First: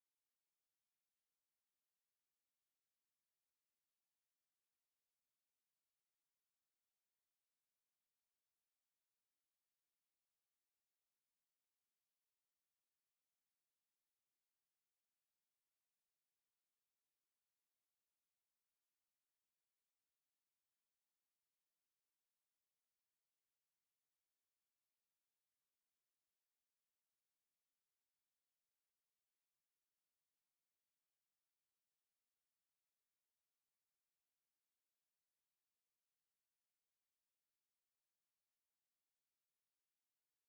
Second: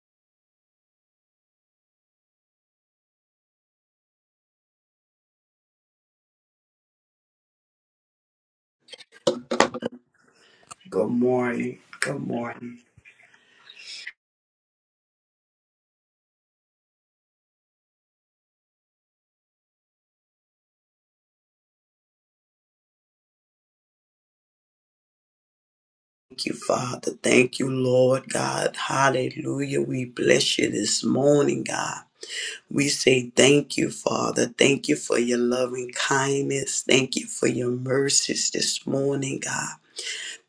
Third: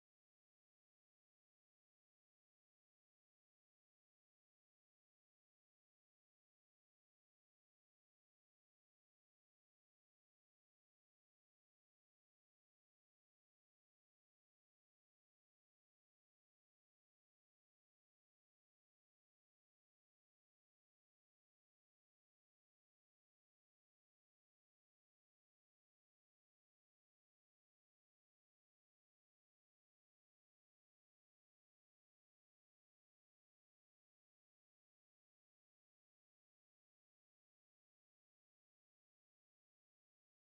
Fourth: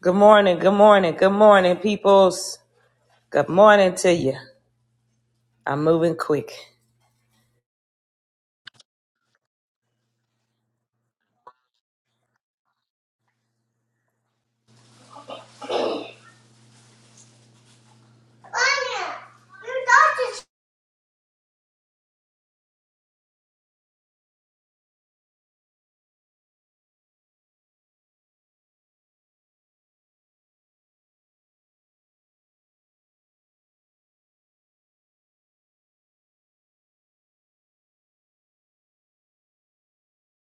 Good morning, good morning, good morning, peoples. Good morning to you. I'm moving quick. Good morning. Good morning. Thank you, Father. Thank you, Lord God. Hallelujah. We bless you this morning, God. We say thank you, Father. Thank you for your loving kindness. Thank you for your mercies this morning, God.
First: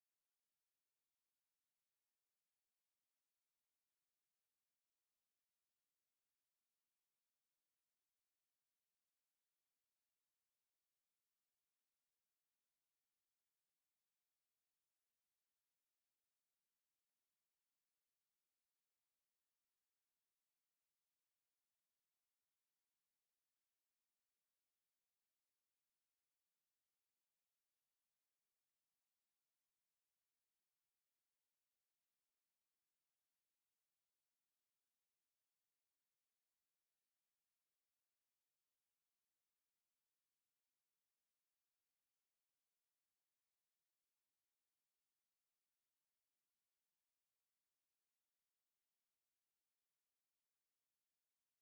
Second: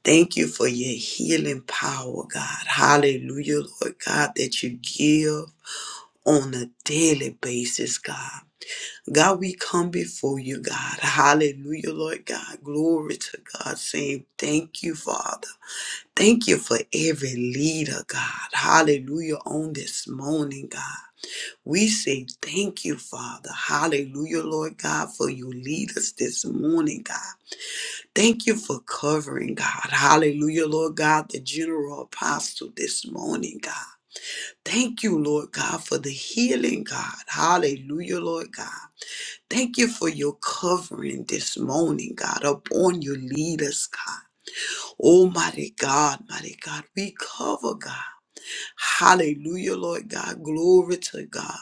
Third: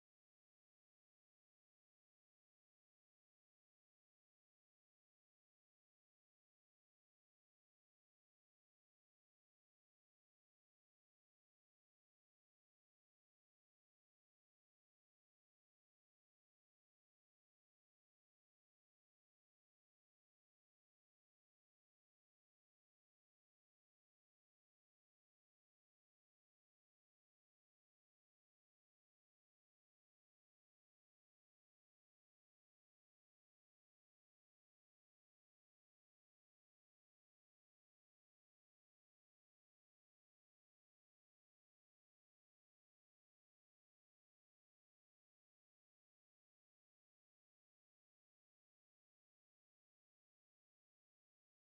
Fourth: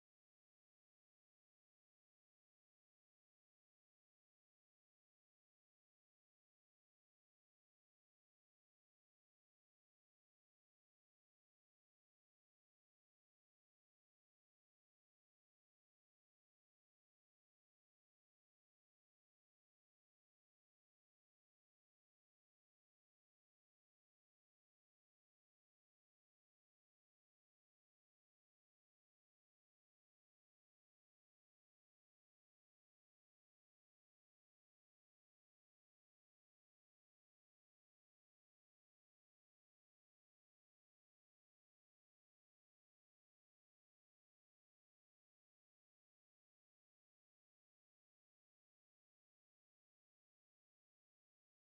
Thank you for your healing power, God. Hallelujah, Lord God, that you give on a daily basis, God. God, we come before you, God. Hallelujah, Lord God. Glory to God, saying thank you, Father. Thank you for every leader, God. Hallelujah, on this morning, God. We say thank you, Father. Hallelujah, Lord God, for you lead us this morning, God. Thank you for covering, God. Hallelujah, Lord God, the general apostle this morning, God. Thank you, Lord God, for the healing, God. Hallelujah, Lord God. Thank you for your covering this morning, God, upon your leaders, God. Almighty God, mighty God, we cover, God. Hallelujah, Lord God. Glory to God.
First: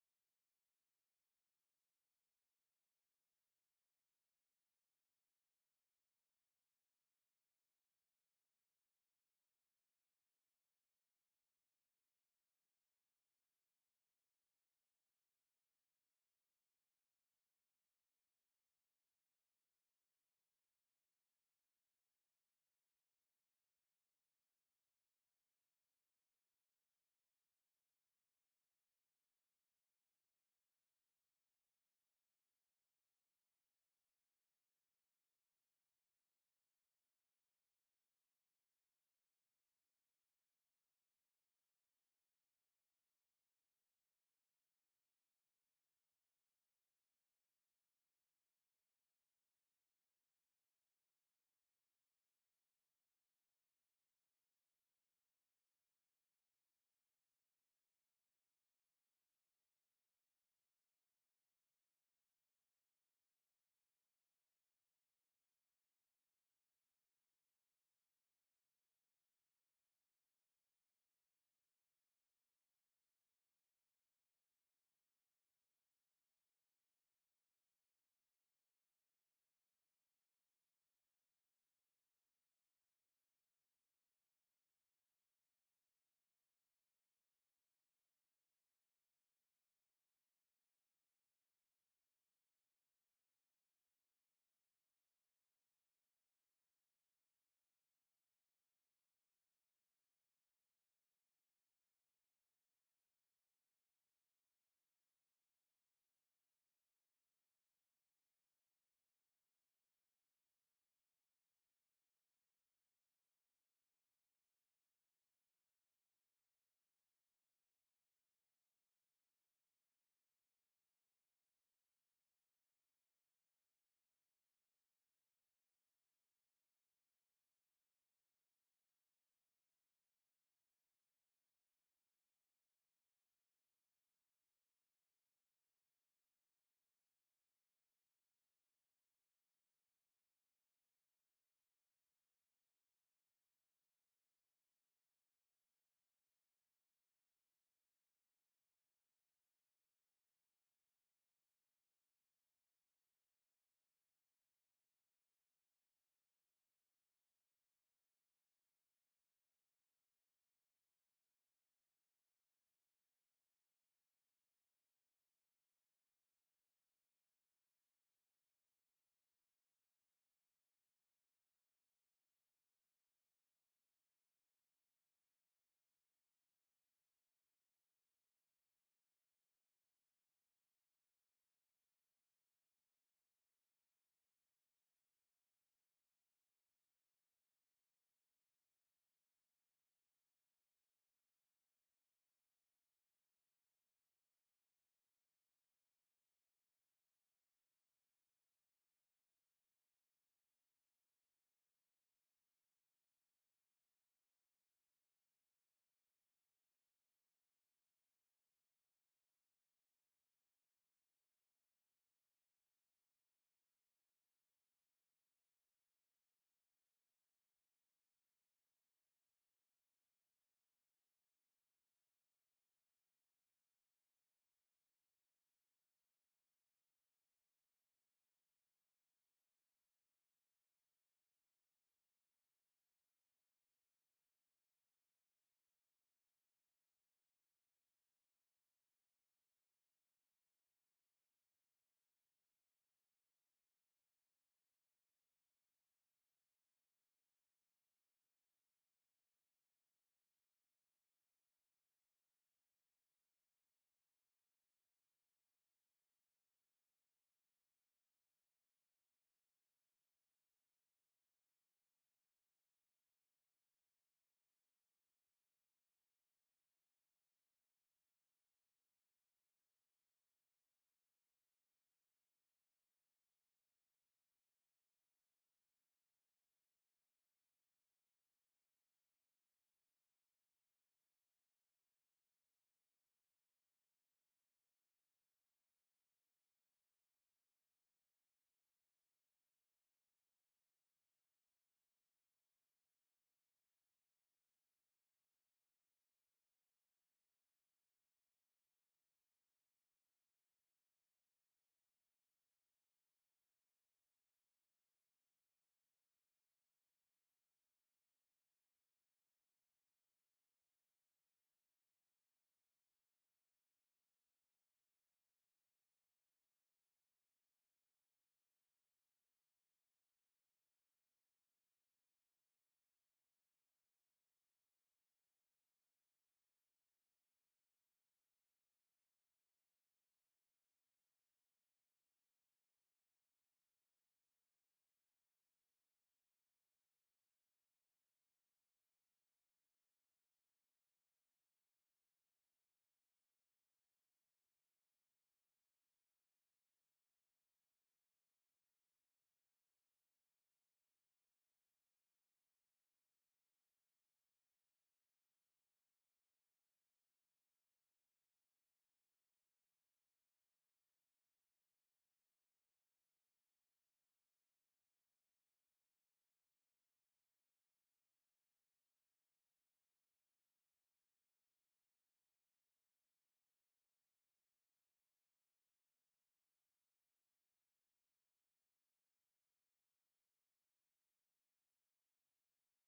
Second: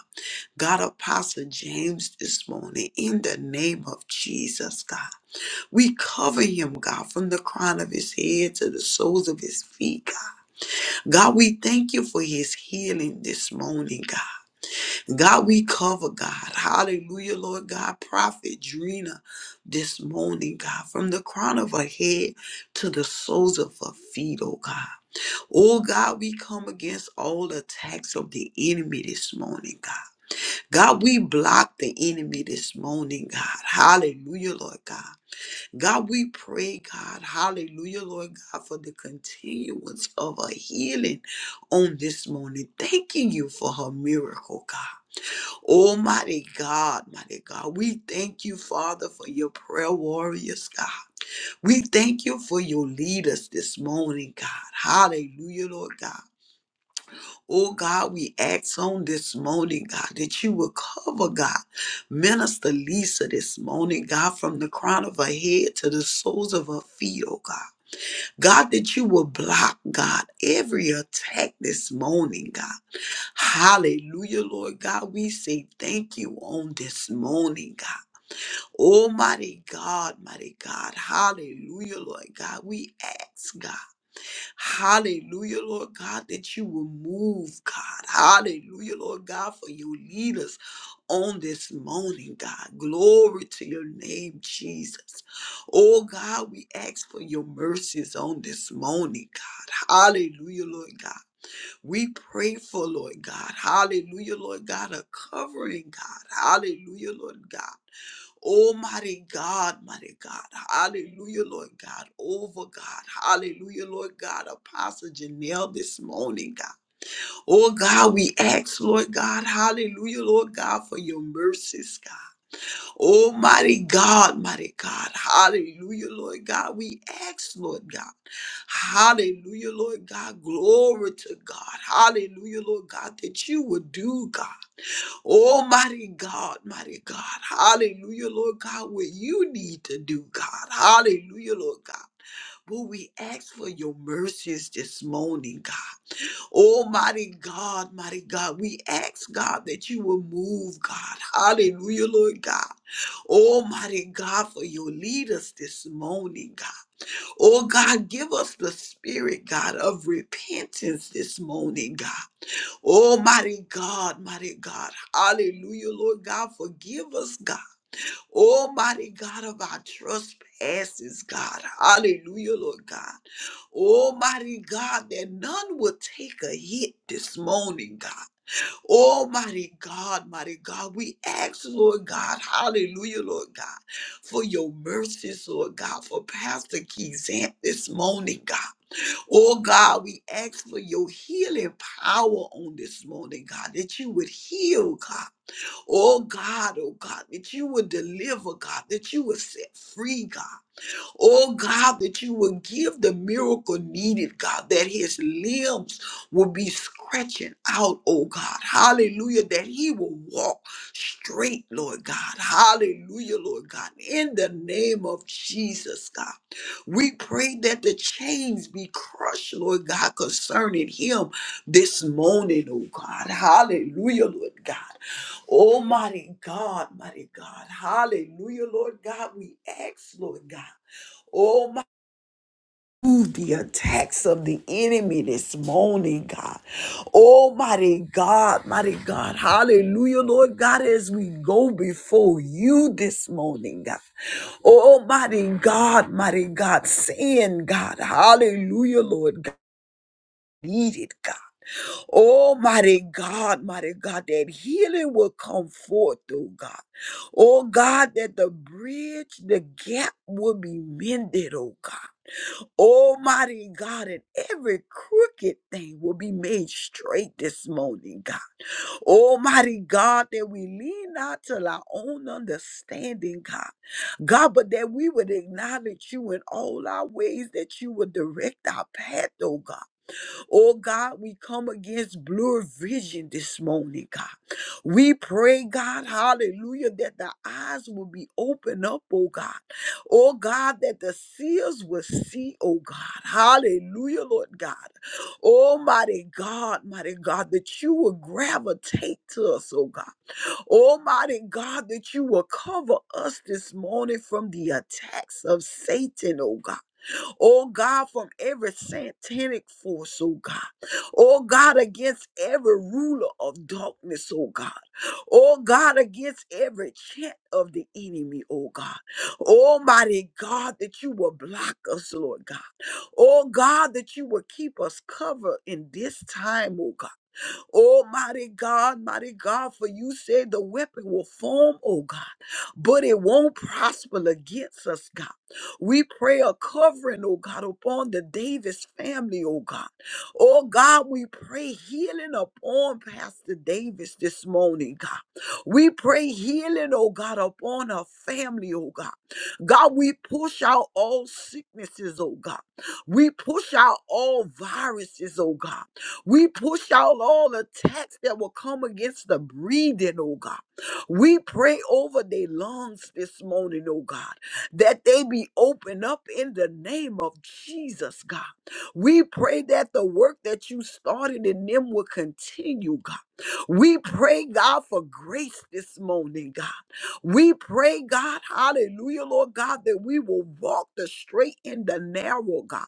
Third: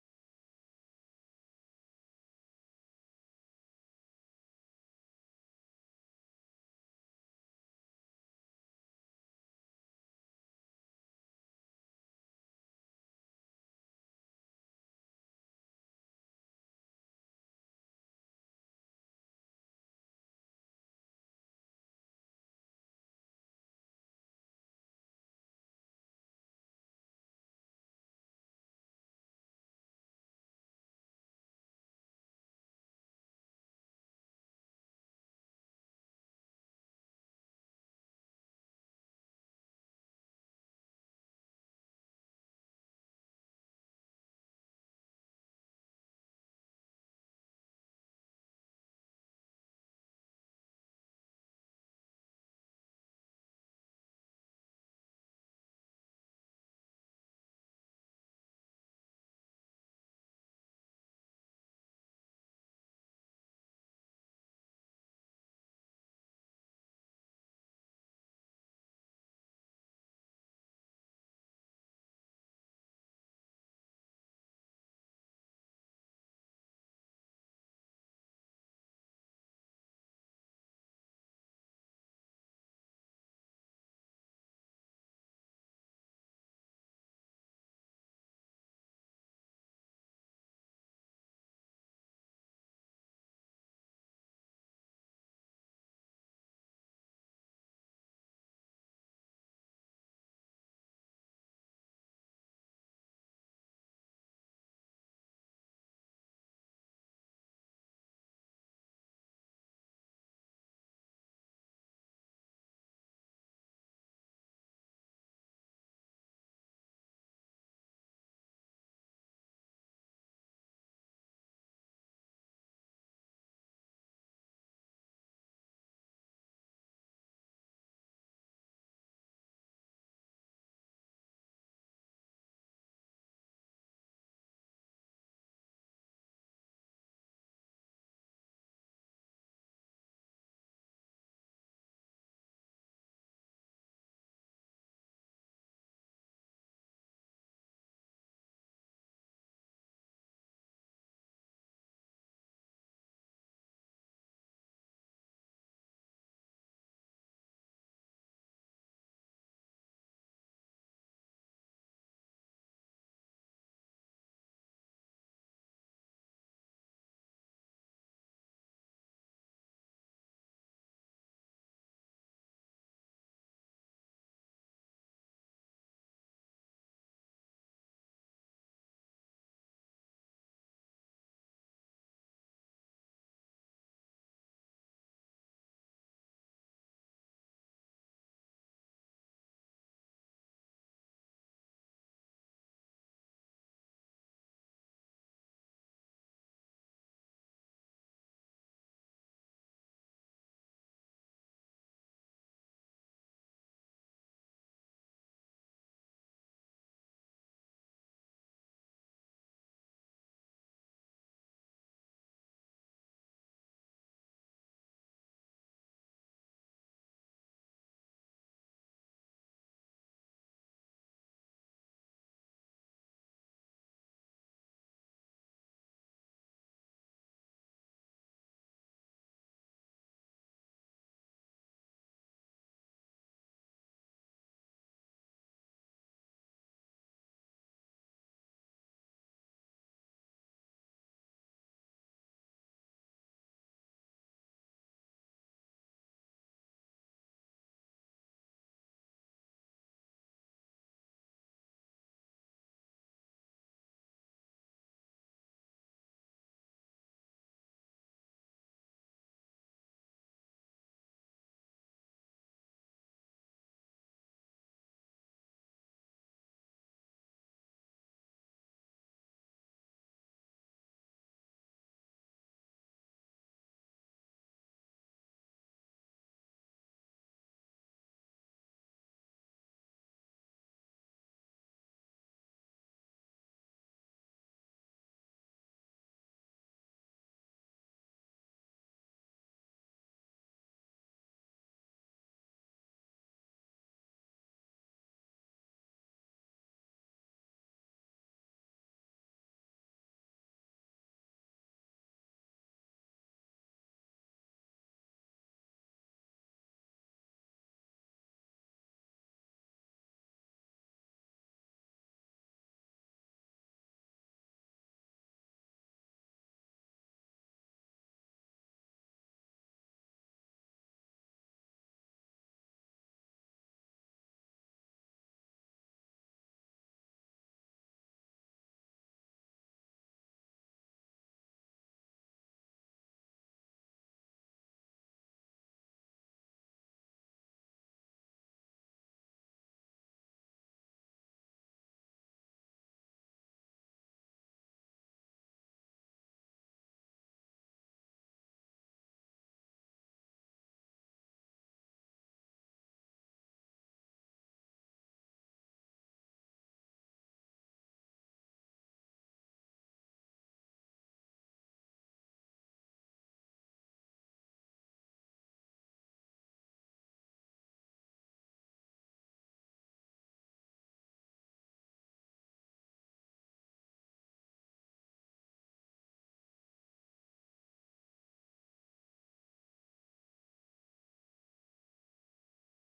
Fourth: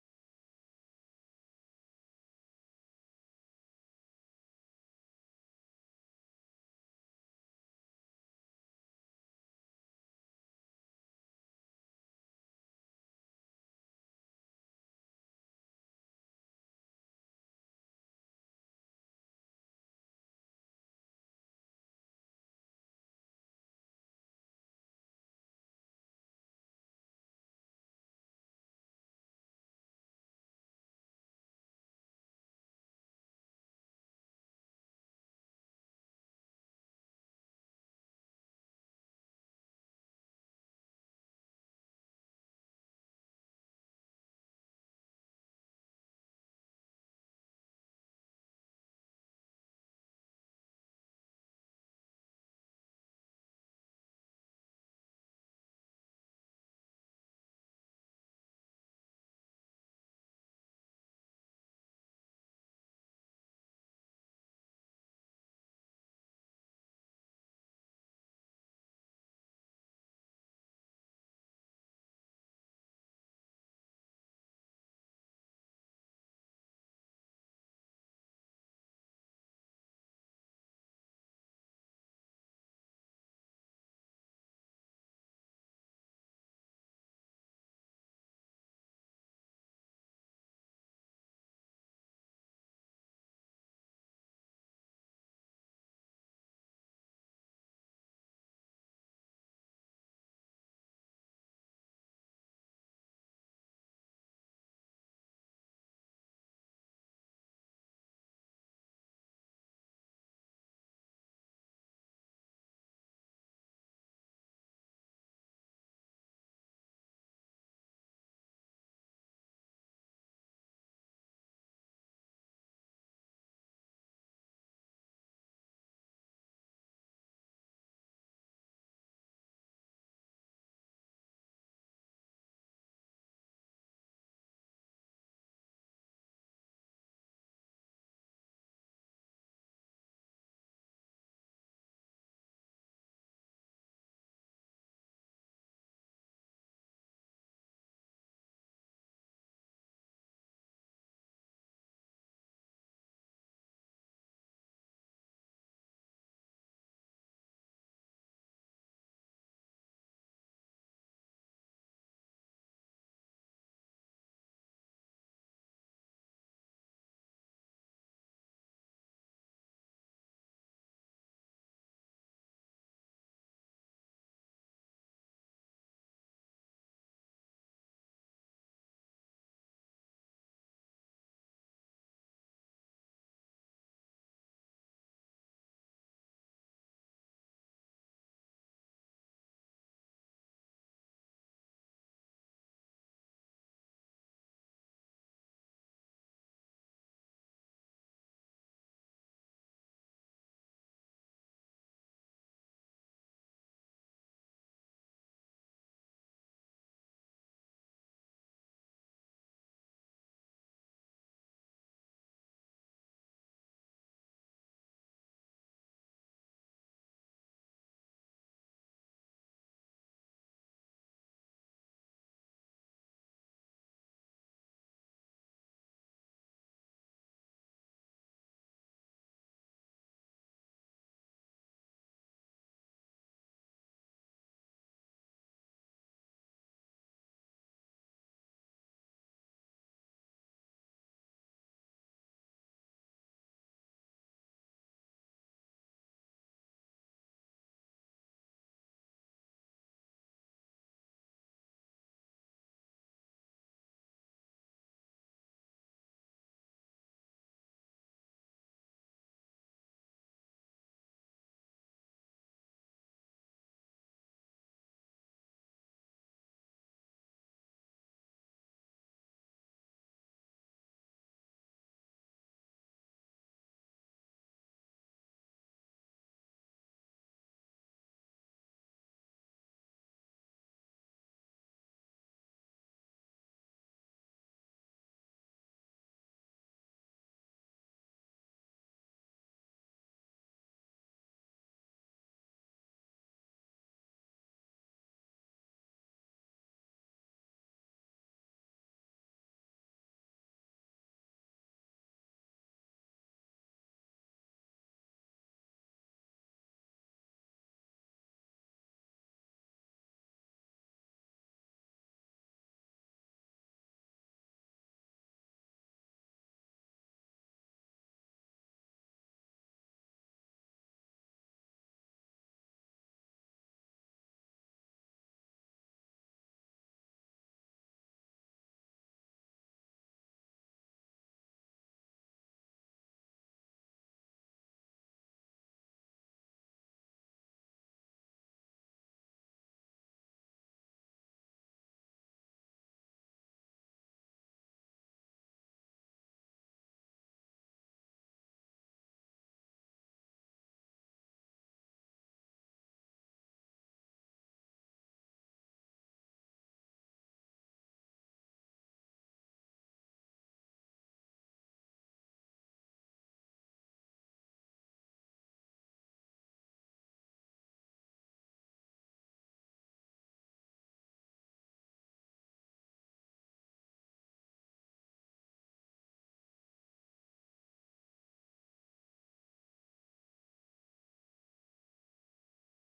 God, Apostle James this morning, in the name of Jesus, God. We cover him, God, from the crown of his head to the soles of his feet, God. God, we thank you for his healing this morning, God. God, we cover God. Hallelujah, Lord God. Prophet Drina this morning, God, from the crown of her head to the soles of her feet, oh God. Oh God, we come against all attacks of the enemy this morning, God. God, we block the enemy this morning, God. Hallelujah, Lord God. God, we pray, God. Hallelujah, Lord God, for the continuance of her healing on this morning. Thanking you for her miracle, God. Almighty God, mighty God, we thank you, Father, for your prayer warriors, God. We thank you for your leaders this morning, God. Hallelujah, Lord God. Oh God, we ask on this morning, God, that you will cover, God, Minister Lisa this morning, God, from the crown of her head to the soles of her feet, oh God. God, that you will block, God, every attack this morning, God. Hallelujah, Lord God. We say thank you on this morning, God. Almighty God, mighty God. Hallelujah, Lord God. We ask, God. Hallelujah, Lord God, that you will move, God. Hallelujah, Lord God, for your leaders on this morning, God. Glory to your name, Jesus. Oh, God, we ask for your mercies on this morning, God. Hallelujah, Lord God. We pray for, Lord God, hallelujah, Lord God, a covering, God, hallelujah, Lord God. Almighty God, mighty God, hallelujah, Lord God, over God, hallelujah, Lord God, Apostle Janelle this morning, God. Oh God, we ask, Lord God, hallelujah, Lord God, for your mercies, God. Oh, mighty God, mighty God. Hallelujah, Lord God. We ask, Lord God. Hallelujah, Lord God. Glory to God. Hallelujah, Lord God, that you would do, God. Almighty God, mighty God. Hallelujah, Lord God, what you need to do, God. Hallelujah, Lord God. But we ask for your mercies this morning, God. Oh mighty God, mighty God, we ask God that you will move, God. Hallelujah, Lord God. Oh mighty God, for your leaders this morning, God. Oh God, give us the spirit, God, of repentance this morning, God. Oh mighty God, mighty God. Hallelujah, Lord God. Forgive us, God. Oh mighty God of our trespasses, God. Hallelujah, Lord God. Almighty God, that none will take a hit this morning, God. Almighty God, mighty God, we ask, Lord God, hallelujah, Lord God, for your mercies, Lord God, for Pastor Keyzant this morning, God. Oh God, we ask for your healing power on this morning, God, that you would heal, God. Oh God, oh God, that you would deliver, God, that you would set free, God. Oh God, that you will give the miracle needed, God, that his limbs will be scratching out, oh God. Hallelujah, that he will walk straight, Lord God. Hallelujah, Lord God. In the name of Jesus, God. We pray that the chains be crushed, Lord God, concerning him this morning, oh God. Hallelujah, Lord God. Almighty God, mighty God. Hallelujah, Lord God. We ask, Lord God. Oh my move the attacks of the enemy this morning, God. Almighty God, mighty God. Hallelujah, Lord God, as we go before you this morning, God. Almighty God, mighty God, saying, God, hallelujah, Lord God. Needed God. Almighty God, mighty God, that healing will come forth, oh God. Oh God, that the bridge, the gap will be mended, oh God. Almighty God, and every crooked thing will be made straight this morning, God. Almighty God, that we lean not to our own understanding, God. God, but that we would acknowledge you in all our ways, that you would direct our path, oh God. Oh God, we come against blur vision this morning, God. We pray, God, hallelujah, that the eyes will be opened up, oh God. Oh God, that the seers will see, oh God. Hallelujah, Lord God. Almighty God, mighty God, that you will gravitate to us, oh God. Almighty God, that you will cover us this morning from the attacks of Satan, oh God. Oh God, from every satanic force, oh God. Oh God, against every ruler of darkness, oh God. Oh God, against every chant of the enemy, oh God. Almighty God, that you will block us, Lord God. Oh God, that you will keep us covered in this time, oh God. Oh, mighty God, mighty God, for you said the weapon will form, oh God, but it won't prosper against us, God. We pray a covering, oh God, upon the Davis family, oh God. Oh God, we pray healing upon Pastor Davis this morning, God. We pray healing, oh God, upon her family, oh God. God, we push out all sicknesses, oh God. We push out all viruses, oh God. We push out all attacks that will come against the breathing, oh God. We pray over their lungs this morning, oh God, that they be opened up in the name of Jesus, God. We pray that the work that you started in them will continue, God. We pray, God, for grace this morning, God. We pray, God, hallelujah, Lord God, that we will walk the straight and the narrow, God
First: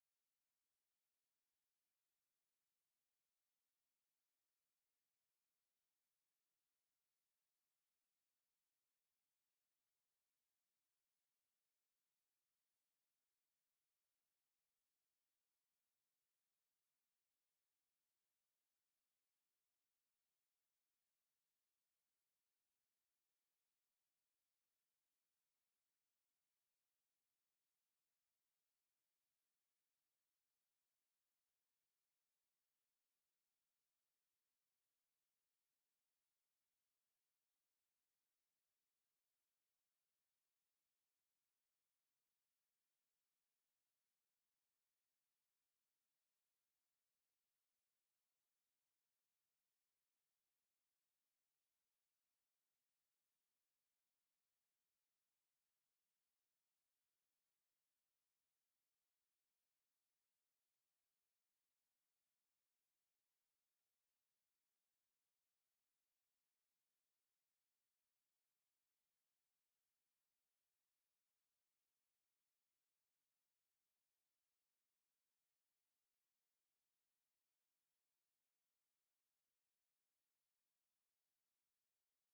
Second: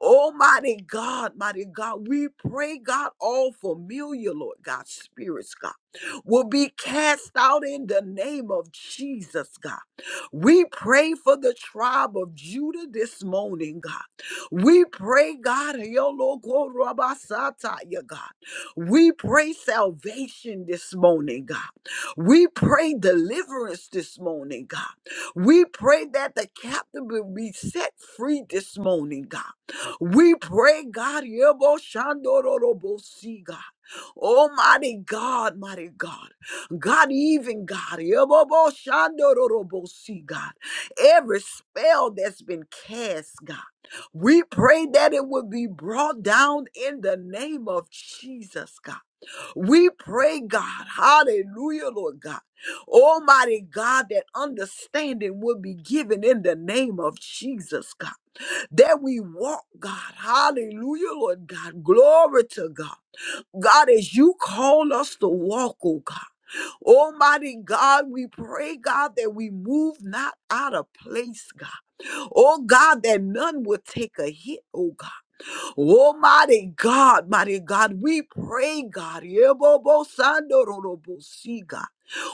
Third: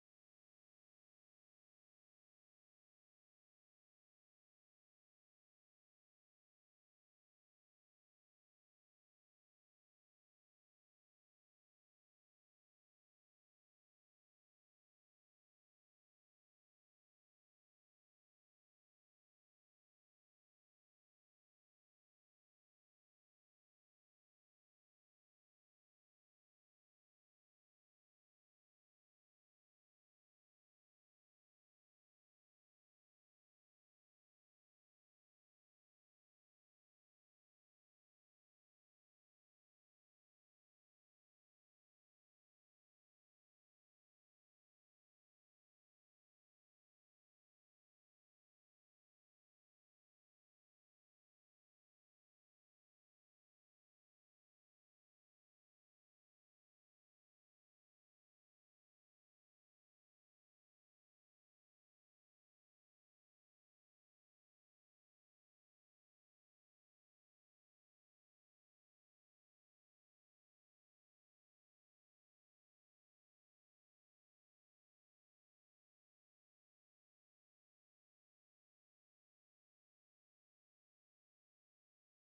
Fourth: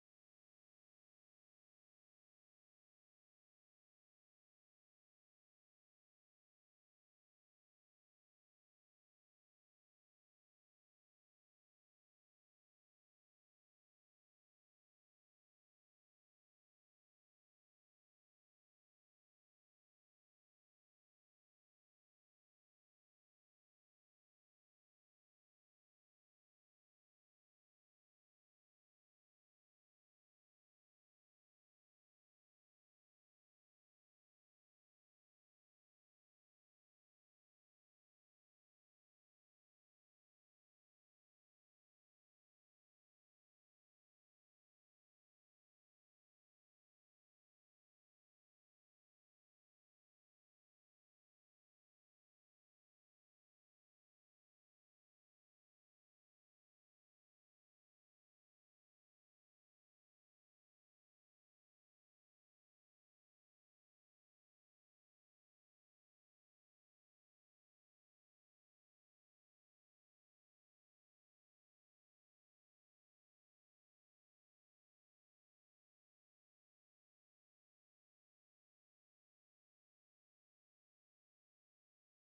Almighty God, mighty God, we pray, God, all familiar, Lord God, spirits, God, will be cast out in the name of Jesus, God. We pray for the tribe of Judah this morning, God. We pray, God, Yolokorabasataya, God. We pray salvation this morning, God. We pray deliverance this morning, God. We pray that the captive will be set free this morning, God. We pray, God, Yeboshandororobosi, God. Almighty God, mighty God, God, even God, Yeboboshandororobosi, God, every spell that's been cast, God, we pray that it would be brought down in the name of Jesus, God. We pray, God, hallelujah, Lord God, Almighty God, that understanding would be given in the name of Jesus, God that we walk, God. Hallelujah, Lord God. Glory to God. God, as you call us to walk, oh God. Almighty God, we pray, God, that we move not out of place, God. Oh God, that none will take a hit, oh God. Almighty God, mighty God, we pray, God. Yebobo-sandorobosika.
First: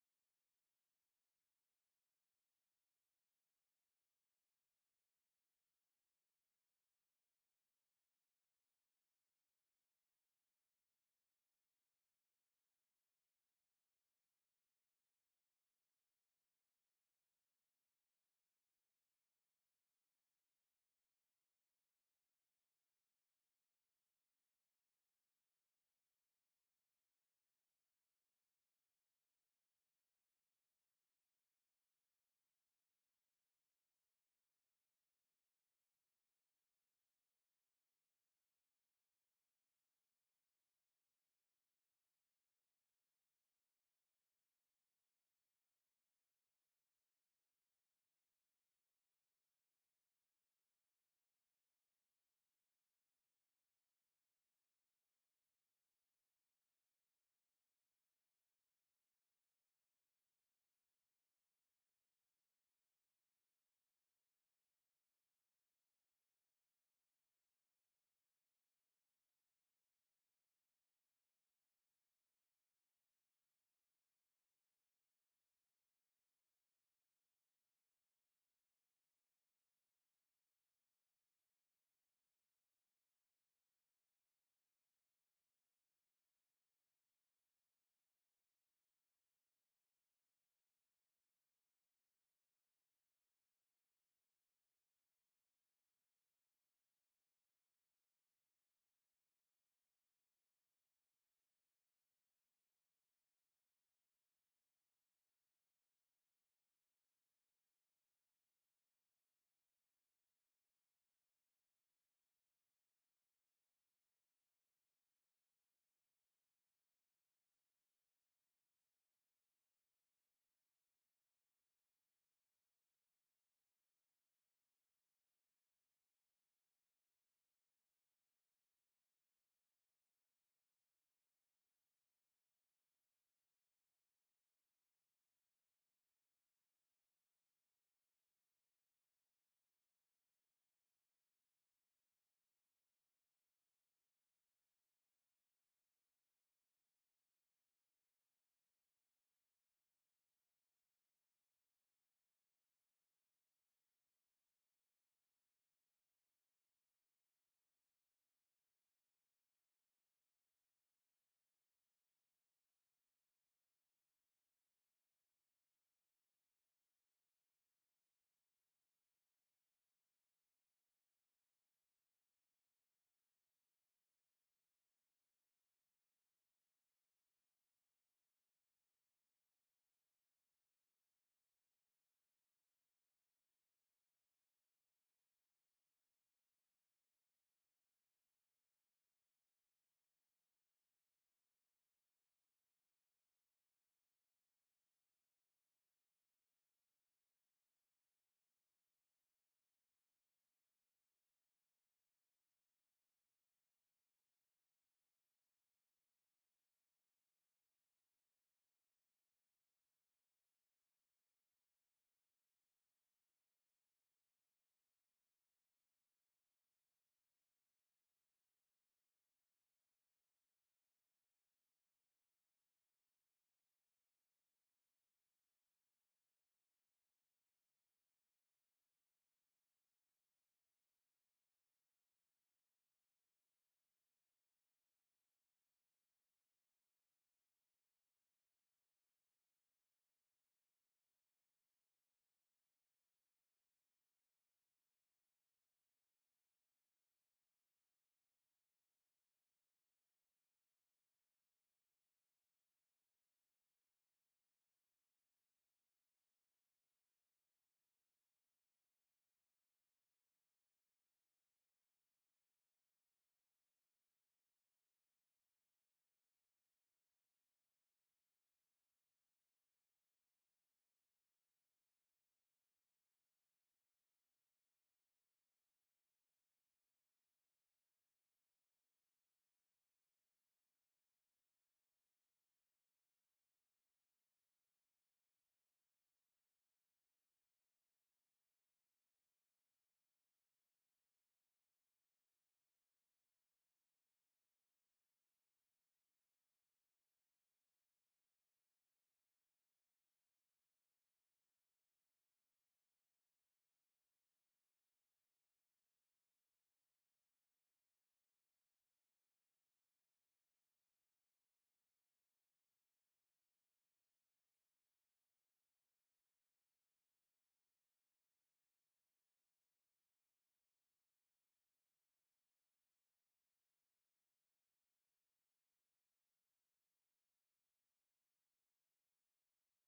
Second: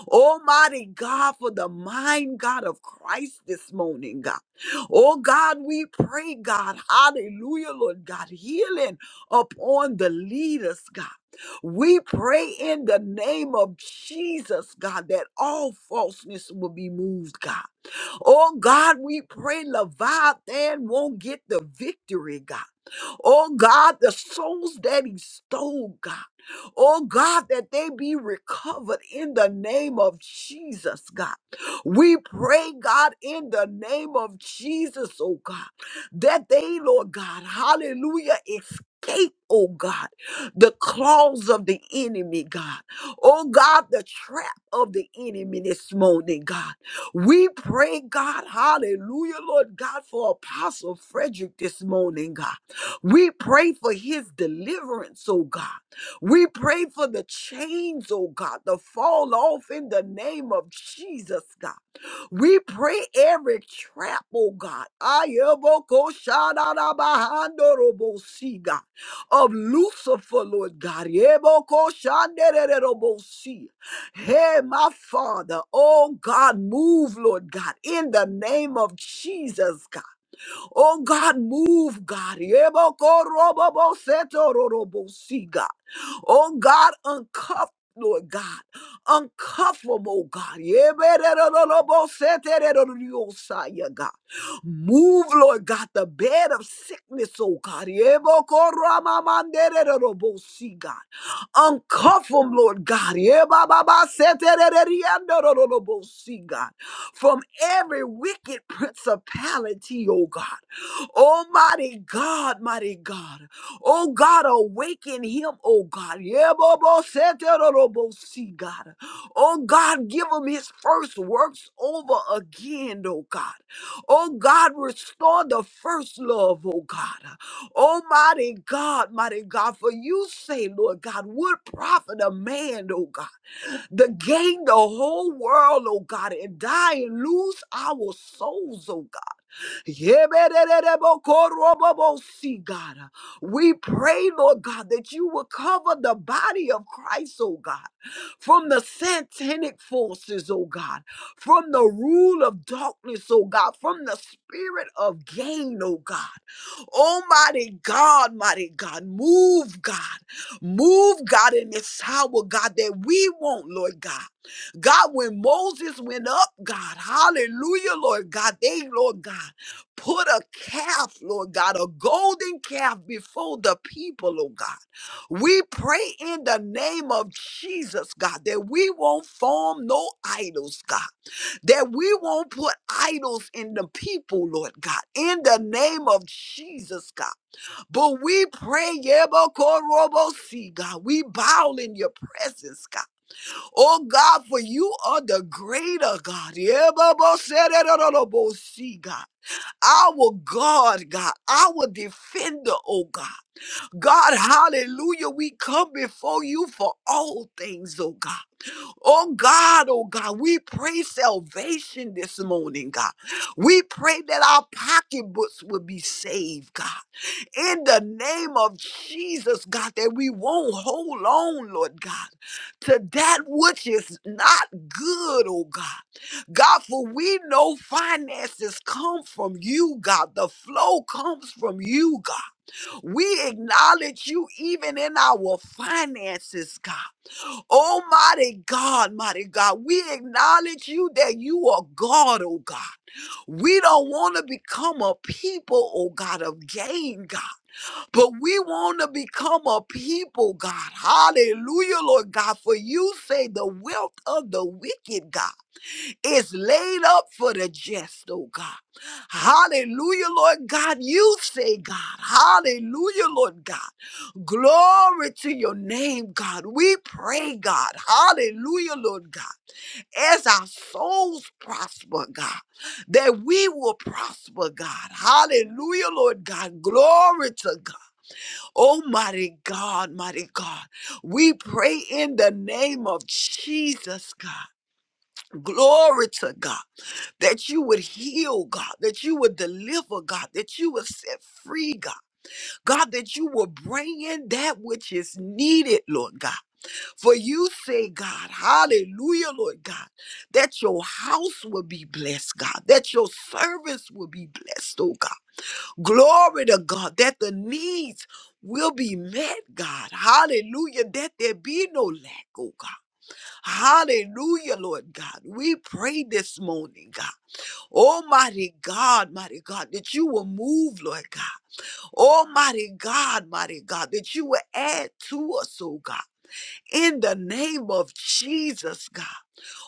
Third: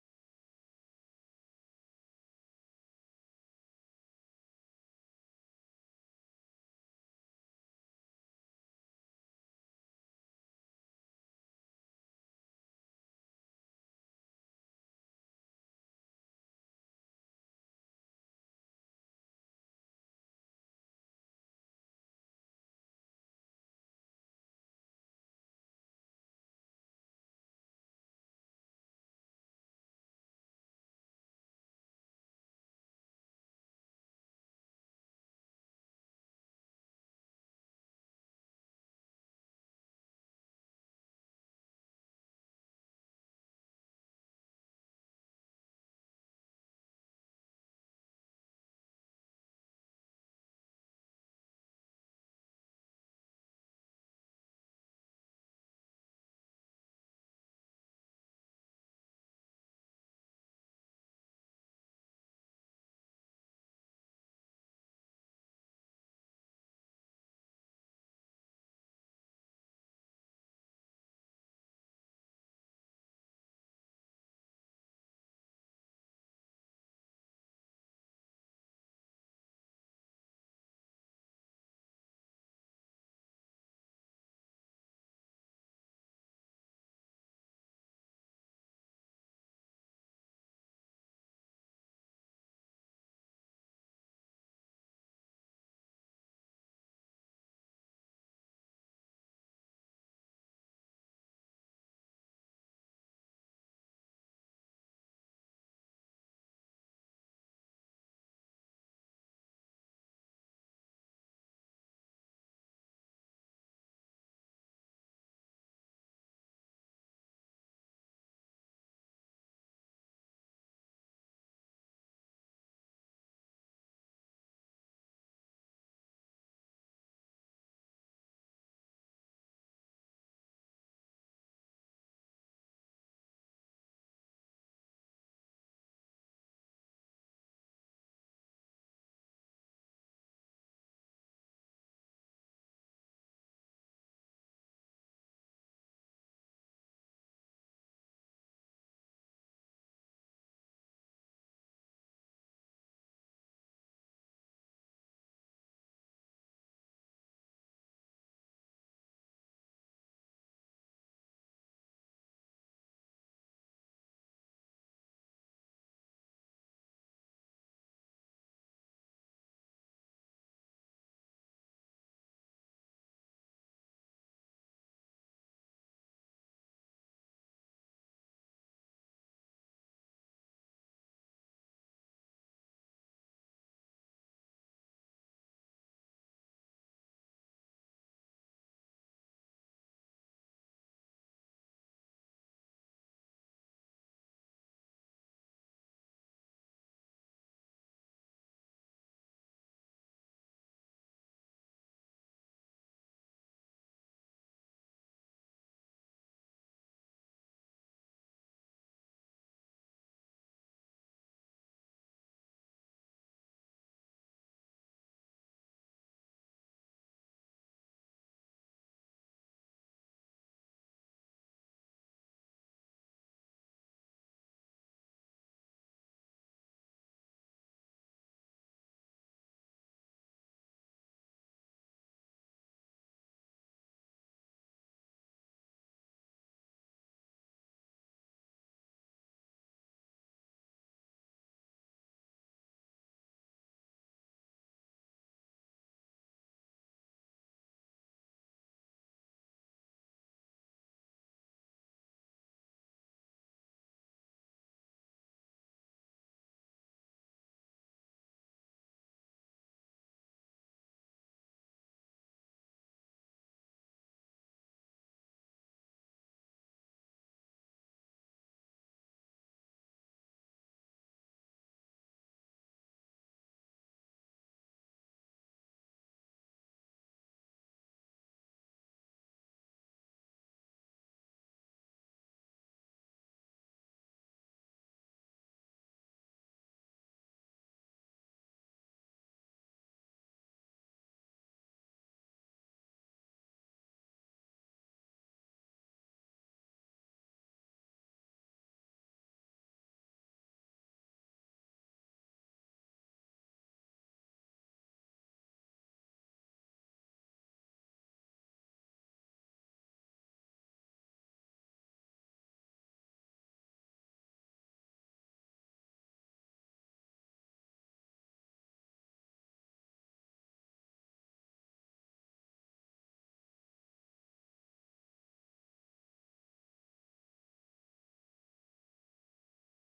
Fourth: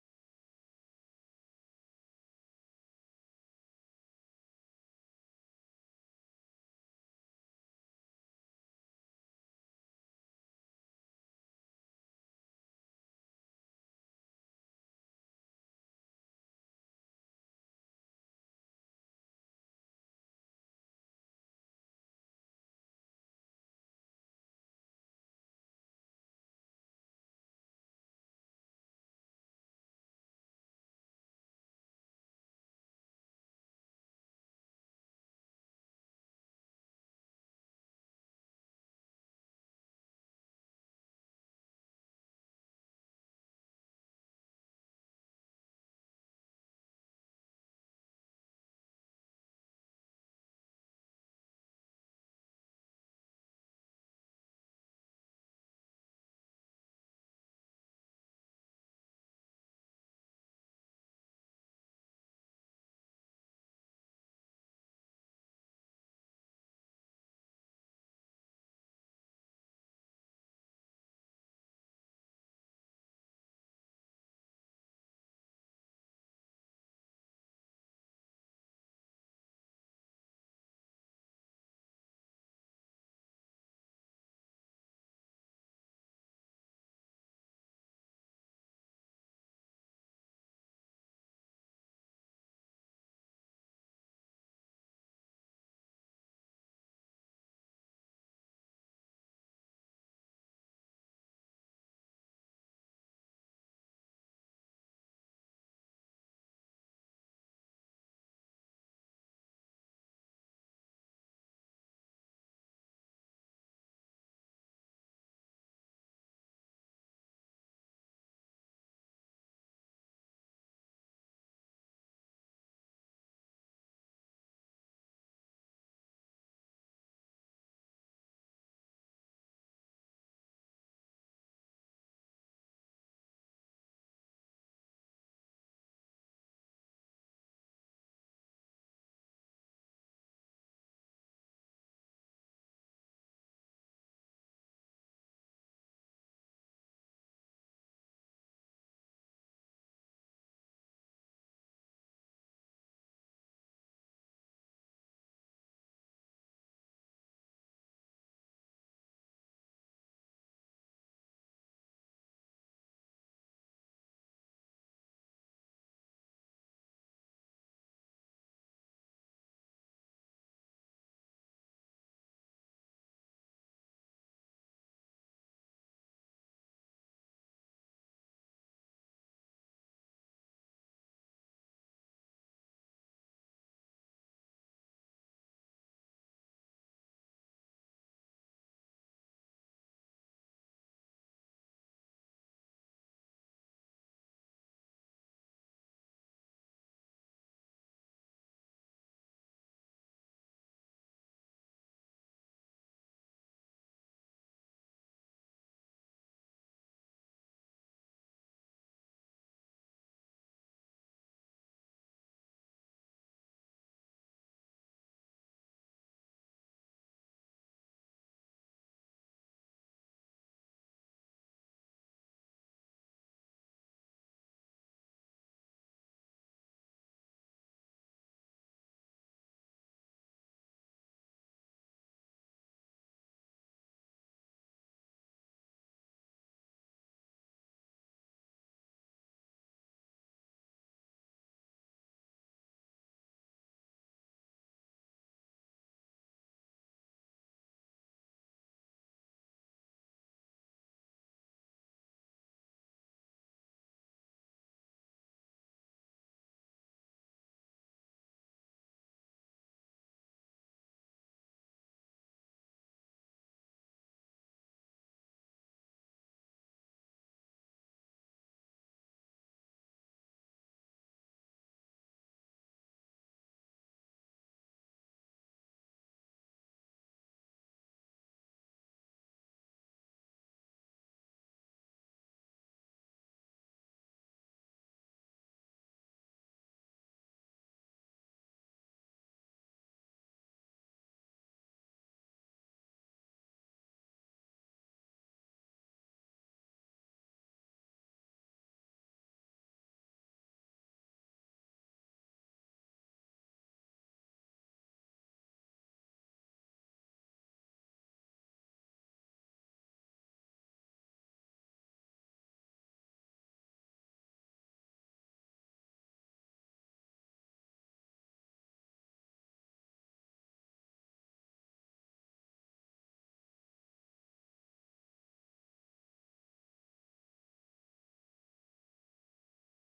Almighty God, for the mind, God of Christ this morning, God. Oh God, we pray, God, hallelujah, Lord God, healing upon the leaders, God. We pray in the name of Jesus, God, that all falseness will be moved, God. Oh God, we pray Leviathan won't get the victory, God. Oh God, the souls that he stole, God. Oh God, that they be recovered in the name of Jesus, God. We pray, God, in the name of Jesus, oh God, that they, Lord God, hallelujah, escape, oh God, the claws of the enemy, God. Oh God, the trap of the enemy this morning, God. We pray, God, hallelujah, Lord God, for Apostle Frederick this morning, God. We pray for his deliverance, oh God. We pray for the chains, oh God, to fall off in the name of Jesus, God. We pray every trap, oh God, ayebokoshanarabahando-robosi, God, of Lucifer, Lord God. yebokoshandererobosi. Hey, my Father, oh God, move, Lord God, in the name of Jesus, God. Oh God, move, God. Yebokorobobosetororobosi, God. Oh God, uncuff. Lord God, uncuff them, oh God. Yebererobosetereroriosa, God. Move, Lord God, the bed of sickness, oh God. Yebokoramamandererorobosi, God. Uncuff them, Lord God. Yebababasetereroriandorororobosi, God. From every wicked principality, oh God. Almighty God, mighty God. Oh God, awaken him, oh God. Yeboboseterorobosi, God. Oh God, give him his first works over again, oh God. Oh God, restore the first love, oh God. Almighty God, mighty God, for you say, Lord God, would profit a man, oh God, to gain the whole world, oh God, and die and lose our souls, oh God. Yeberererebokoroboboosi, God. We pray, Lord God, that you will cover the body of Christ, oh God, from the satanic forces, oh God, from the rule of darkness, oh God, from the spirit of gain, oh God. Almighty God, mighty God, move, God. Move, God, in this hour, God, that we want, Lord God. God, when Moses went up, God, hallelujah, Lord God, they, Lord God, put a calf, Lord God, a golden calf before the people, oh God. We pray in the name of Jesus, God, that we won't form no idols, God that we won't put idols in the people, Lord God, in the name of Jesus, God. But we pray, Yebokorobosi, God, we bow in your presence, God. Oh God, for you are the greater God, Yebobosererorobosi, God, our God, God, our defender, oh God. God, hallelujah, we come before you for all things, oh God. Oh God, oh God, we pray salvation this morning, God. We pray that our pocketbooks will be saved, God. In the name of Jesus, God, that we won't hold on, Lord God, to that which is not good, oh God. God, for we know finances come from you, God. The flow comes from you, God. We acknowledge you even in our finances, God. Oh, mighty God, mighty God, we acknowledge you that you are God, oh God. We don't want to become a people, oh God, of gain, God, but we want to become a people, God. Hallelujah, Lord God, for you say the wealth of the wicked, God is laid up for the just, oh God. Hallelujah, Lord God. You say, God. Hallelujah, Lord God. Glory to your name, God. We pray, God. Hallelujah, Lord God. As our souls prosper, God, that we will prosper, God. Hallelujah, Lord God. Glory to God. Almighty God, mighty God. We pray in the name of Jesus, God. Glory to God that you would heal, God, that you would deliver, God, that you would set free, God, God, that you will bring in that which is needed, Lord God. For you say, God, hallelujah, Lord God, that your house will be blessed, God, that your service will be blessed, oh God. Glory to God, that the needs will be met, God, hallelujah, that there be no lack, oh God. Hallelujah, Lord God. We pray this morning, God. Almighty God, mighty God, that you will move, Lord God. Almighty God, mighty God, that you will add to us, oh God. In the name of Jesus, God.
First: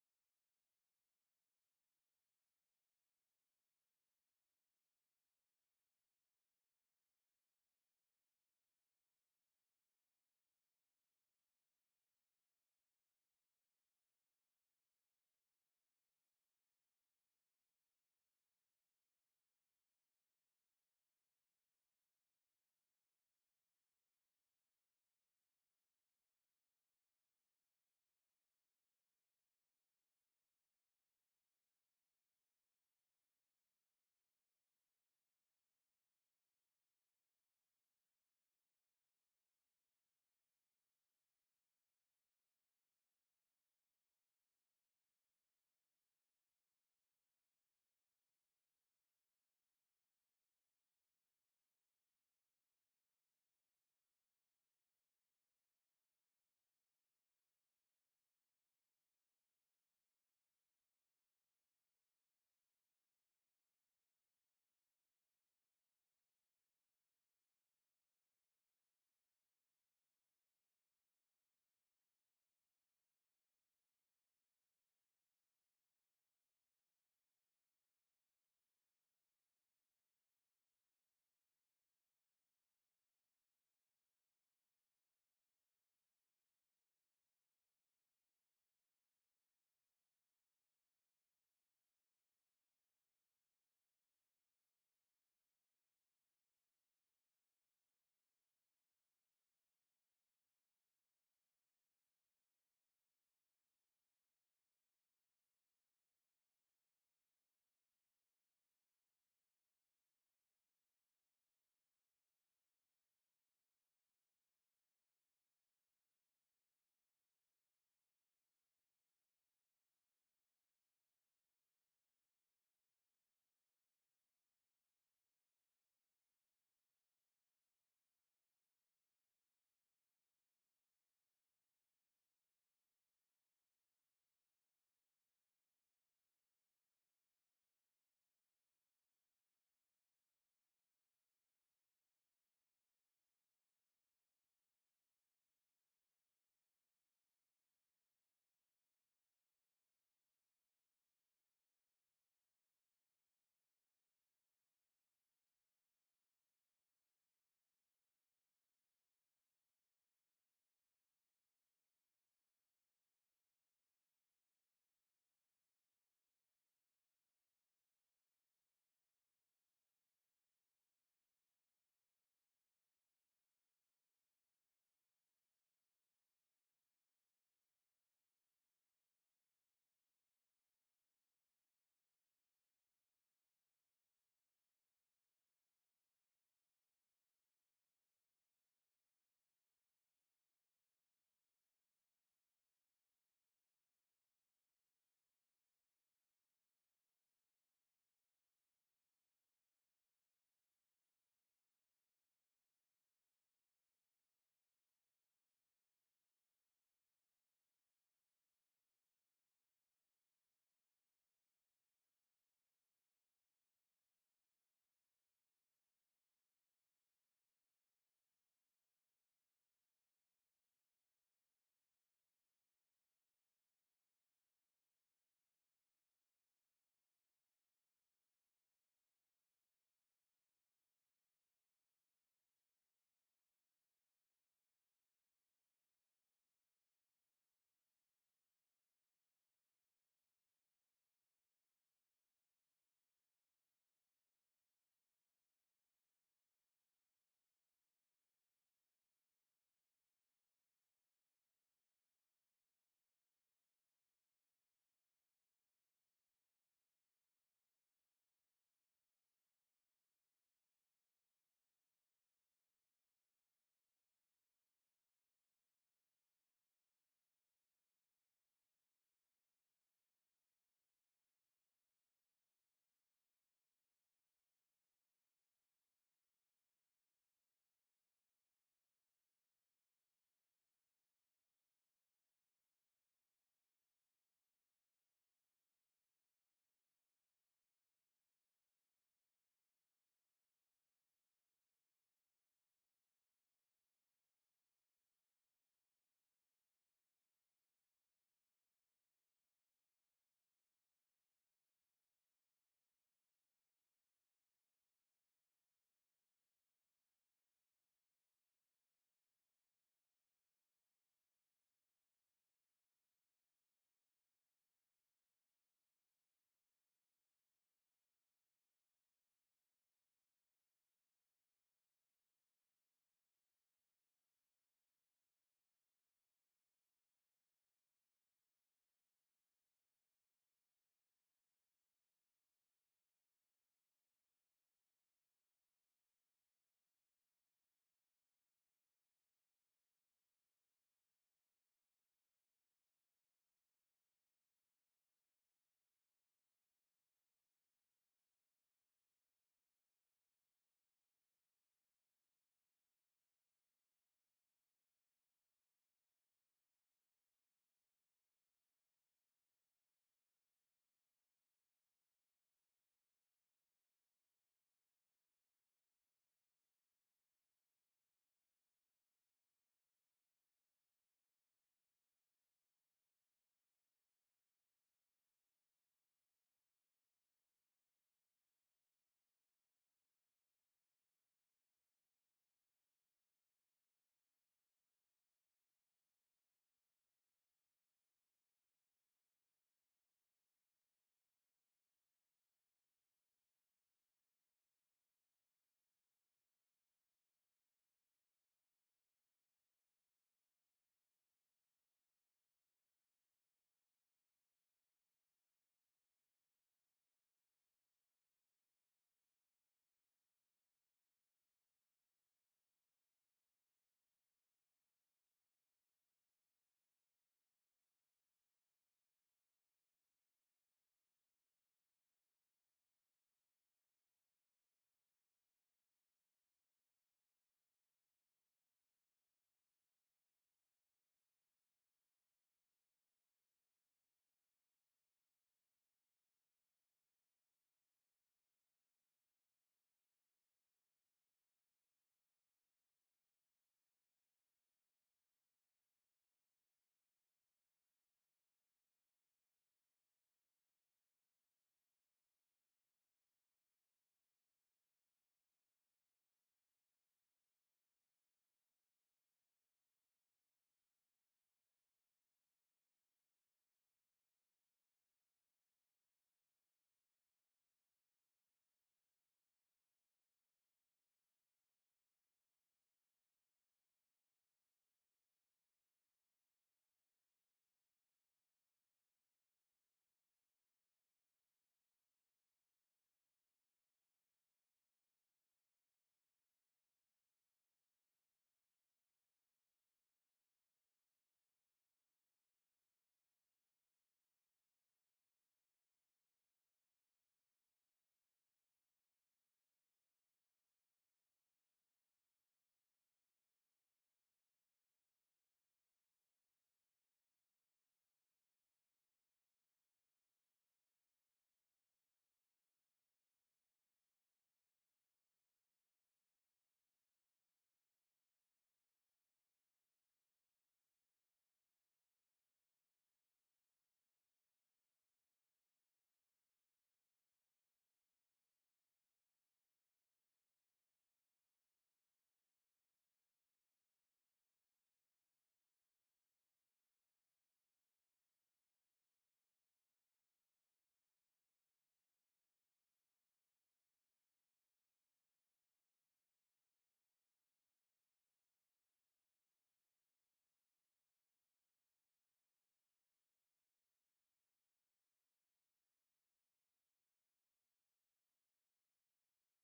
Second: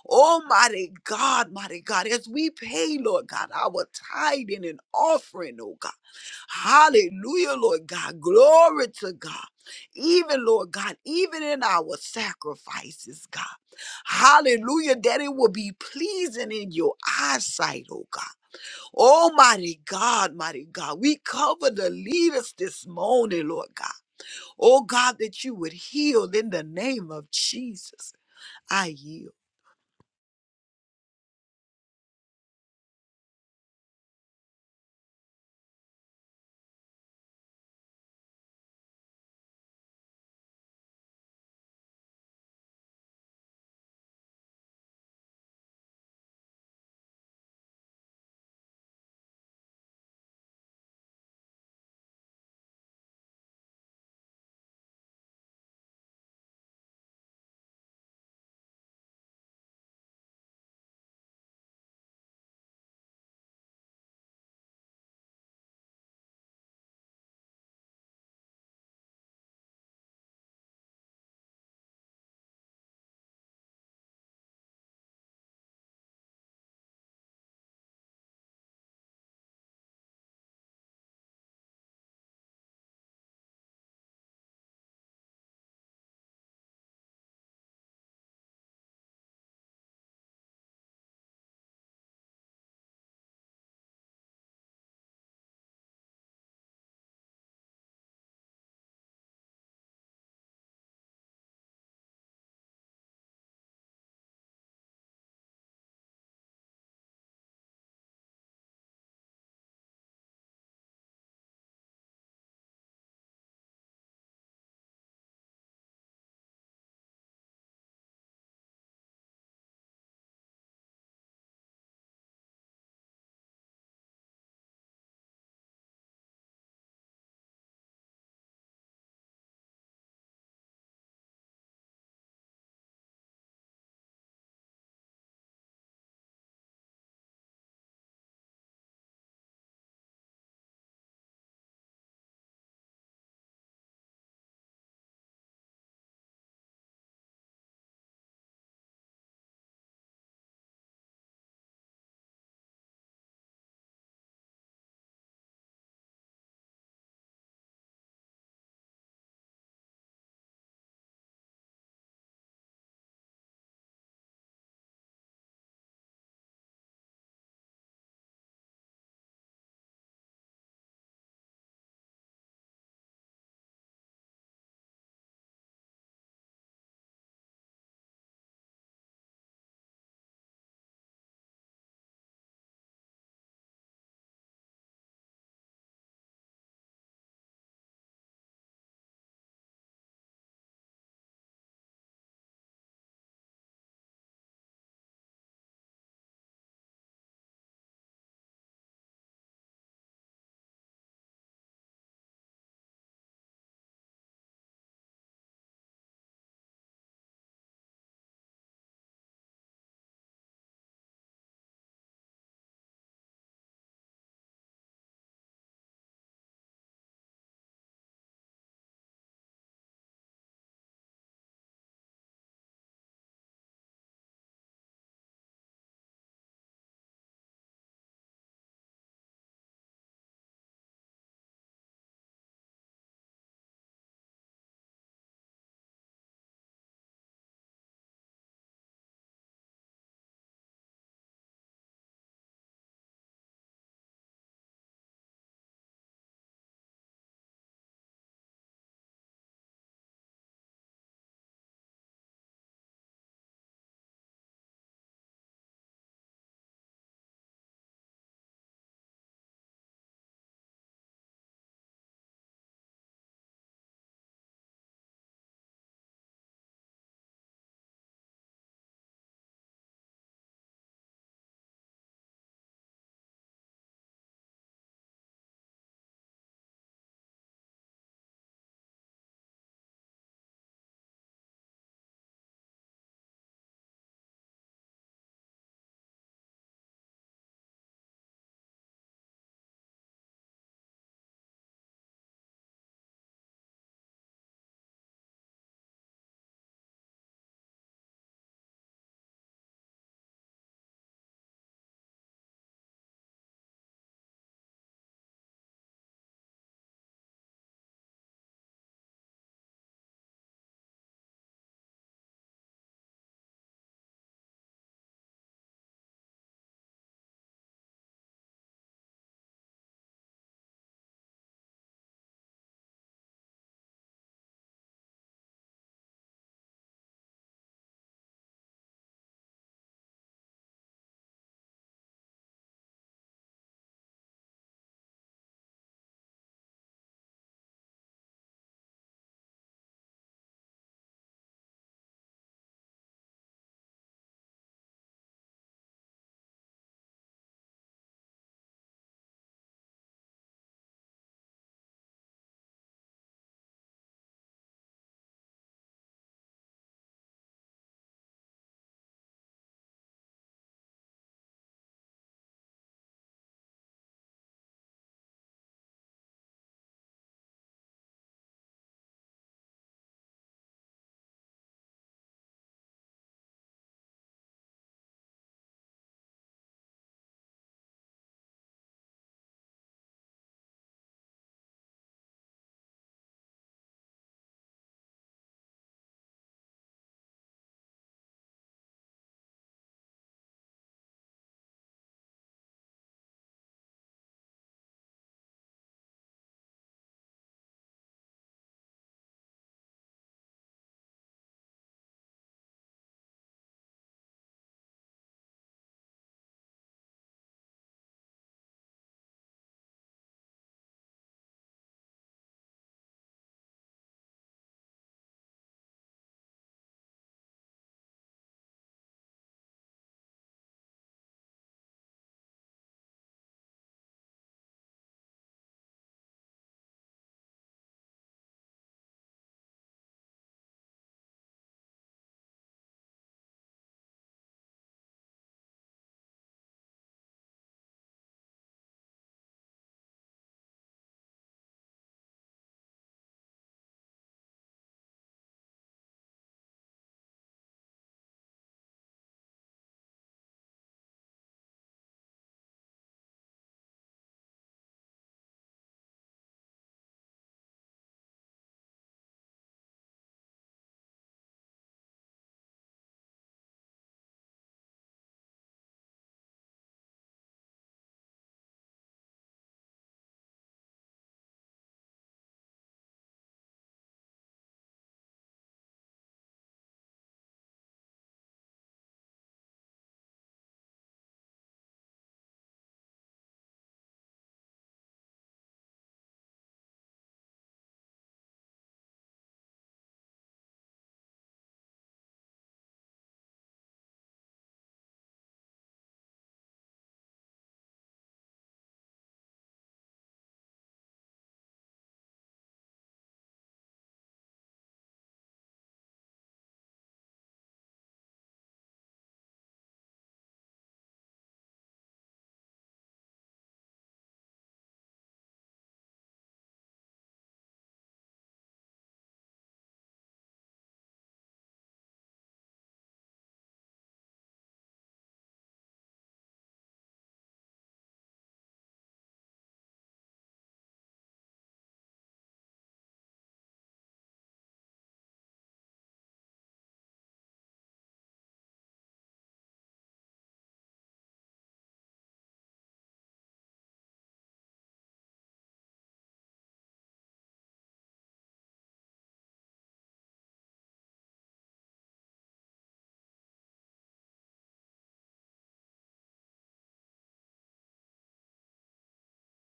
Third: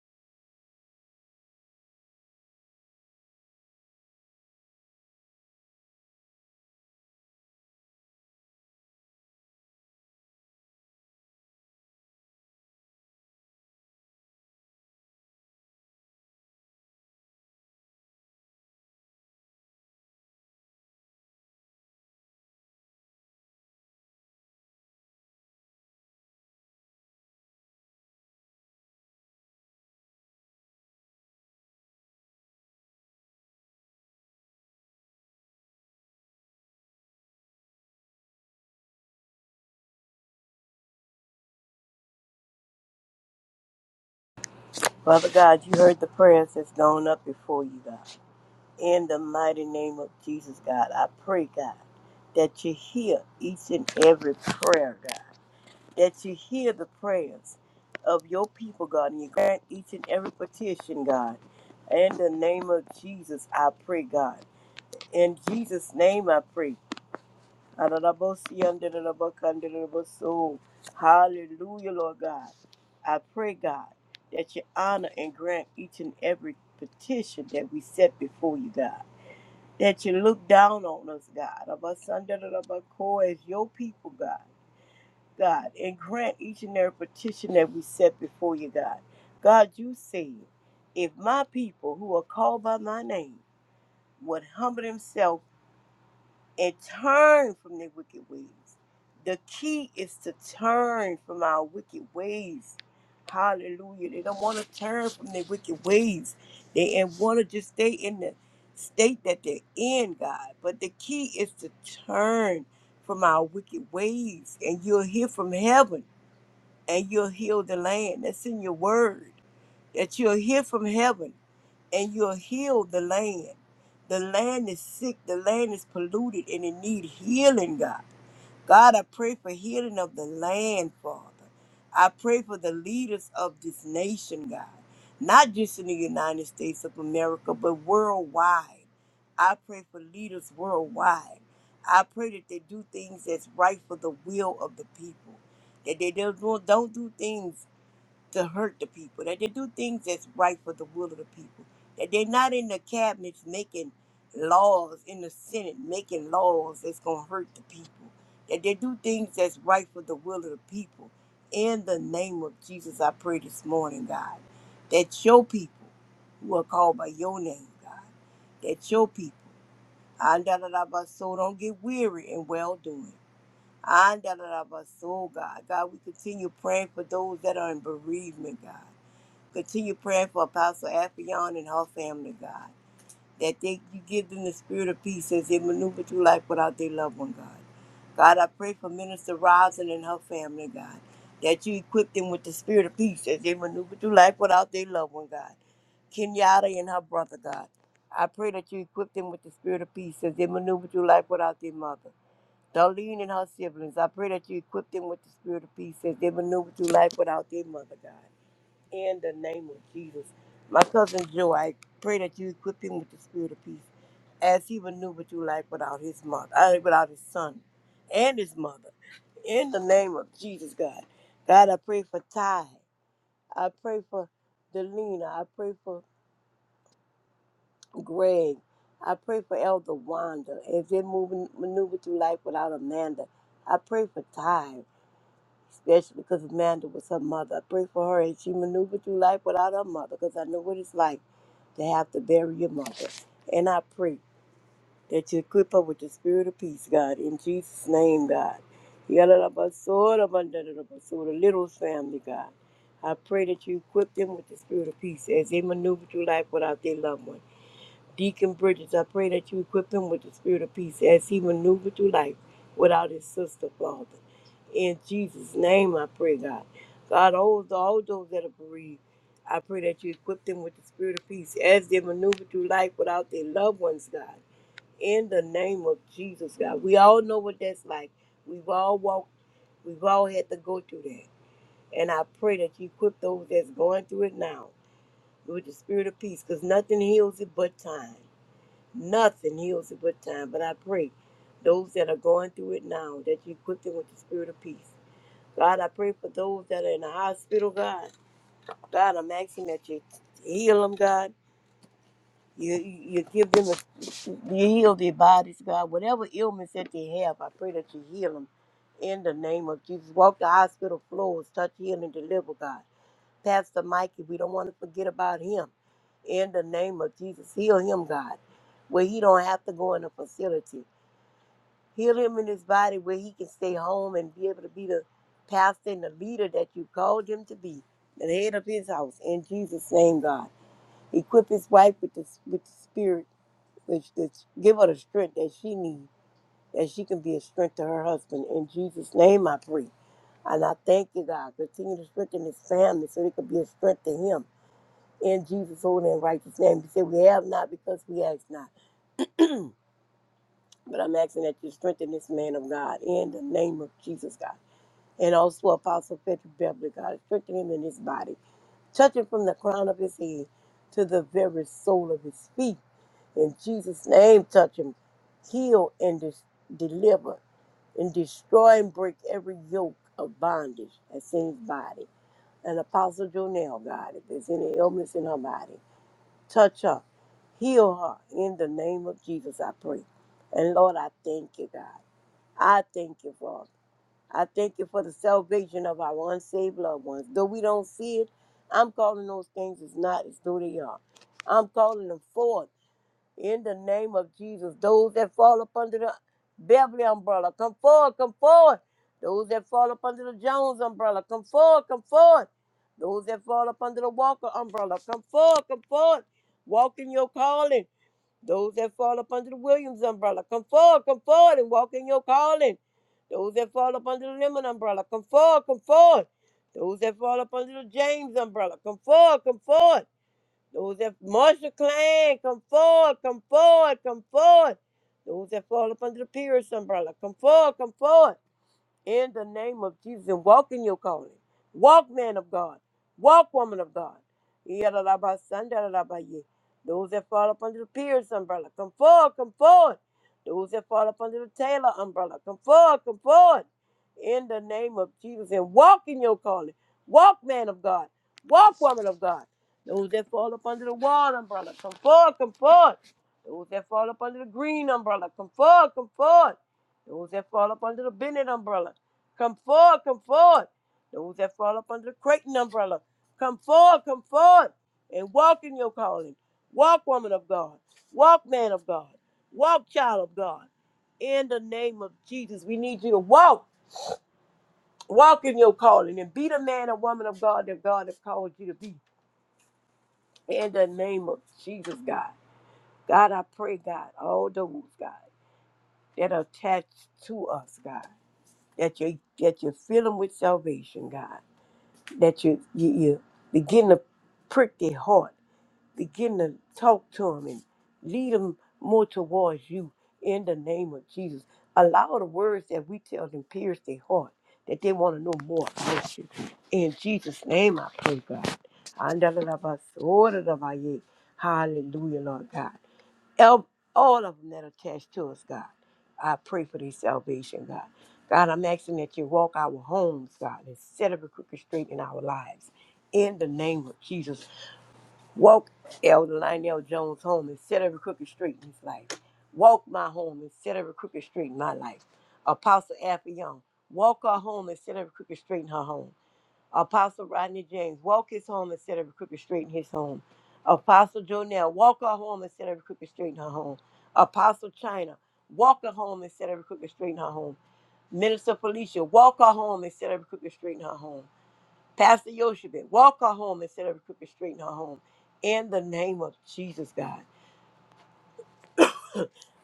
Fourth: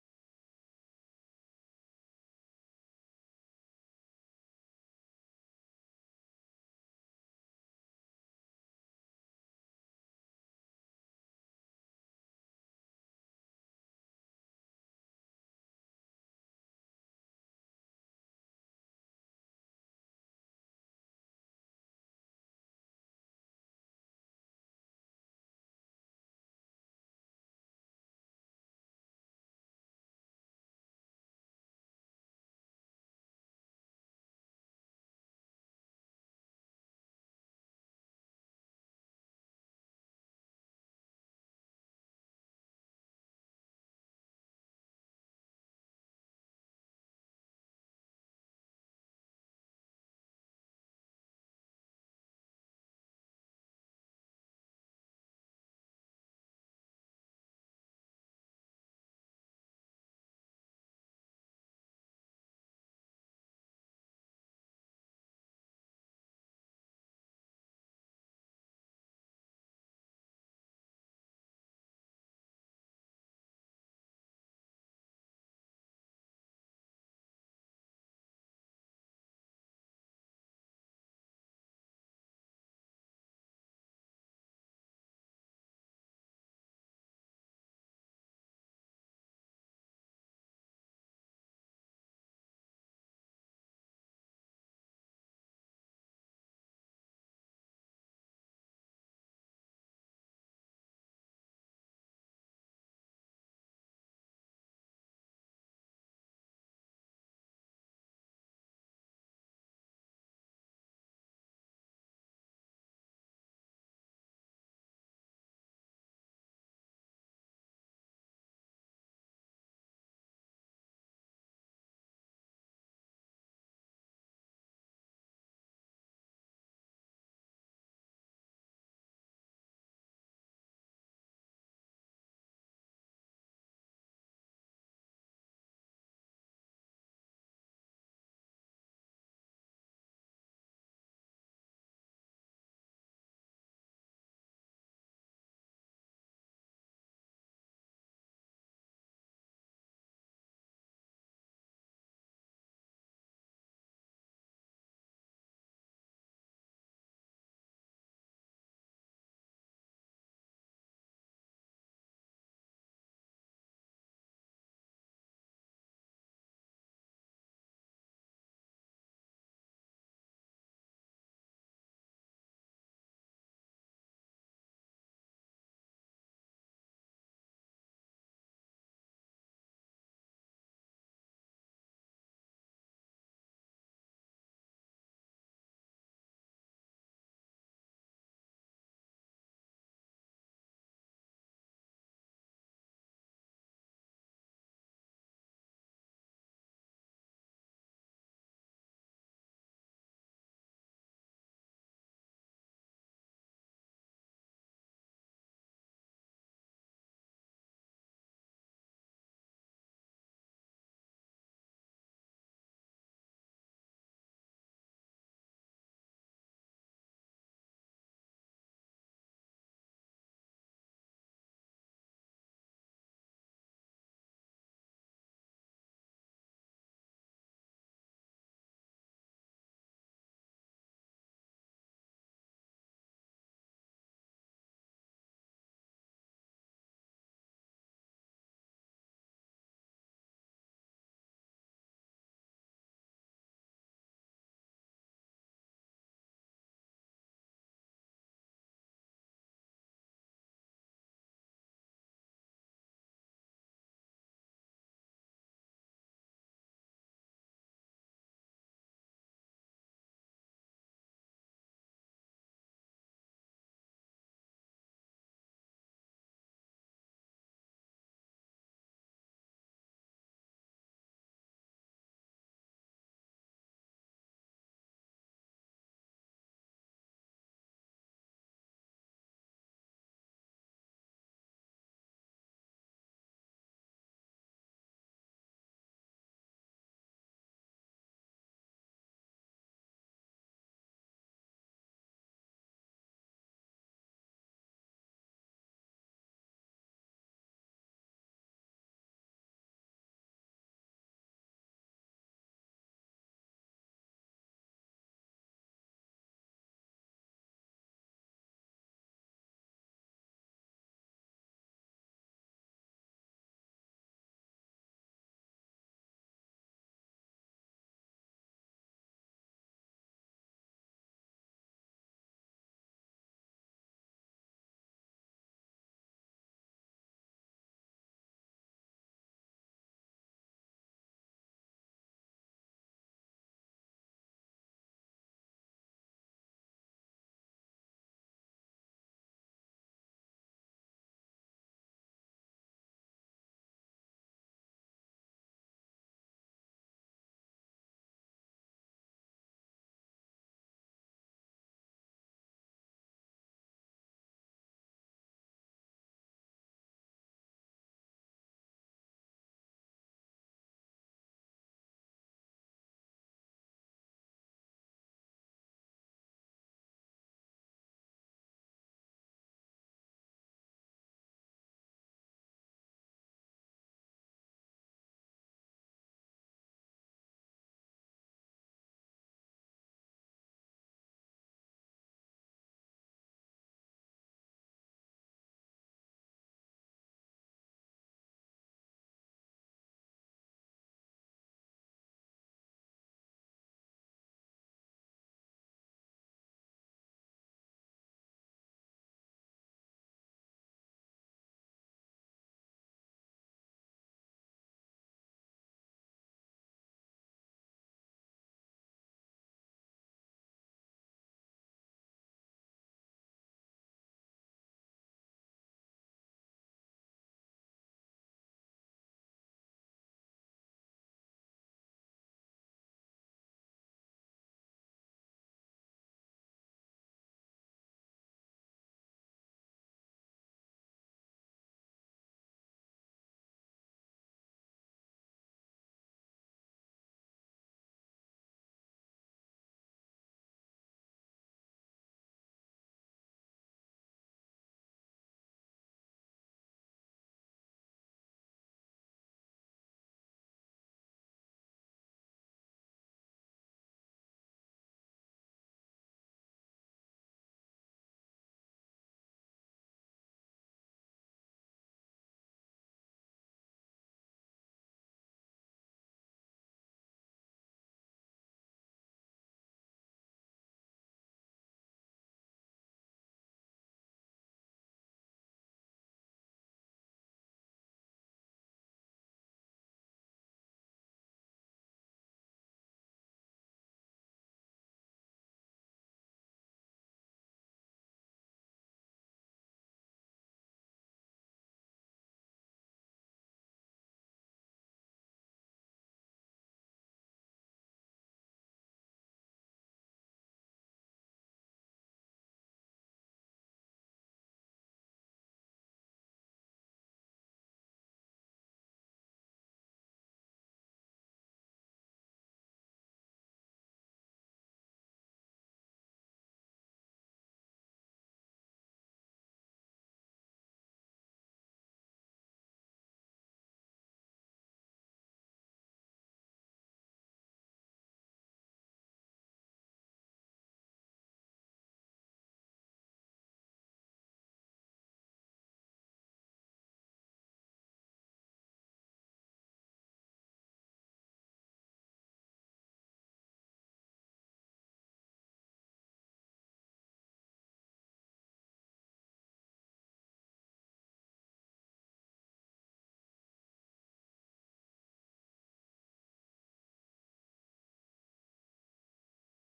Almighty God, mighty God, as we pay, Lord God, our tithing and offering, oh God. Hallelujah, Lord God. Glory to God. Even, Lord God, even in our sacrifices, God. Hallelujah, that it will be pleasing in your eyesight, oh God. Almighty God, mighty God, we cover the leaders this morning, Lord God. Oh God, that you would heal in the name of Jesus. I yield. Father God, you heard the prayers that's gone up before you, God. In the mighty name of Jesus, God, I pray, God, that you hear each and every prayer, God. That you hear the prayers of your people, God, and you grant each and every petition, God. In the name of Jesus, I pray, God. In Jesus' name, I pray. Adadabosi, andadadaboka, andadadaboso. Hallelujah, Lord God. I pray, God, that you honor and grant each and every petition that we set before you, God. That you look down on us, God, of us under the core as your people, God. God, and grant each and every petition that we set before you, God. God, you said, if my people who are called by my name would humble themselves and turn from their wicked ways. The key is to turn from our wicked ways. Hallelujah. They don't want to turn from their wicked ways. They and want to just stay in the state that they're in, God. But the key is to turn from our wicked ways. And you'll hear from heaven and you'll heal the land. That's in your word. That you'll hear from heaven and you'll heal the land. The land is sick, the land is polluted, and it need healing, God. God, I pray for healing of the land, Father. I pray for the leaders of this nation, God, not just in the United States of America, but worldwide. I pray for leaders worldwide. I pray that they do things that's right for the will of the people, that they don't, don't do things to hurt the people, that they do things that's right for the will of the people, that they're not in the cabinets making laws, in the Senate making laws that's going to hurt the people, that they do things that's right for the will of the people. In the name of Jesus, I pray this morning, God, that your people who are called by your name, God, that your people, ah, da, da, da, ba, so don't get weary in well doing. And da- da- da- ba- so, God. God, we continue praying for those that are in bereavement, God. Continue praying for Apostle Afion and her family, God. That they you give them the spirit of peace as they maneuver through life without their loved one, God. God, I pray for Minister Rosin and her family, God. That you equip them with the spirit of peace as they maneuver through life without their loved one, God. Kenyatta and her brother, God. I pray that you equip them with the spirit of peace as they maneuver through life without their mother. Darlene and her siblings, I pray that you equip them with the spirit of peace as they maneuver through life without their mother, God. In the name of Jesus. My cousin Joe, I pray that you equip him with the spirit of peace as he maneuvered through life without his mother, uh, without his son and his mother. In the name of Jesus, God. God, I pray for Ty. I pray for Delina. I pray for Greg. I pray for Elder Wanda as they're moving, maneuver through life without Amanda. I pray for Ty. especially because Amanda was her mother. I pray for her and she maneuvered through life without her mother because I know what it's like to have to bury your mother. And I pray that you equip her with the spirit of peace, God, in Jesus' name, God. Yalalabasodabandalalabasod, The little family, God. I pray that you equip them with the spirit of peace as they maneuver through life without their loved one. Deacon Bridges, I pray that you equip him with the spirit of peace as he maneuvered through life without his sister, Father. In Jesus' name, I pray, God. God, all, all those that are bereaved, I pray that you equip them with the spirit of peace as they maneuver through life without their loved ones, God. In the name of Jesus, God. We all know what that's like. We've all walked, we've all had to go through that. And I pray that you equip those that's going through it now with the spirit of peace because nothing heals it but time. Nothing heals at good time, but I pray those that are going through it now that you equip them with the spirit of peace. God, I pray for those that are in the hospital, God. God, I'm asking that you heal them, God. You, you give them, a, you heal their bodies, God. Whatever ailments that they have, I pray that you heal them in the name of Jesus. Walk the hospital floors, touch, heal, and deliver, God. Pastor Mikey. We don't want to forget about him. In the name of Jesus, heal him, God, where he don't have to go in a facility. Heal him in his body where he can stay home and be able to be the pastor and the leader that you called him to be, the head of his house. In Jesus' name, God, equip his wife with the with the spirit, which which- give her the strength that she needs, that she can be a strength to her husband. In Jesus' name, I pray. And I thank you, God. Continue to strengthen his family so they could be a strength to him. In Jesus' holy and righteous name, you say we have not because we ask not. But I'm asking that you strengthen this man of God in the name of Jesus, God. And also Apostle Patrick Beverly, God, strengthen him in his body. Touch him from the crown of his head to the very sole of his feet. In Jesus' name, touch him. Heal and dis- deliver and destroy and break every yoke of bondage that's in his body. And Apostle Jonell, God, if there's any illness in her body. Touch her, heal her in the name of Jesus, I pray. And Lord, I thank you, God. I thank you, Father. I thank you for the salvation of our unsaved loved ones. Though we don't see it, I'm calling those things as not as though they are. I'm calling them forth in the name of Jesus, those that fall up under the Beverly umbrella, come forward, come forward. Those that fall up under the Jones umbrella, come forward, come forward. Those that fall up under the Walker umbrella, come forward, come forward. Walk in your calling. Those that fall up under the Williams umbrella, come forward, come forward and walk in your calling. Those that fall up under the Lemon umbrella, come forward, come forward. Those that fall up under the James umbrella, come forward, come forward. Those that march the clan, come forward, come forward, come forward. Those that fall up under the Pierce umbrella, come forward, come forward in the name of Jesus and walk in your calling. Walk, man of God. Walk, woman of God. Yadalabasandarabaya. Those that fall up under the Pierce umbrella, come forward, come forward. Those that fall up under the Taylor umbrella, come forward, come forward. In the name of Jesus and walk in your calling. Walk, man of God. Walk, woman of God. Those that fall up under the wall umbrella, come forward, come forward. Those that fall up under the green umbrella, come forward, come forward. Those that fall up under the Bennett umbrella, Come forward, come forward. Those that fall up under the Creighton umbrella, come forward, come forward, and walk in your calling. Walk, woman of God. Walk, man of God. Walk, child of God. In the name of Jesus, we need you to walk, walk in your calling, and be the man or woman of God that God has called you to be. In the name of Jesus, God. God, I pray, God, all those, God, that are attached to us, God, that you, that you fill them with salvation, God that you you, you begin to prick their heart, begin to talk to them and lead them more towards you in the name of Jesus. Allow the words that we tell them pierce their heart, that they want to know more about you. In Jesus' name I pray, God. Andalalabasorabaye. Hallelujah, Lord God. El- all of them that are attached to us, God. I pray for their salvation, God. God, I'm asking that you walk our homes, God, and set up a crooked straight in our lives. In the name of Jesus, walk Elder Lionel Jones' home and set every crooked straight in his life. Walk my home and set every crooked straight in my life. Apostle Affion, walk her home and set every crooked straight in her home. Apostle Rodney James, walk his home instead of crooked straight in his home. Apostle Jonell, walk her home instead of crooked straight in her home. Apostle China, walk her home instead of crooked straight in her home. Minister Felicia, walk her home instead of crooked straight in her home. Pastor Yoshibit, walk her home instead of crooked straight in her home. In the name of Jesus, God.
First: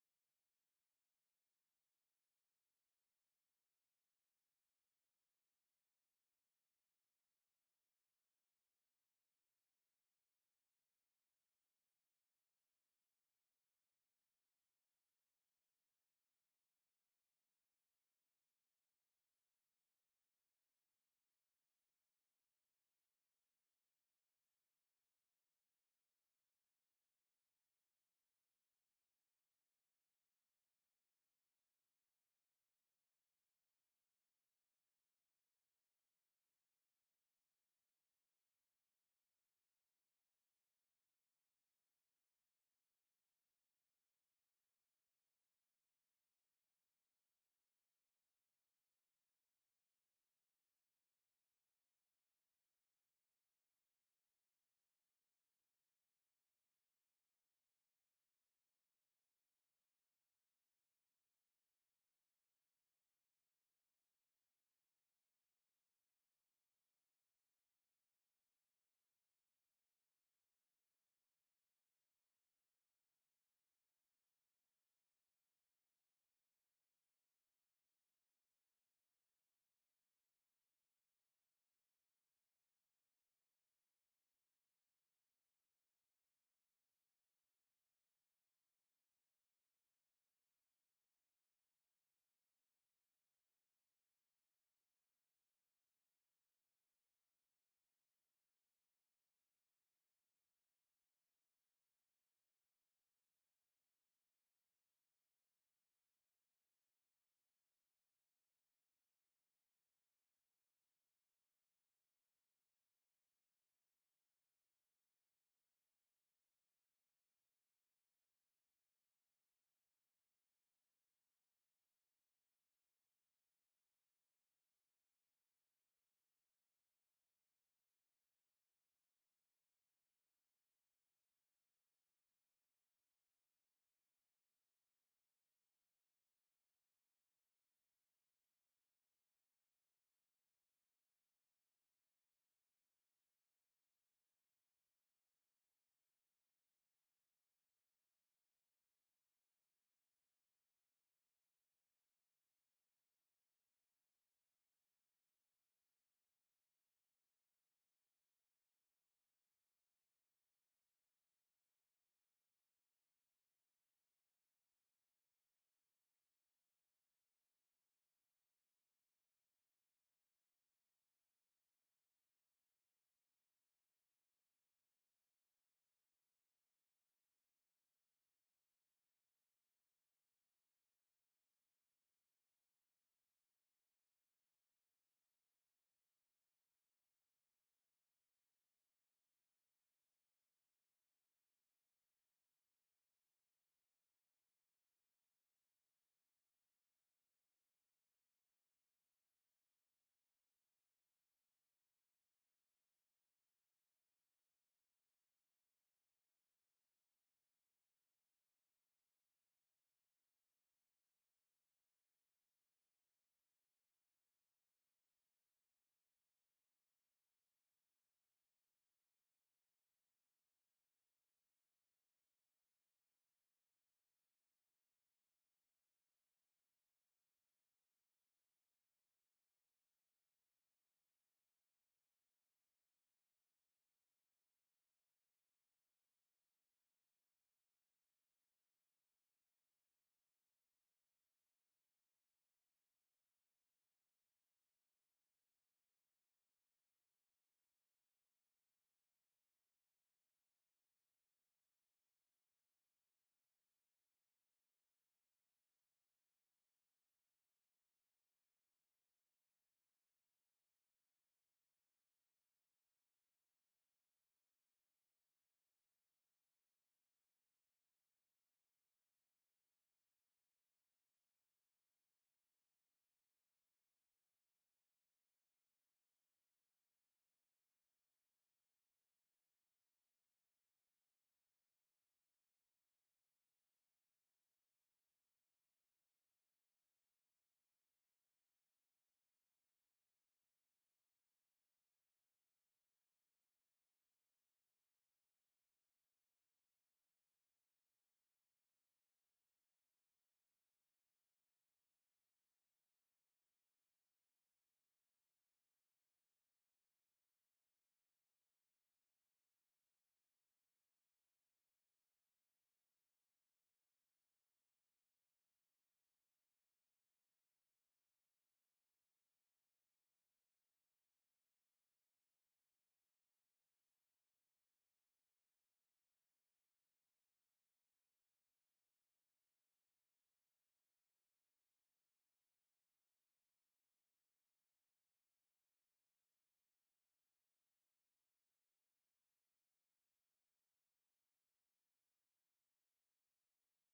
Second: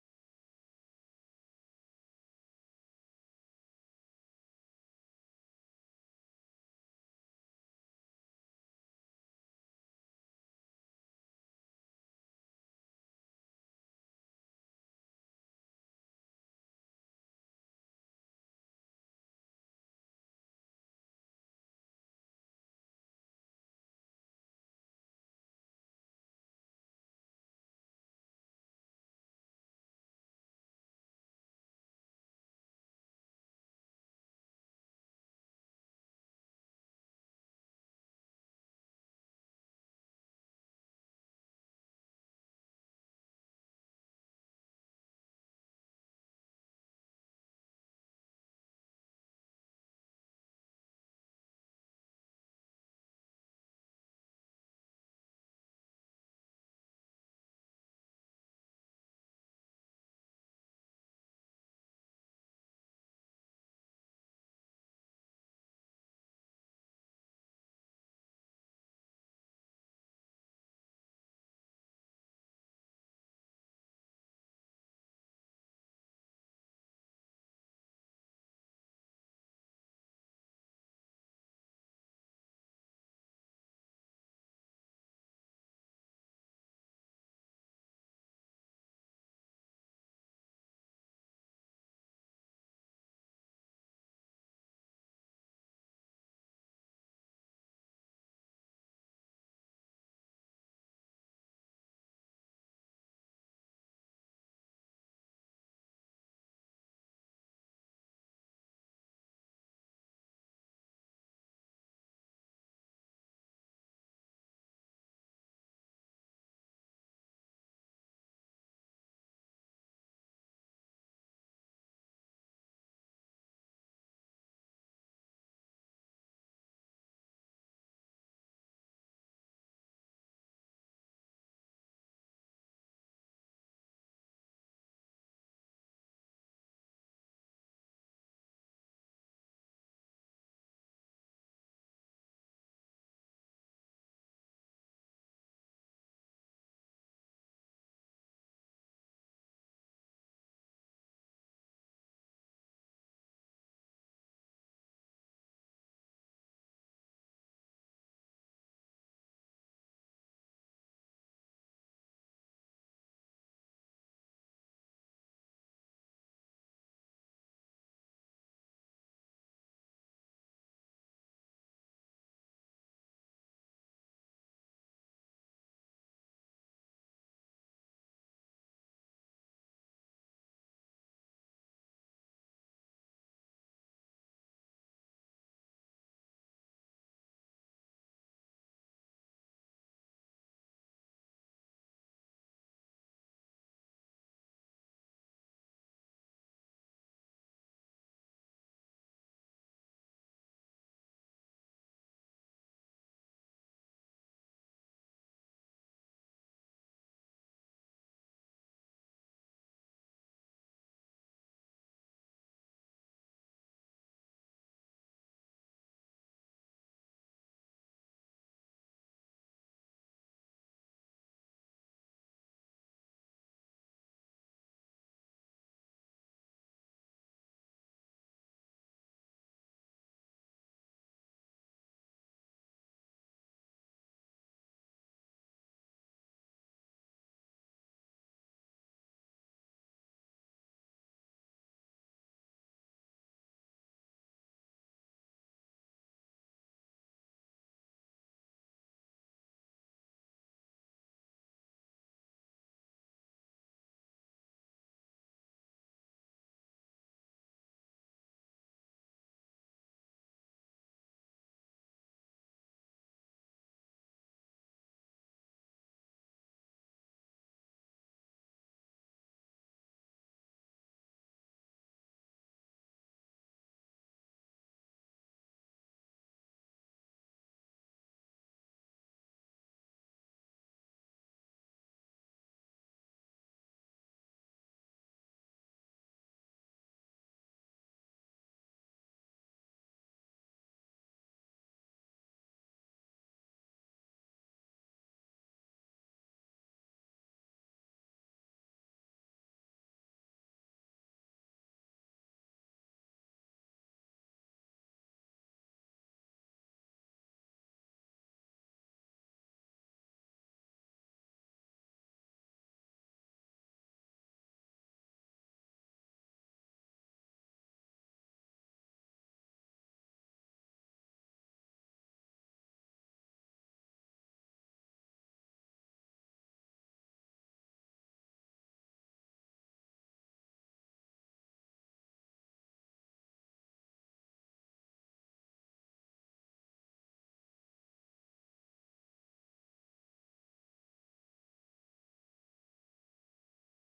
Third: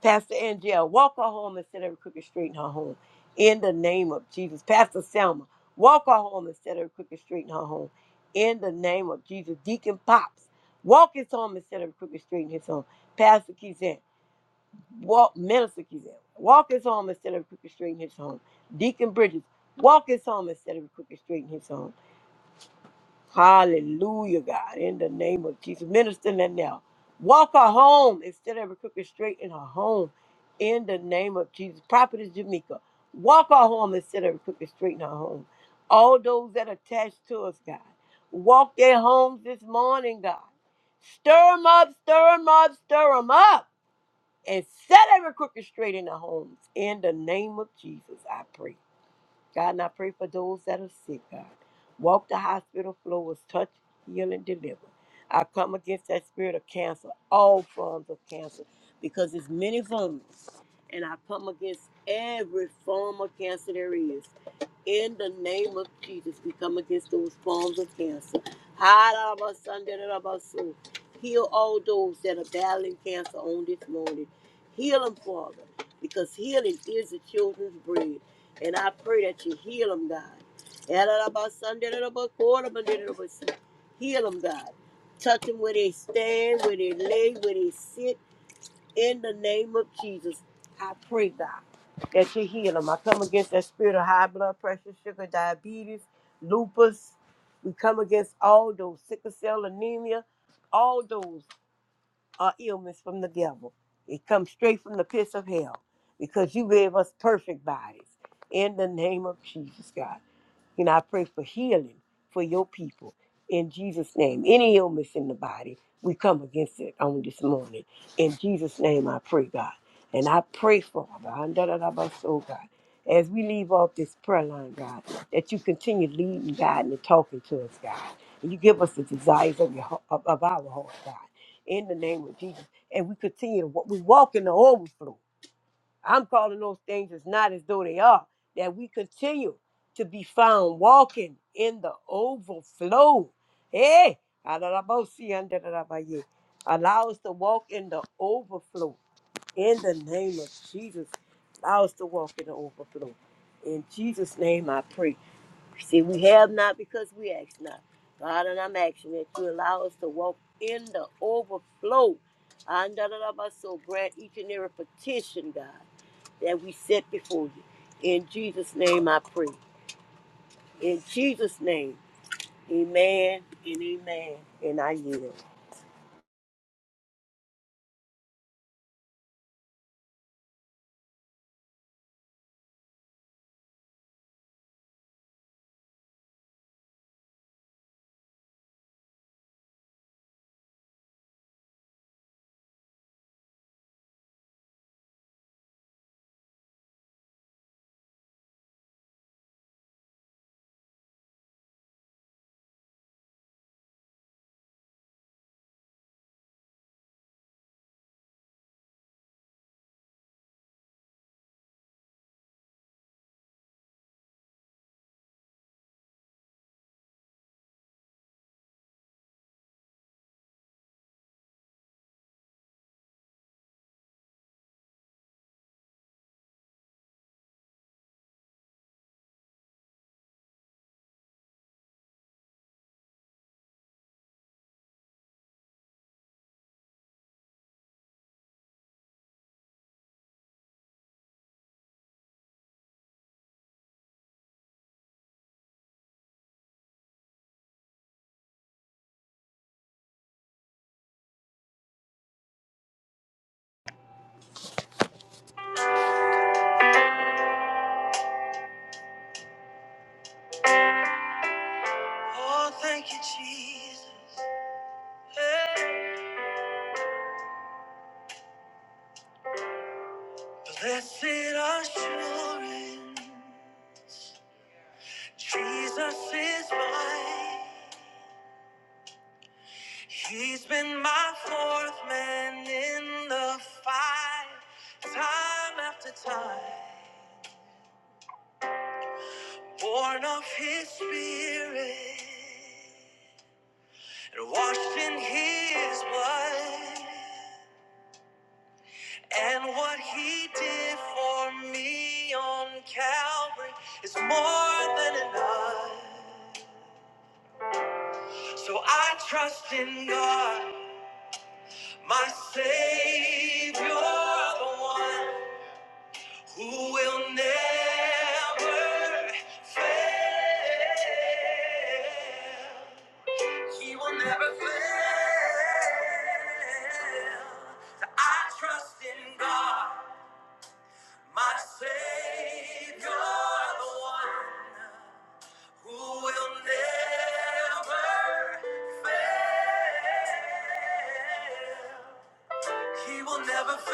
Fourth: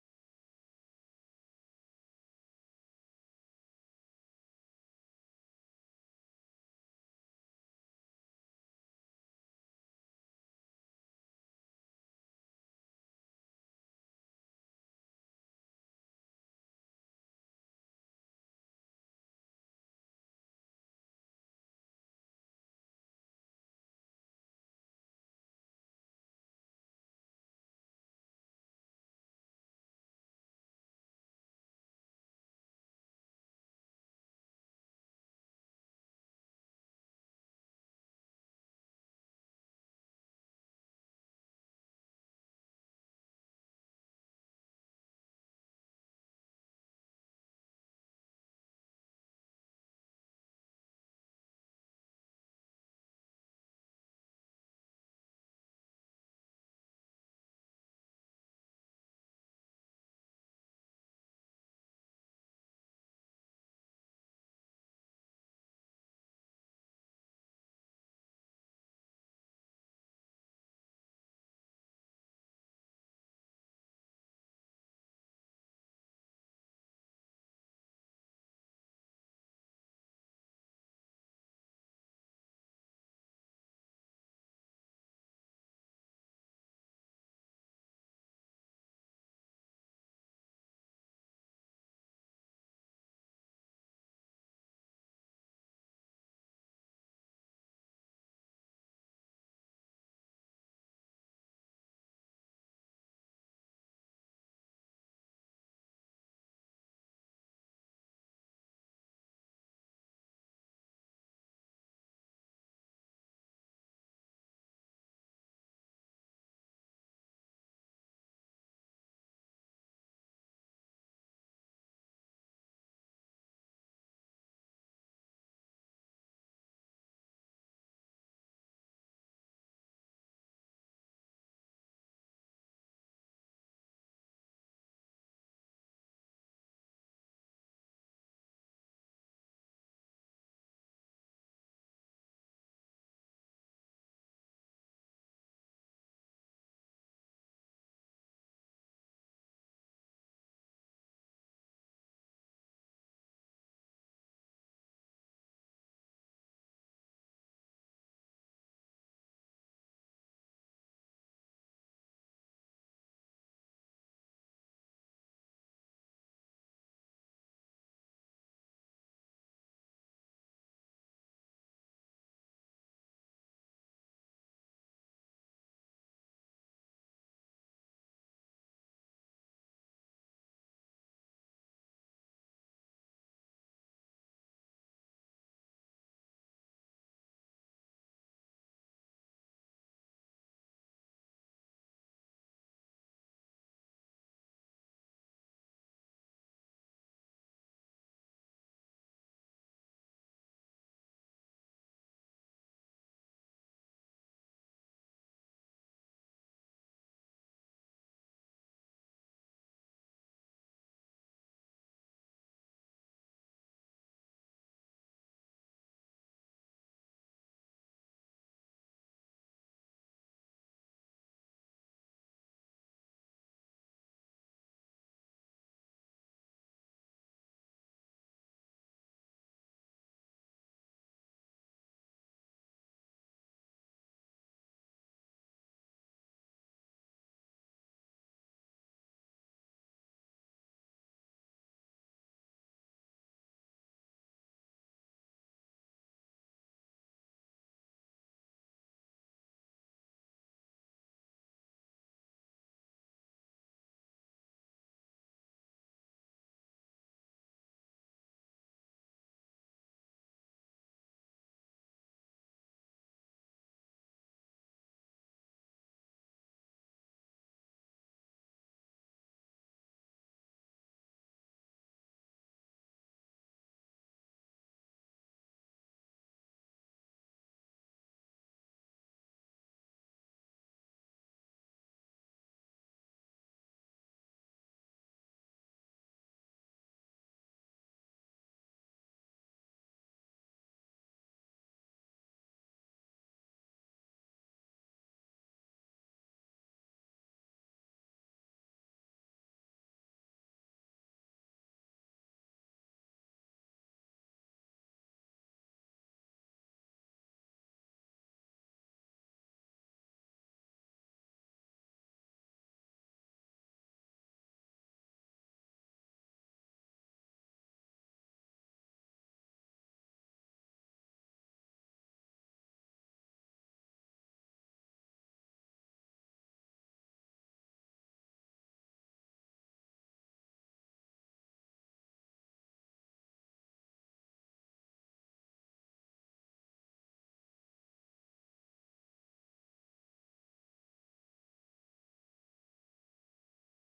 Pastor Angel, walk her home instead of crooked straight in her home. In the name of Jesus. Pastor Selma, walk her home instead of crooked straight in her home. In the name of Jesus. Deacon Pops, walk his home instead of crooked straight in his home. Pastor Kizan, walk Minister Kizan, walk his home instead of crooked straight in his home. Deacon Bridges, walk his home instead of crooked straight in his home. Hallelujah, God, in the name of Jesus. Minister now. Walk her home instead of every crooked straight in her home. In the name of Jesus. Prophetess Jamaica. Walk her home instead of every crooked straight in her home. All those that are attached to us, God. Walk their homes this morning, God. Stir them up, stir them up, stir them up. And set every crooked straight in their homes. In the name of Jesus, I pray. God, and I pray for those that are sick, God. Walk the hospital floors, touch, heal, and deliver. I come against that spirit of cancer, all forms of cancer, because it's many forms, and I come against every form of cancer there is. In the name of Jesus, we come against those forms of cancer. Harabasandarabasu. Heal all those that are battling cancer on this morning. Heal them, Father, because healing is the children's bread. And I pray that you heal them, God. Ararabasandarabakorobandarabasi. Heal them, God. Touch them where they stand, where they lay, where they sit. In the name of Jesus, I pray, God, that you heal them. I come against that spirit of high blood pressure, sugar, diabetes, lupus. We come against all those sickle cell anemia. All those are ailments from the devil. It comes straight from the pits of hell because you gave us perfect bodies. In the name of Jesus, God. You know, I pray for healing for your people in Jesus' name. Any illness in the body, we come against it on this morning. In Jesus' name, I pray, God. And I pray, Father, oh God, as we leave off this prayer line, God, that you continue leading, guiding, and talking to us, God. And you give us the desires of, your, heart- of, of our heart, God, in the name of Jesus. And we continue to walk, we walk in the overflow. I'm calling those things as not as though they are, that we continue to be found walking in the overflow. Hey, allow us to walk in the overflow in the name of Jesus. Allow us to walk in the overflow. In Jesus' name I pray. See, we have not because we ask not. God, and I'm asking that you allow us to walk in the overflow. And so grant each and every petition, God that we set before you. In Jesus' name I pray. In Jesus' name, amen and amen. And I yield. Jesus, blessed assurance, Jesus is mine. He's been my fourth man in the fight, time after time, born of his spirit and washed in his blood. And what he did for me on Calvary is more than enough. So I trust in God, my Savior, the one who will never fail. He will never fail. So I trust in God. My Savior, the one who will never fail. He will never fail.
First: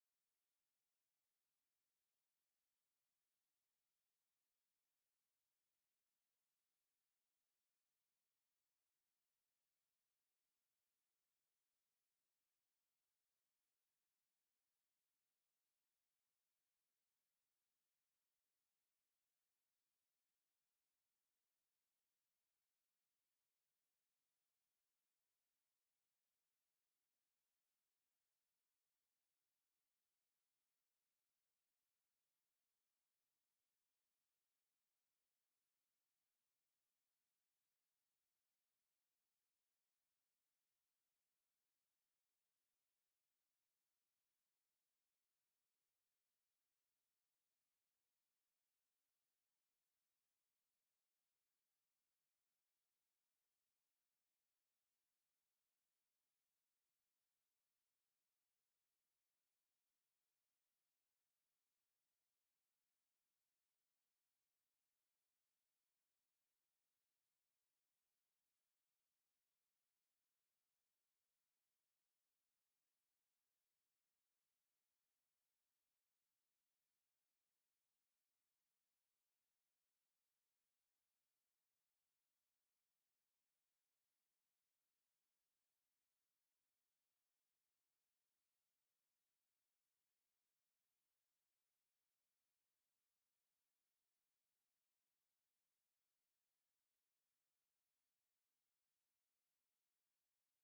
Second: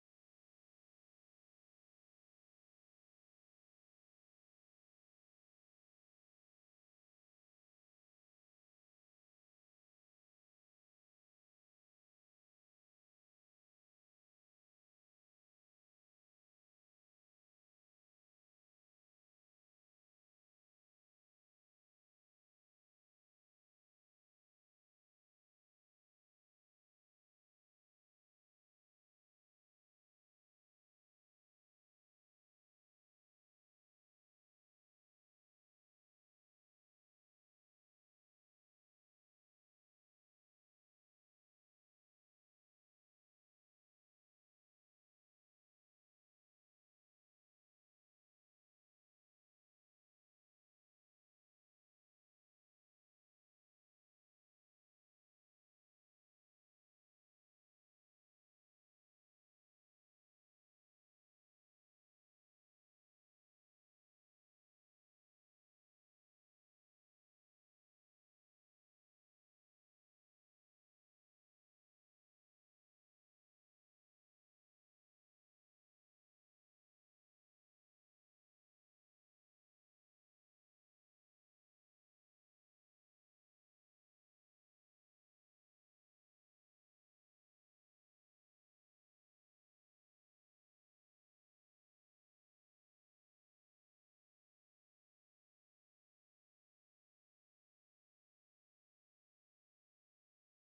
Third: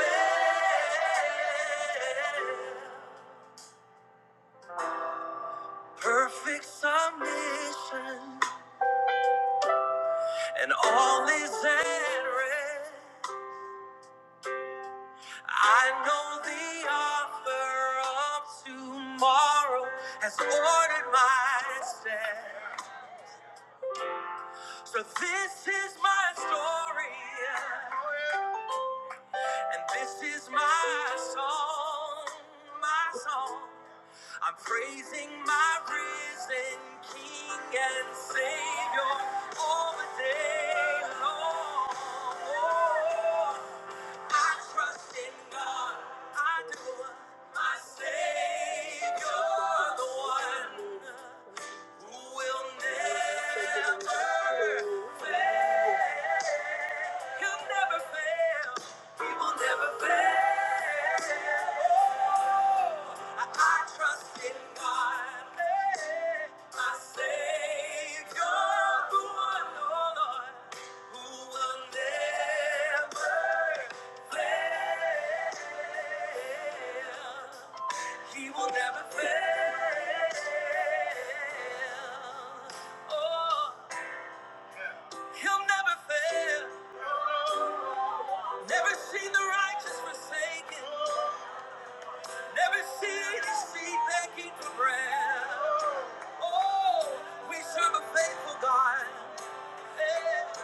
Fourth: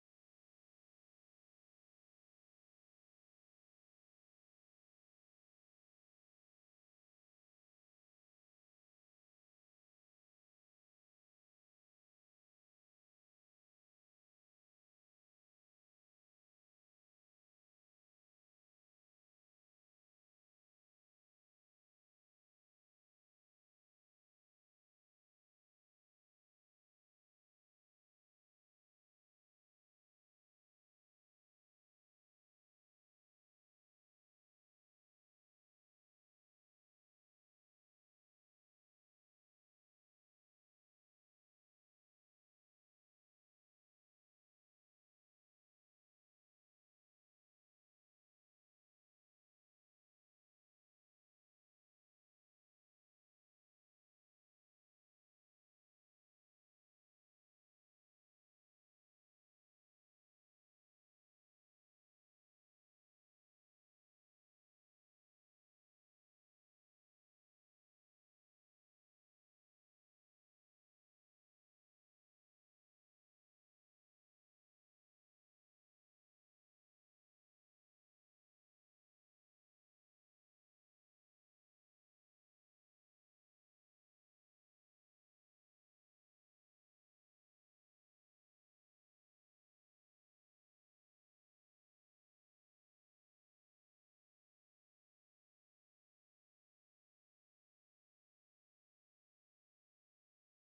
Perfect submission, and all is at rest. I know the author of tomorrow has ordered my steps. So this is my story, yeah. and this is my song, my song. I'm praising my risen King and Savior all the day long. Oh, I trust in God, I do. My Savior, the one who will never fail. You'll never fail. We will never fail. I, I trust in God, eh, my Savior, who One, oh Lord, who will never fail. He will never fail. Oh, he'll never fail. Never seen the righteous forsaken. Every city's feet begging for bread. Oh, we serve a faithful God. Yeah.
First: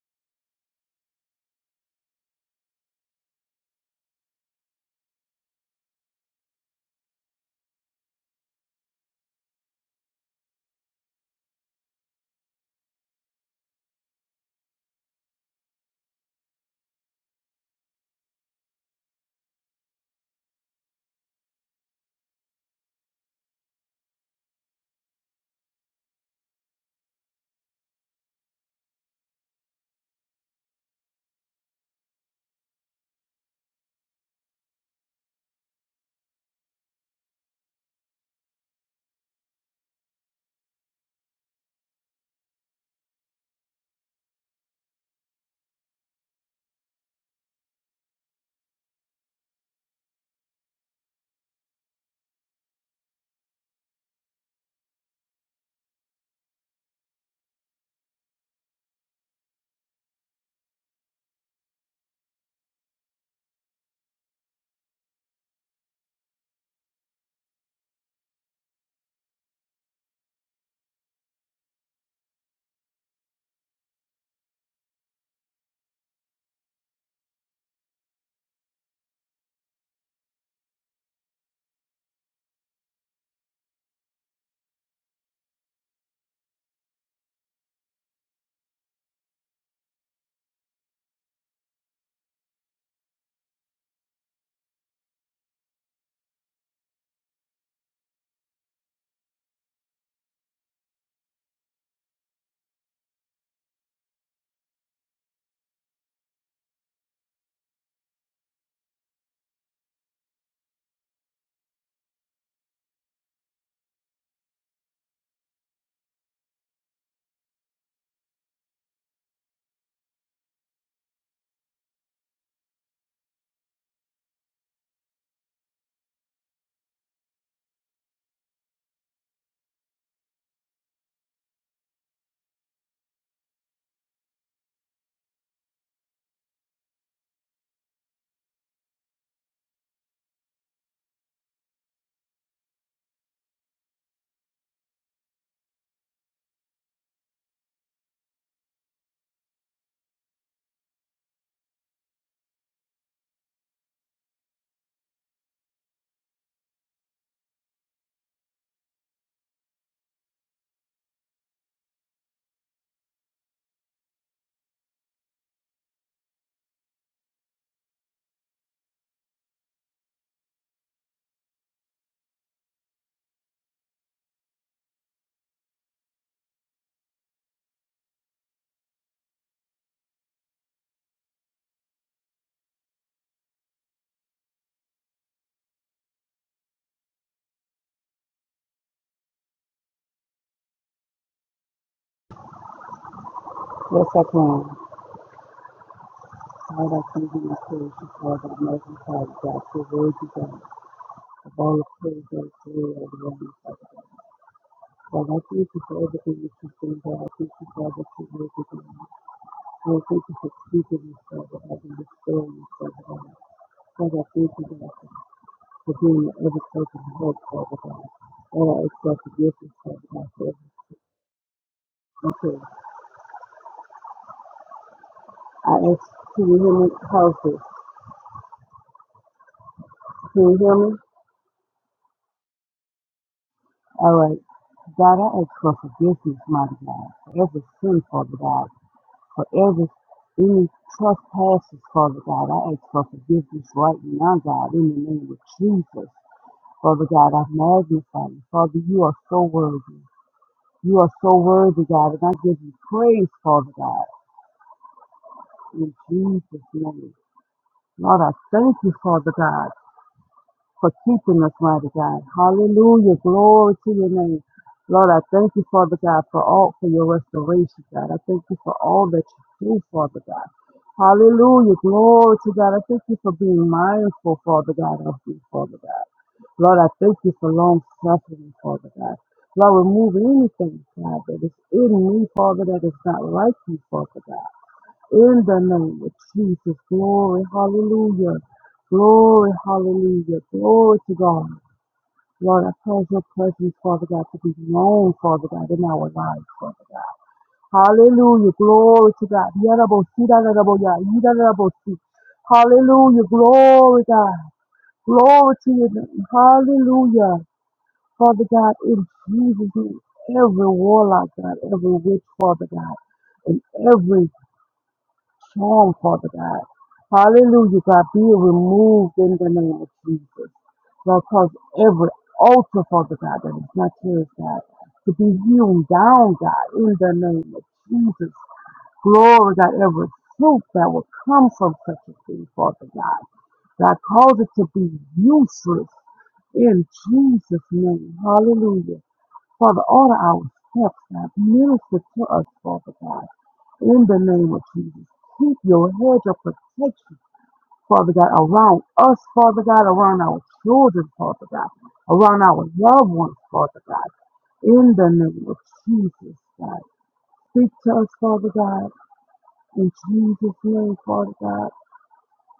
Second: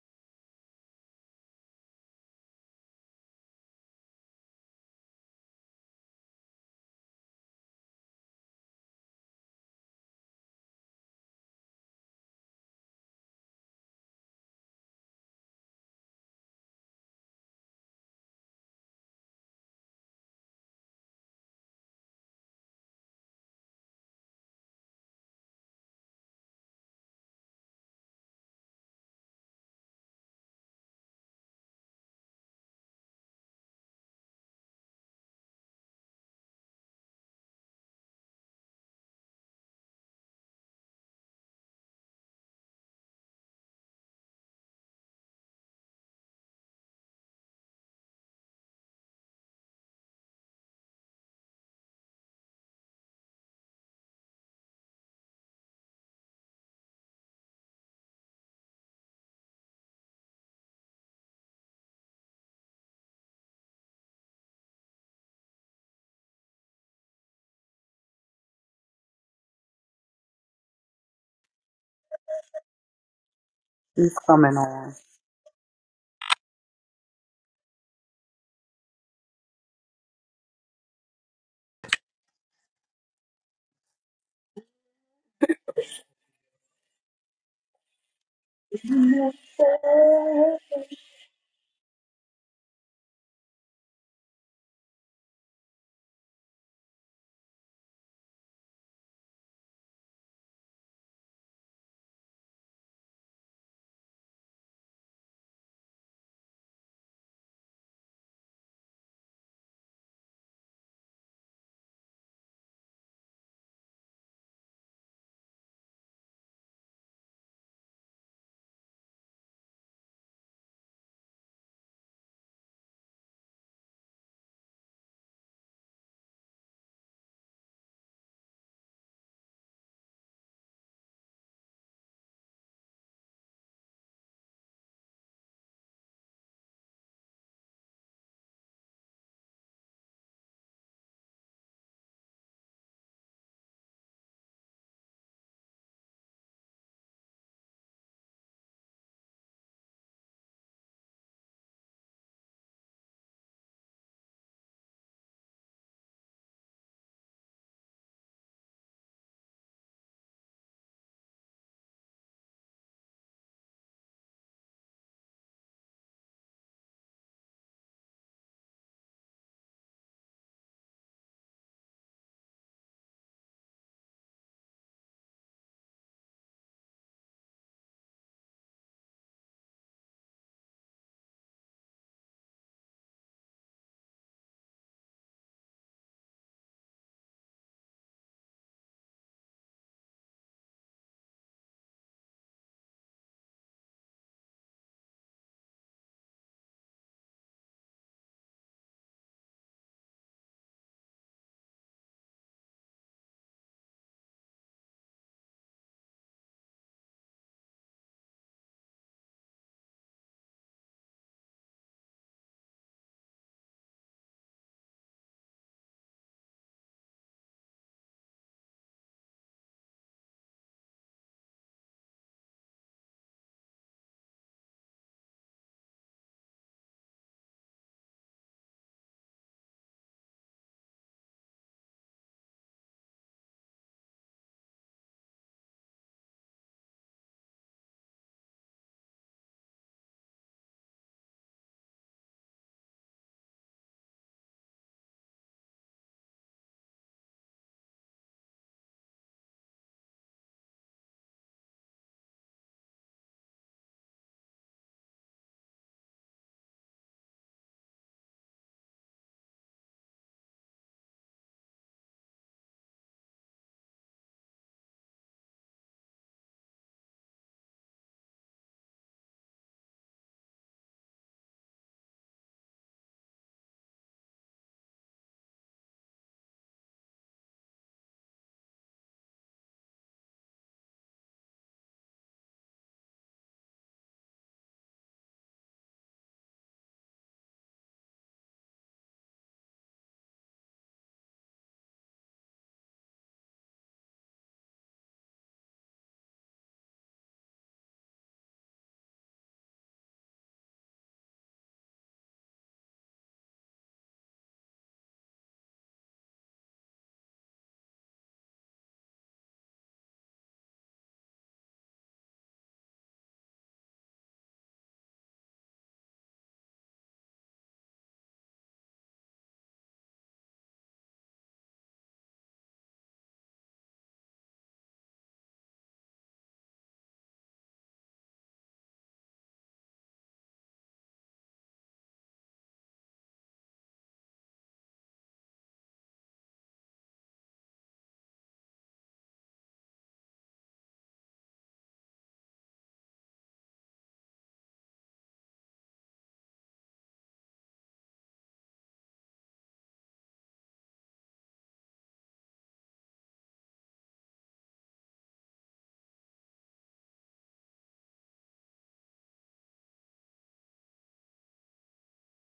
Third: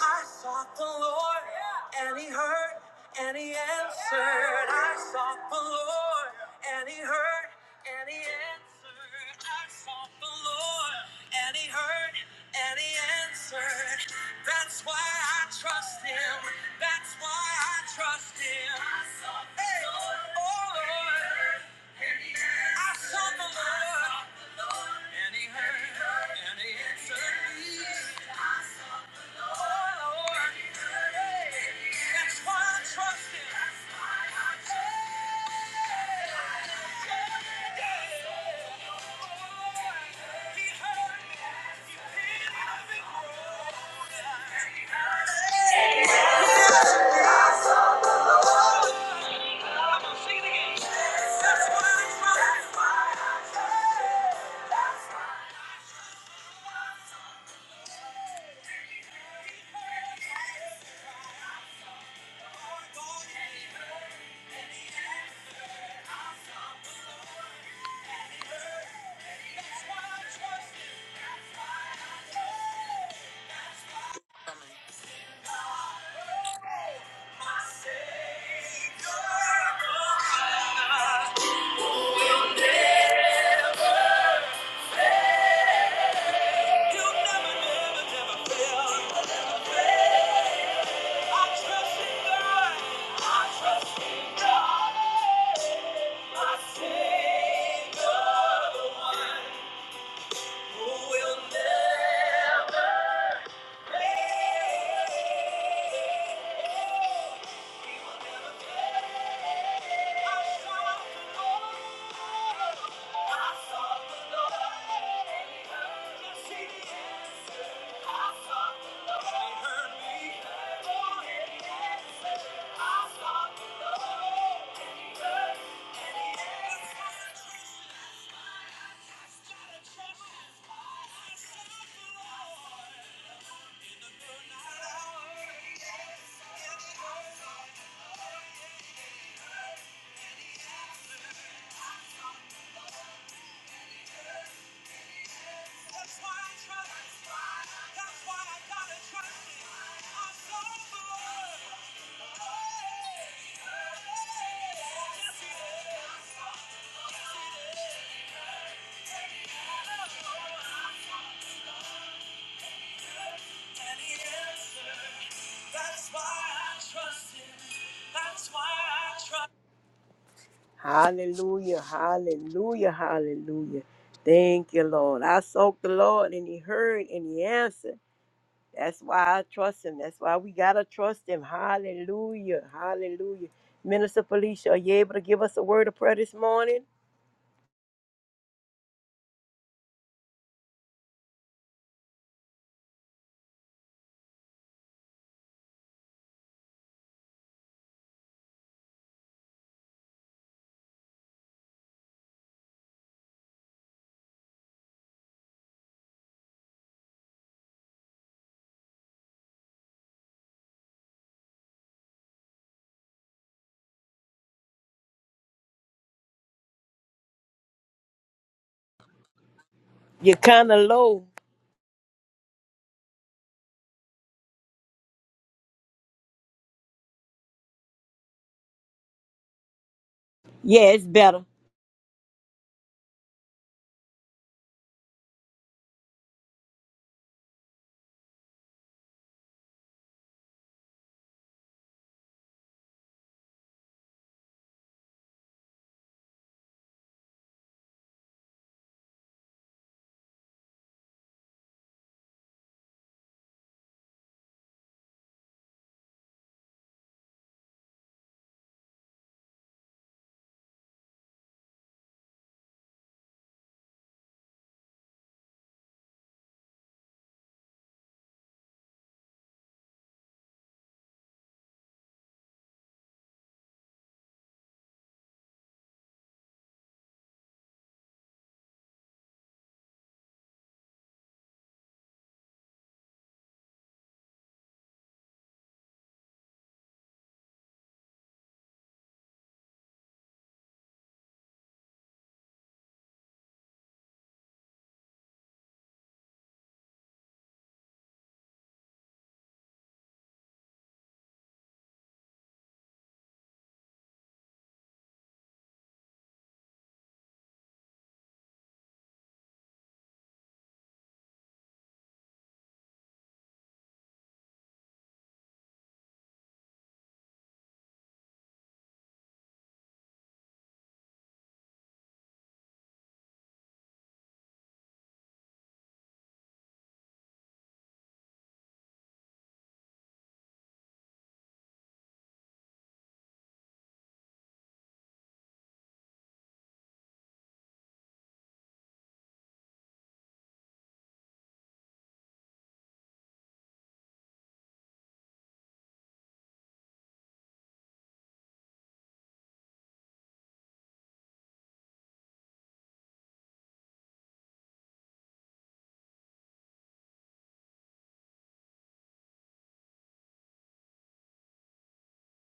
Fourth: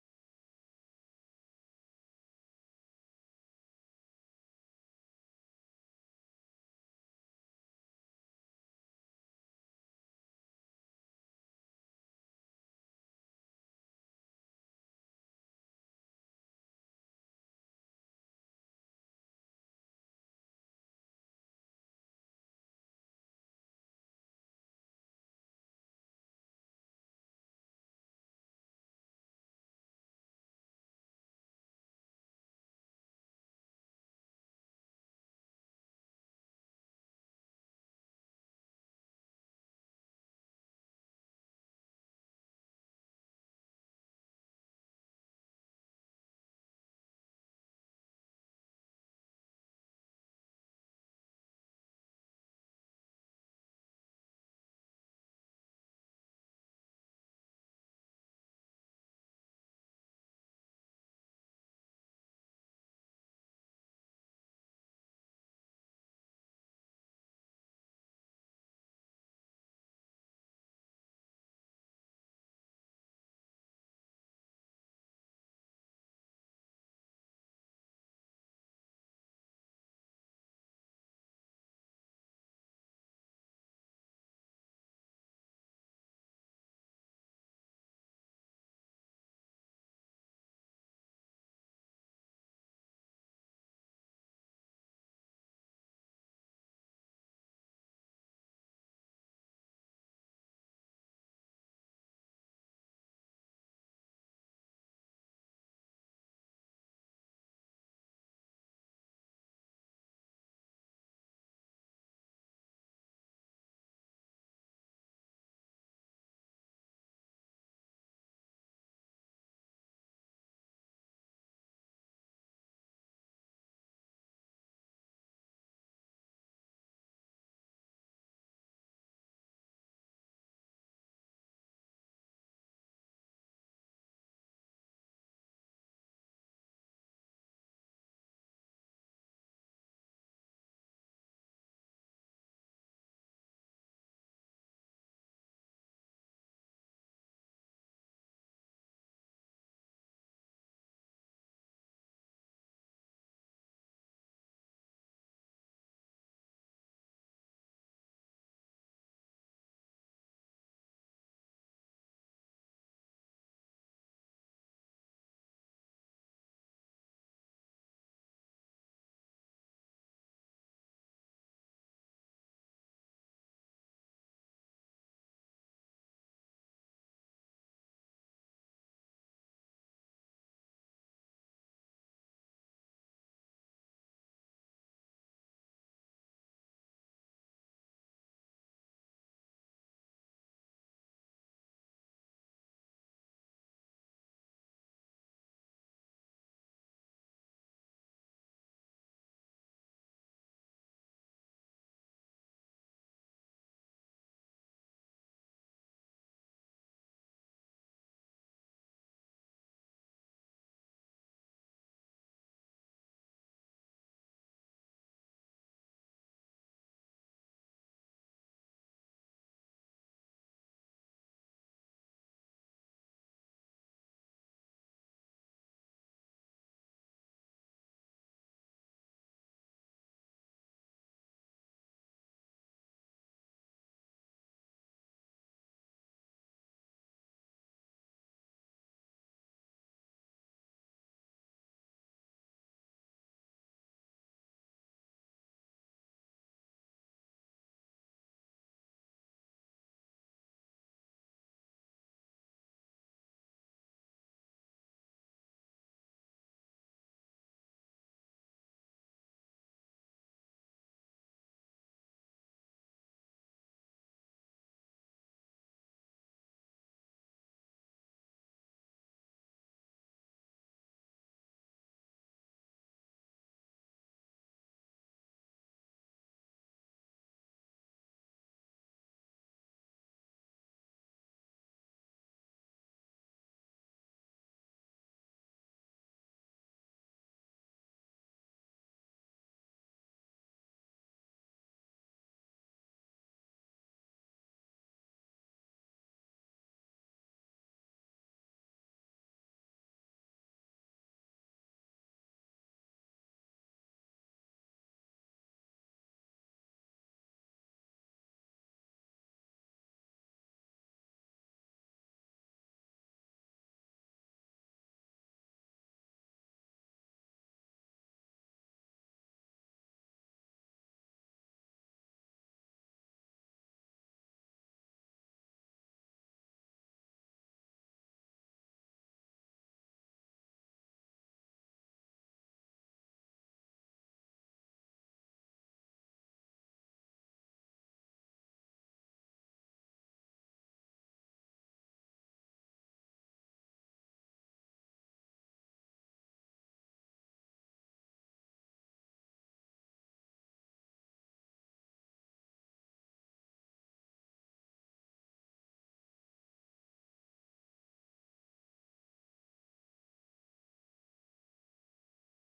I sought the Lord, Yeah. and He heard, and He answered. Yeah. I sought the Lord, yeah, and He heard, and He answered. I sought the Lord, and He heard, and He answered. That's why I trust Him. That's why I trust Him. I sought the Hey. Lord, Oh Lord. and He heard, I sought the Lord, and He heard, and He answered me. Oh, Lord, hey, that's why I trust Him. That's why. He's coming on. You'll never, never, never fail. I trust in God. My Savior, the one. Who will never fail. He will never fail. I sought the Lord. I sought the Lord, and He heard. Yes, I sought the Lord, Oh, yeah. That's why I trust. That's why I gotta trust him. I'm so good. Yes, he is. Yes, he is. And he answered. That's why I trust him. That's why I trust him. Hallelujah, hallelujah, hallelujah. Thank you, Lord. I sought the Lord and he heard and he answered. That's why I trust him. That's why we got to trust him. Hallelujah, hallelujah. Minister Felicia, are you able to give us a word of prayer this morning? Yes, I can. Father, I thank you and praise you for the amazing God that you will be done. The all of praise and glory and the honor, Father. God, I thank you for everything that you've done, God. I thank you, God, that you will be done. I thank you for speaking us, Father, God, and restoring us, Father, God. Father, I thank you, God, for being every person's help, Father, God. And I ask God to give us, Father, God, You're for kind of low. everything. Okay. I ask, can you hear me? How's this? Can you hear Yeah, me? it's better. All right. God, I ask for forgiveness, mighty God, for every sin, Father God, for every any trespasses, Father God. I ask for forgiveness right now, God, in the name of Jesus. Father God, I magnify you. Father, you are so worthy. You are so worthy, God, and I give you praise, Father God, in Jesus' name. Lord, I thank you, Father God. for keeping us, mighty God. Hallelujah. Glory to your name. Lord, I thank you, Father God, for all for your restoration, God. I thank you for all that you do, Father God. Hallelujah. Glory to God. I thank you for being mindful, Father God, of You, Father God. Lord, I thank you for long suffering, Father God. Lord, remove anything, God, that is in me, Father, that is not like you, Father God. In the name of Jesus, glory, hallelujah. Glory, hallelujah. Glory to God. Lord, I pray your presence, Father God, to be known, Father God, in our lives, Father God. Hallelujah. Glory to God. Yarabosi, dararaboya, yidarabosi. Hallelujah. Glory, God. Glory to your name. Hallelujah. Father God, in Jesus' name, every warlock, God, every witch, Father God, and every Show them, Father God. Hallelujah, God. Be removed in the name of Jesus. Lord, cause every altar, Father God, that is not yours, God, to be hewn down, God, in the name of Jesus. Glory, God, every fruit that will come from such a thing, Father God. God, cause it to be useless in Jesus' name. Hallelujah. Father, order our steps, God. Minister to us, Father God. In the name of Jesus. Keep your hedge of protection, Father God, around us, Father God, around our children, Father God, around our loved ones, Father God. In the name of Jesus, God. Speak to us, Father God. In Jesus' name, Father God.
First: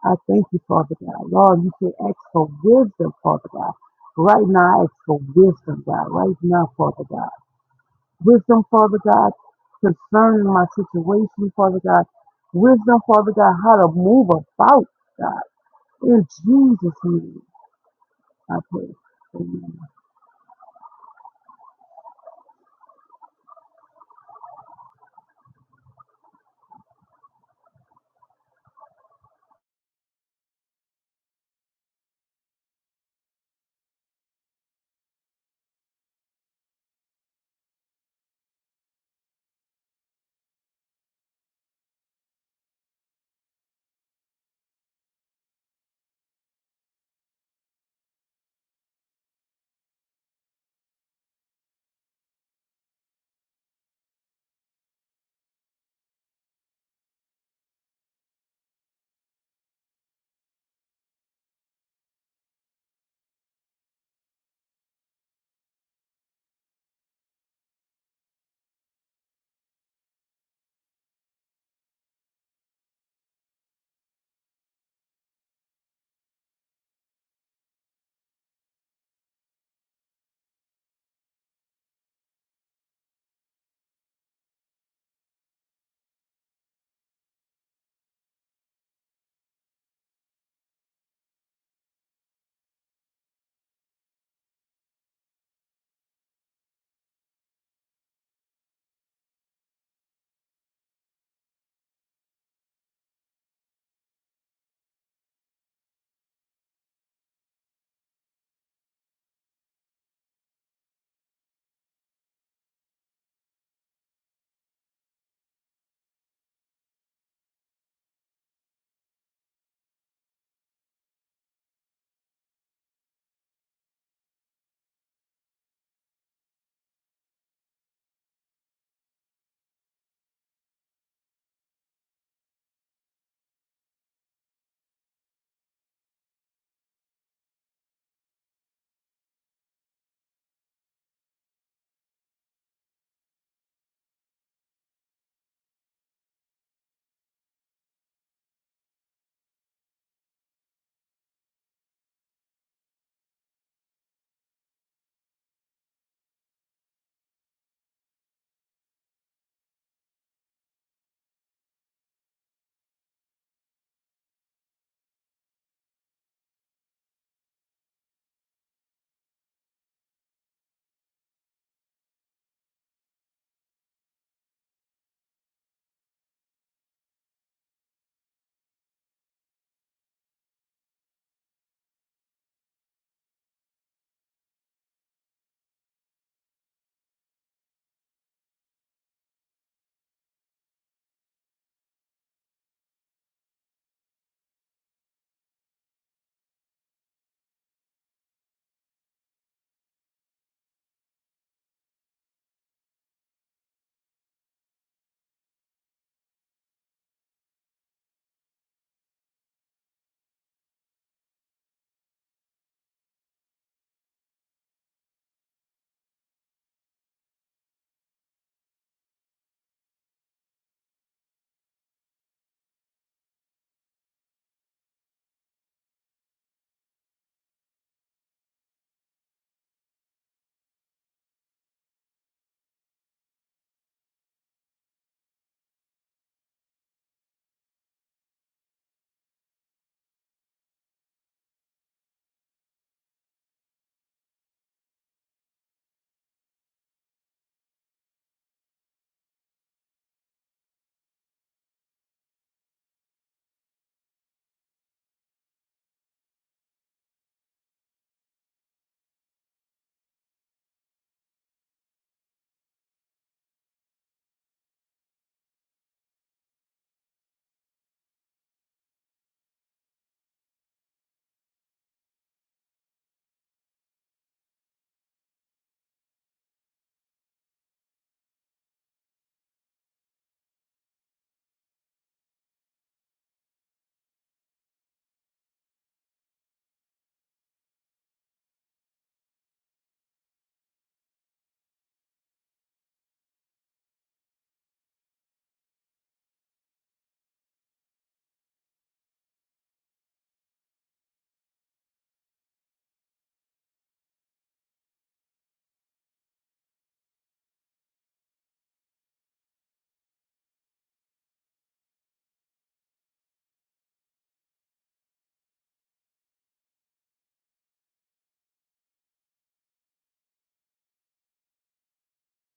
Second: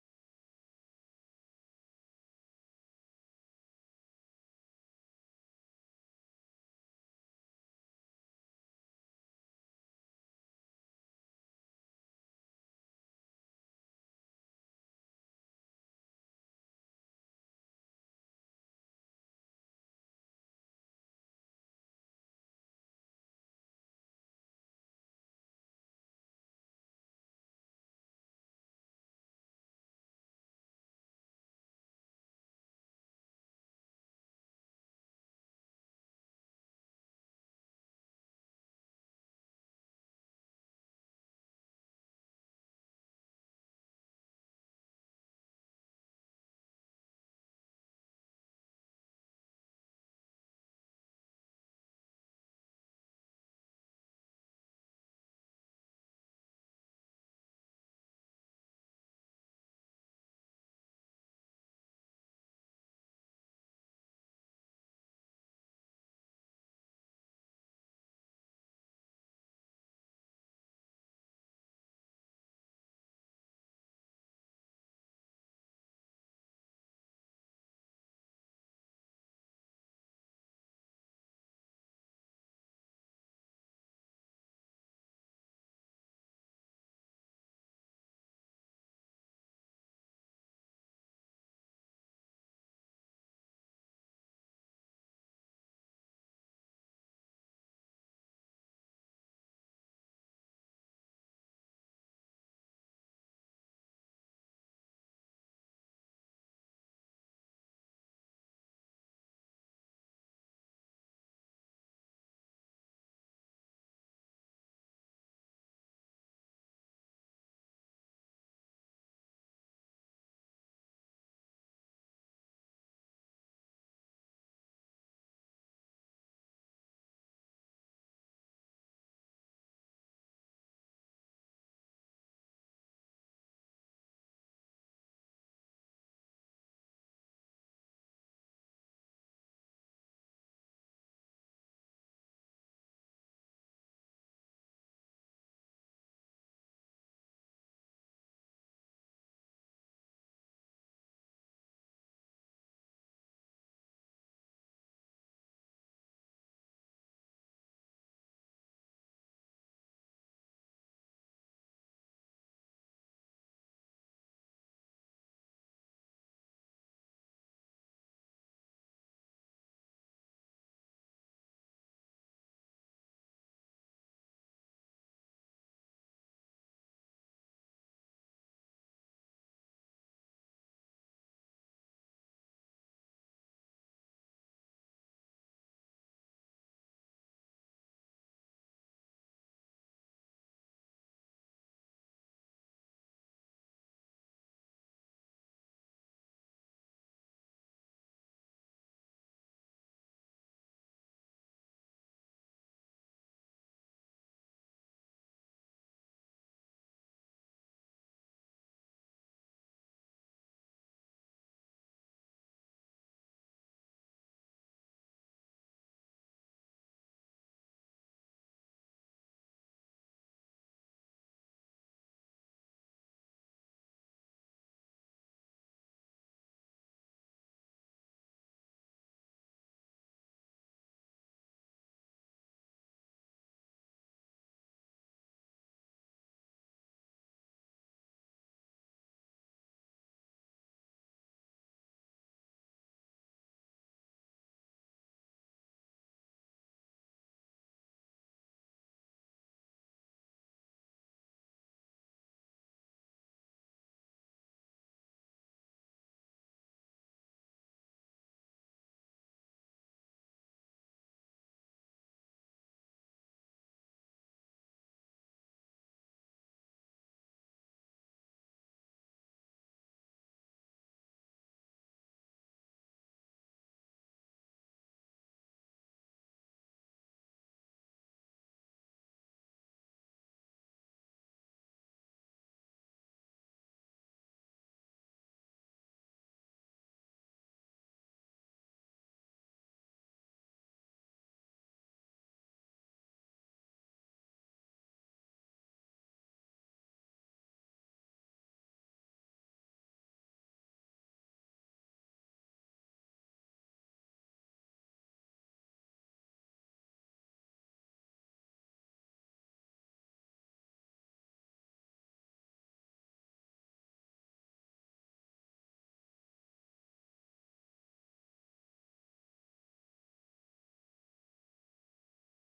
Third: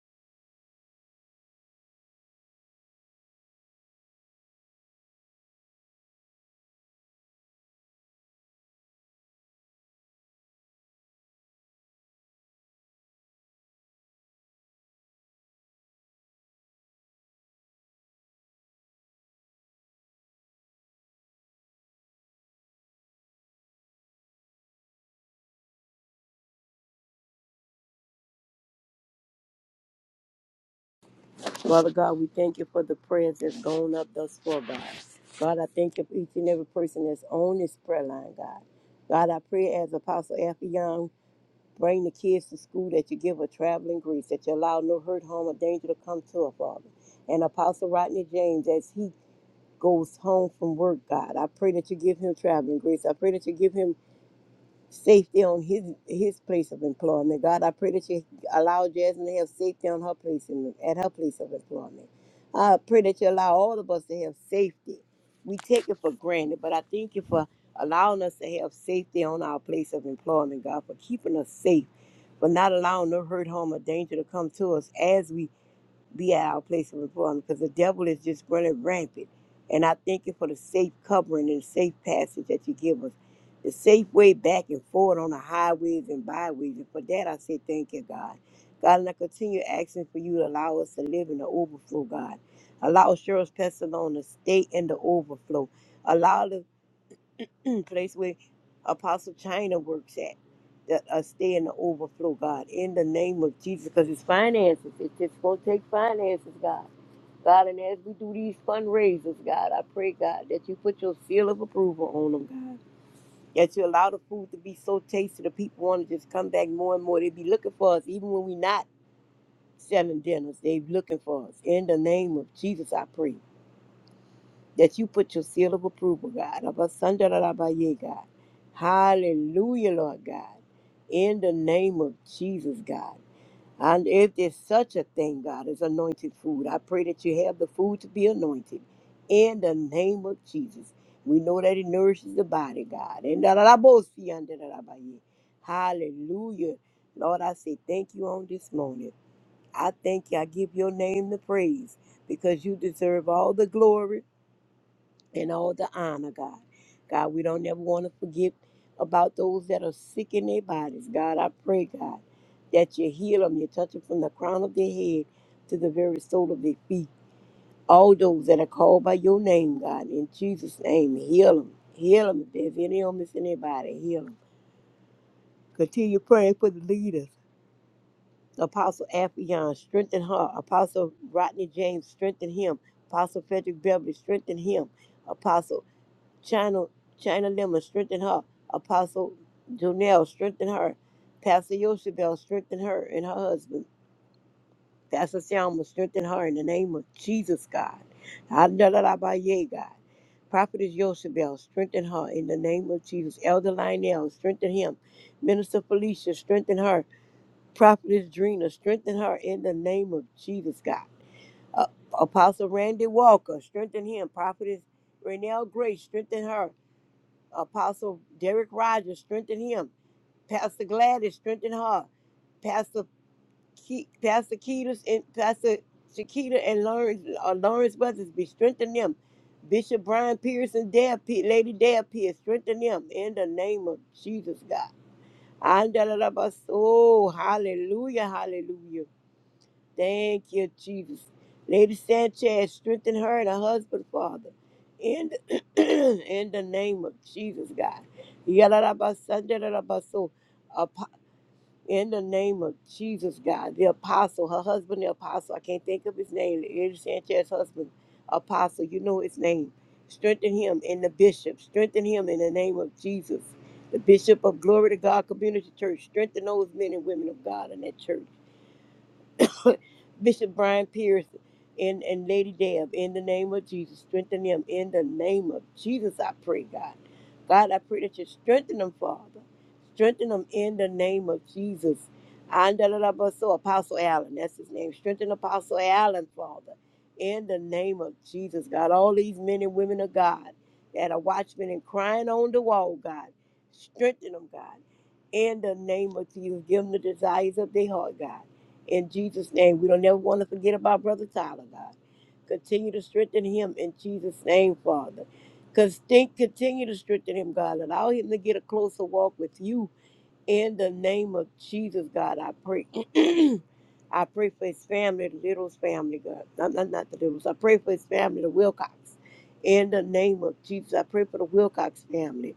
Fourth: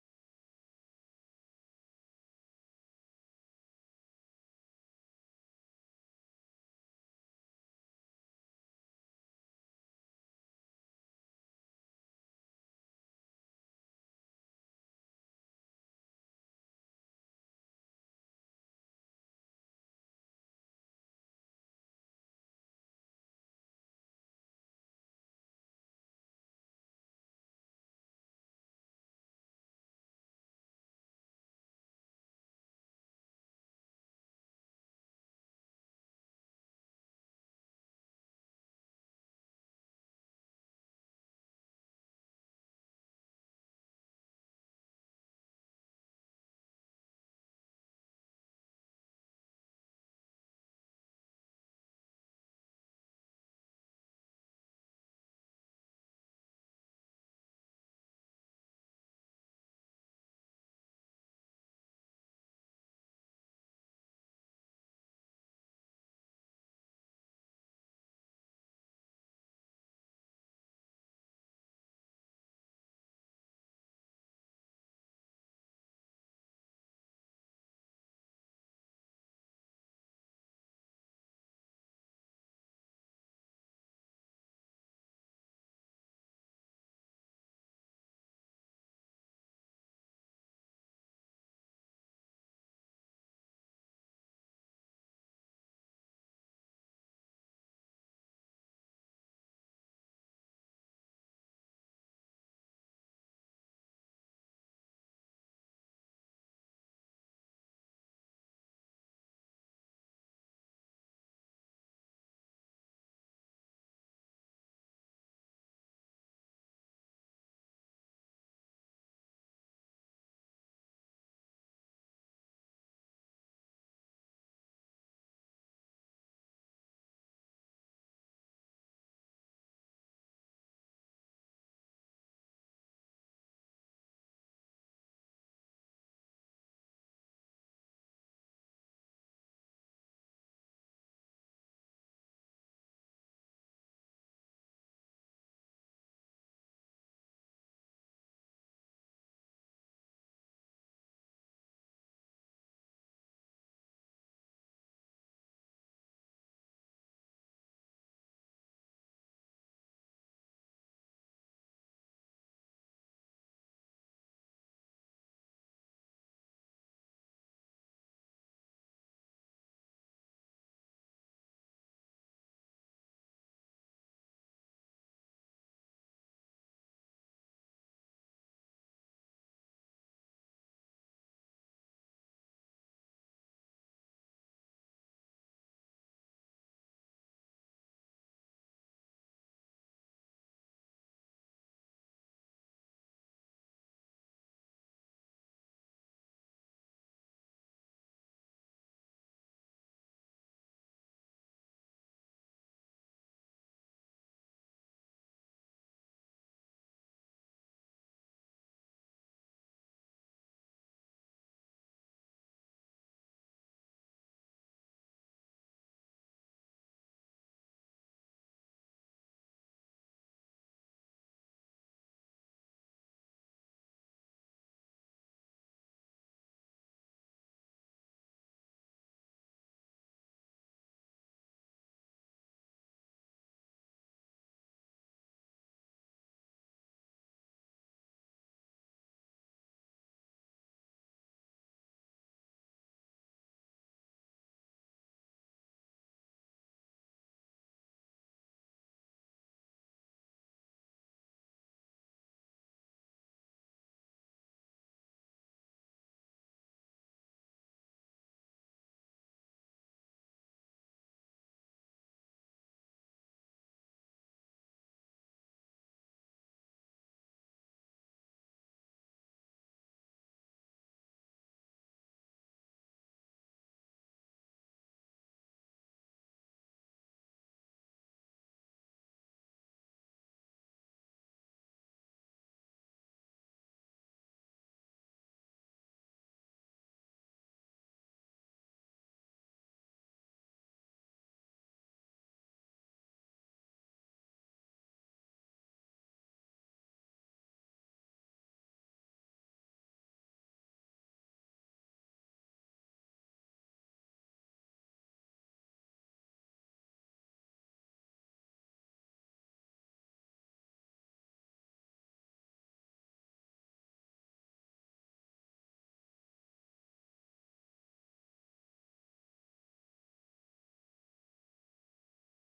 I thank you, Father God. Lord, you say ask for wisdom, Father God. Right now, I ask for wisdom, God. Right now, Father God. Wisdom, Father God, concerning my situation, Father God. Wisdom, Father God, how to move about, God. In Jesus' name, I pray. Amen. Father God, we thank you for the prayers that's gone up thus far, God. God, I thank you for each and every person that's on this prayer line, God. God, I pray as Apostle Affion Bring the kids to school that you give her traveling grace, that you allow no hurt, harm, or danger to come to her, Father. And Apostle Rodney James, as he goes home from work, God, I pray that you give him traveling grace. I pray that you give him safety on his his place of employment. God, I pray that you allow Jasmine to have safety on her place in, at her place of employment. I pray that you allow all of us to have safety. We take it for granted, but I thank you for allowing us to have safety on our place of employment, God, for keeping us safe, for not allowing no hurt, harm, or danger to come to us as we be at our place of employment because the devil is just running rampant. And I thank you for the safe covering and safe passage that you give us, the safe way back and forward on the highways and byways. And for that, I say thank you, God. God, and I continue asking for you to allow us to live in the overflow, God. Allow Cheryl's Pestilon to stay in the overflow. Allow us place where Apostle China works at. That uh, stay in the overflow, God, in the name of Jesus, because it's finances. It's just gonna take finances, God. God, and as we do these fundraisers, God, I pray, God, that you put your seal of approval on them, God. That you allow the food to be so tasty that people want to just come back more and more. They be looking for us, even when we not selling dinners. They looking for us. In the name of Jesus, I pray that you put your seal of approval, God. of us under the love of you, God. Hallelujah, Lord God. In the name of Jesus, God. And if there's such a thing, God, as anointed food, I pray that you have the food to be anointed. In the name of Jesus. We know that it nourishes the body, God. And da- da- da- bo- see, under the love of you. Hallelujah. Lord, I say thank you on this morning. I thank you. I give your name the praise because you deserve all the glory and all the honor, God. God, we don't ever want to forget about those that are sick in their bodies. God, I pray, God, that you heal them. You touch them from the crown of their head to the very sole of their feet. All those that are called by your name, God, in Jesus' name, heal them. Heal them if there's any illness in their body. Heal them. Continue praying for the leaders. Apostle Afion, strengthen her. Apostle Rodney James, strengthen him. Apostle Frederick Beverly, strengthen him. Apostle. China, China Lemon, strengthen her. Apostle Jonelle, strengthen her. Pastor Yoshibel, strengthen her and her husband. Pastor Selma, strengthen her in the name of Jesus, God. Andalabaye, God. Prophetess Yoshibel, strengthen her in the name of Jesus. Elder Lionel, strengthen him. Minister Felicia, strengthen her. Prophetess Drina, strengthen her in the name of Jesus, God. Uh, Apostle Randy Walker, strengthen him. Prophetess Renelle Grace, strengthen her. Apostle Derek Rogers, strengthen him. Pastor Gladys, strengthen her. Pastor Ke- Pastor Ketus and Pastor Shakita and Lawrence uh, Lawrence Brothers, be strengthen them. Bishop Brian Pearson, Dad, Pe- Lady Dad Pierce, strengthen them in the name of Jesus God. Andalabas- Oh, hallelujah, hallelujah. Thank you, Jesus. Lady Sanchez, strengthen her and her husband, Father. In the, in the name of Jesus, God. Yalalabasandalabaso. Apo- In the name of Jesus, God. The apostle, her husband, the apostle. I can't think of his name. Lady Sanchez's husband, apostle. You know his name. Strengthen him in the bishop. Strengthen him in the name of Jesus. The bishop of Glory to God Community Church. Strengthen those men and women of God in that church. Bishop Brian Pierce and, and Lady Deb in the name of Jesus. Strengthen them in the name of Jesus, I pray, God. God, I pray that you strengthen them, Father. Strengthen them in the name of Jesus. Andalabaso, Apostle Allen, that's his name. Strengthen Apostle Allen, Father, in the name of Jesus, God. All these men and women of God that are watchmen and crying on the wall, God. Strengthen them, God. In the name of Jesus, give them the desires of their heart, God in Jesus' name, we don't ever want to forget about Brother Tyler, God. Continue to strengthen him in Jesus' name, Father. Cause think, continue to strengthen him, God. Allow him to get a closer walk with you in the name of Jesus, God. I pray. I pray for his family, the Littles family, God. Not, not, not the Littles. I pray for his family, the Wilcox. In the name of Jesus, I pray for the Wilcox family.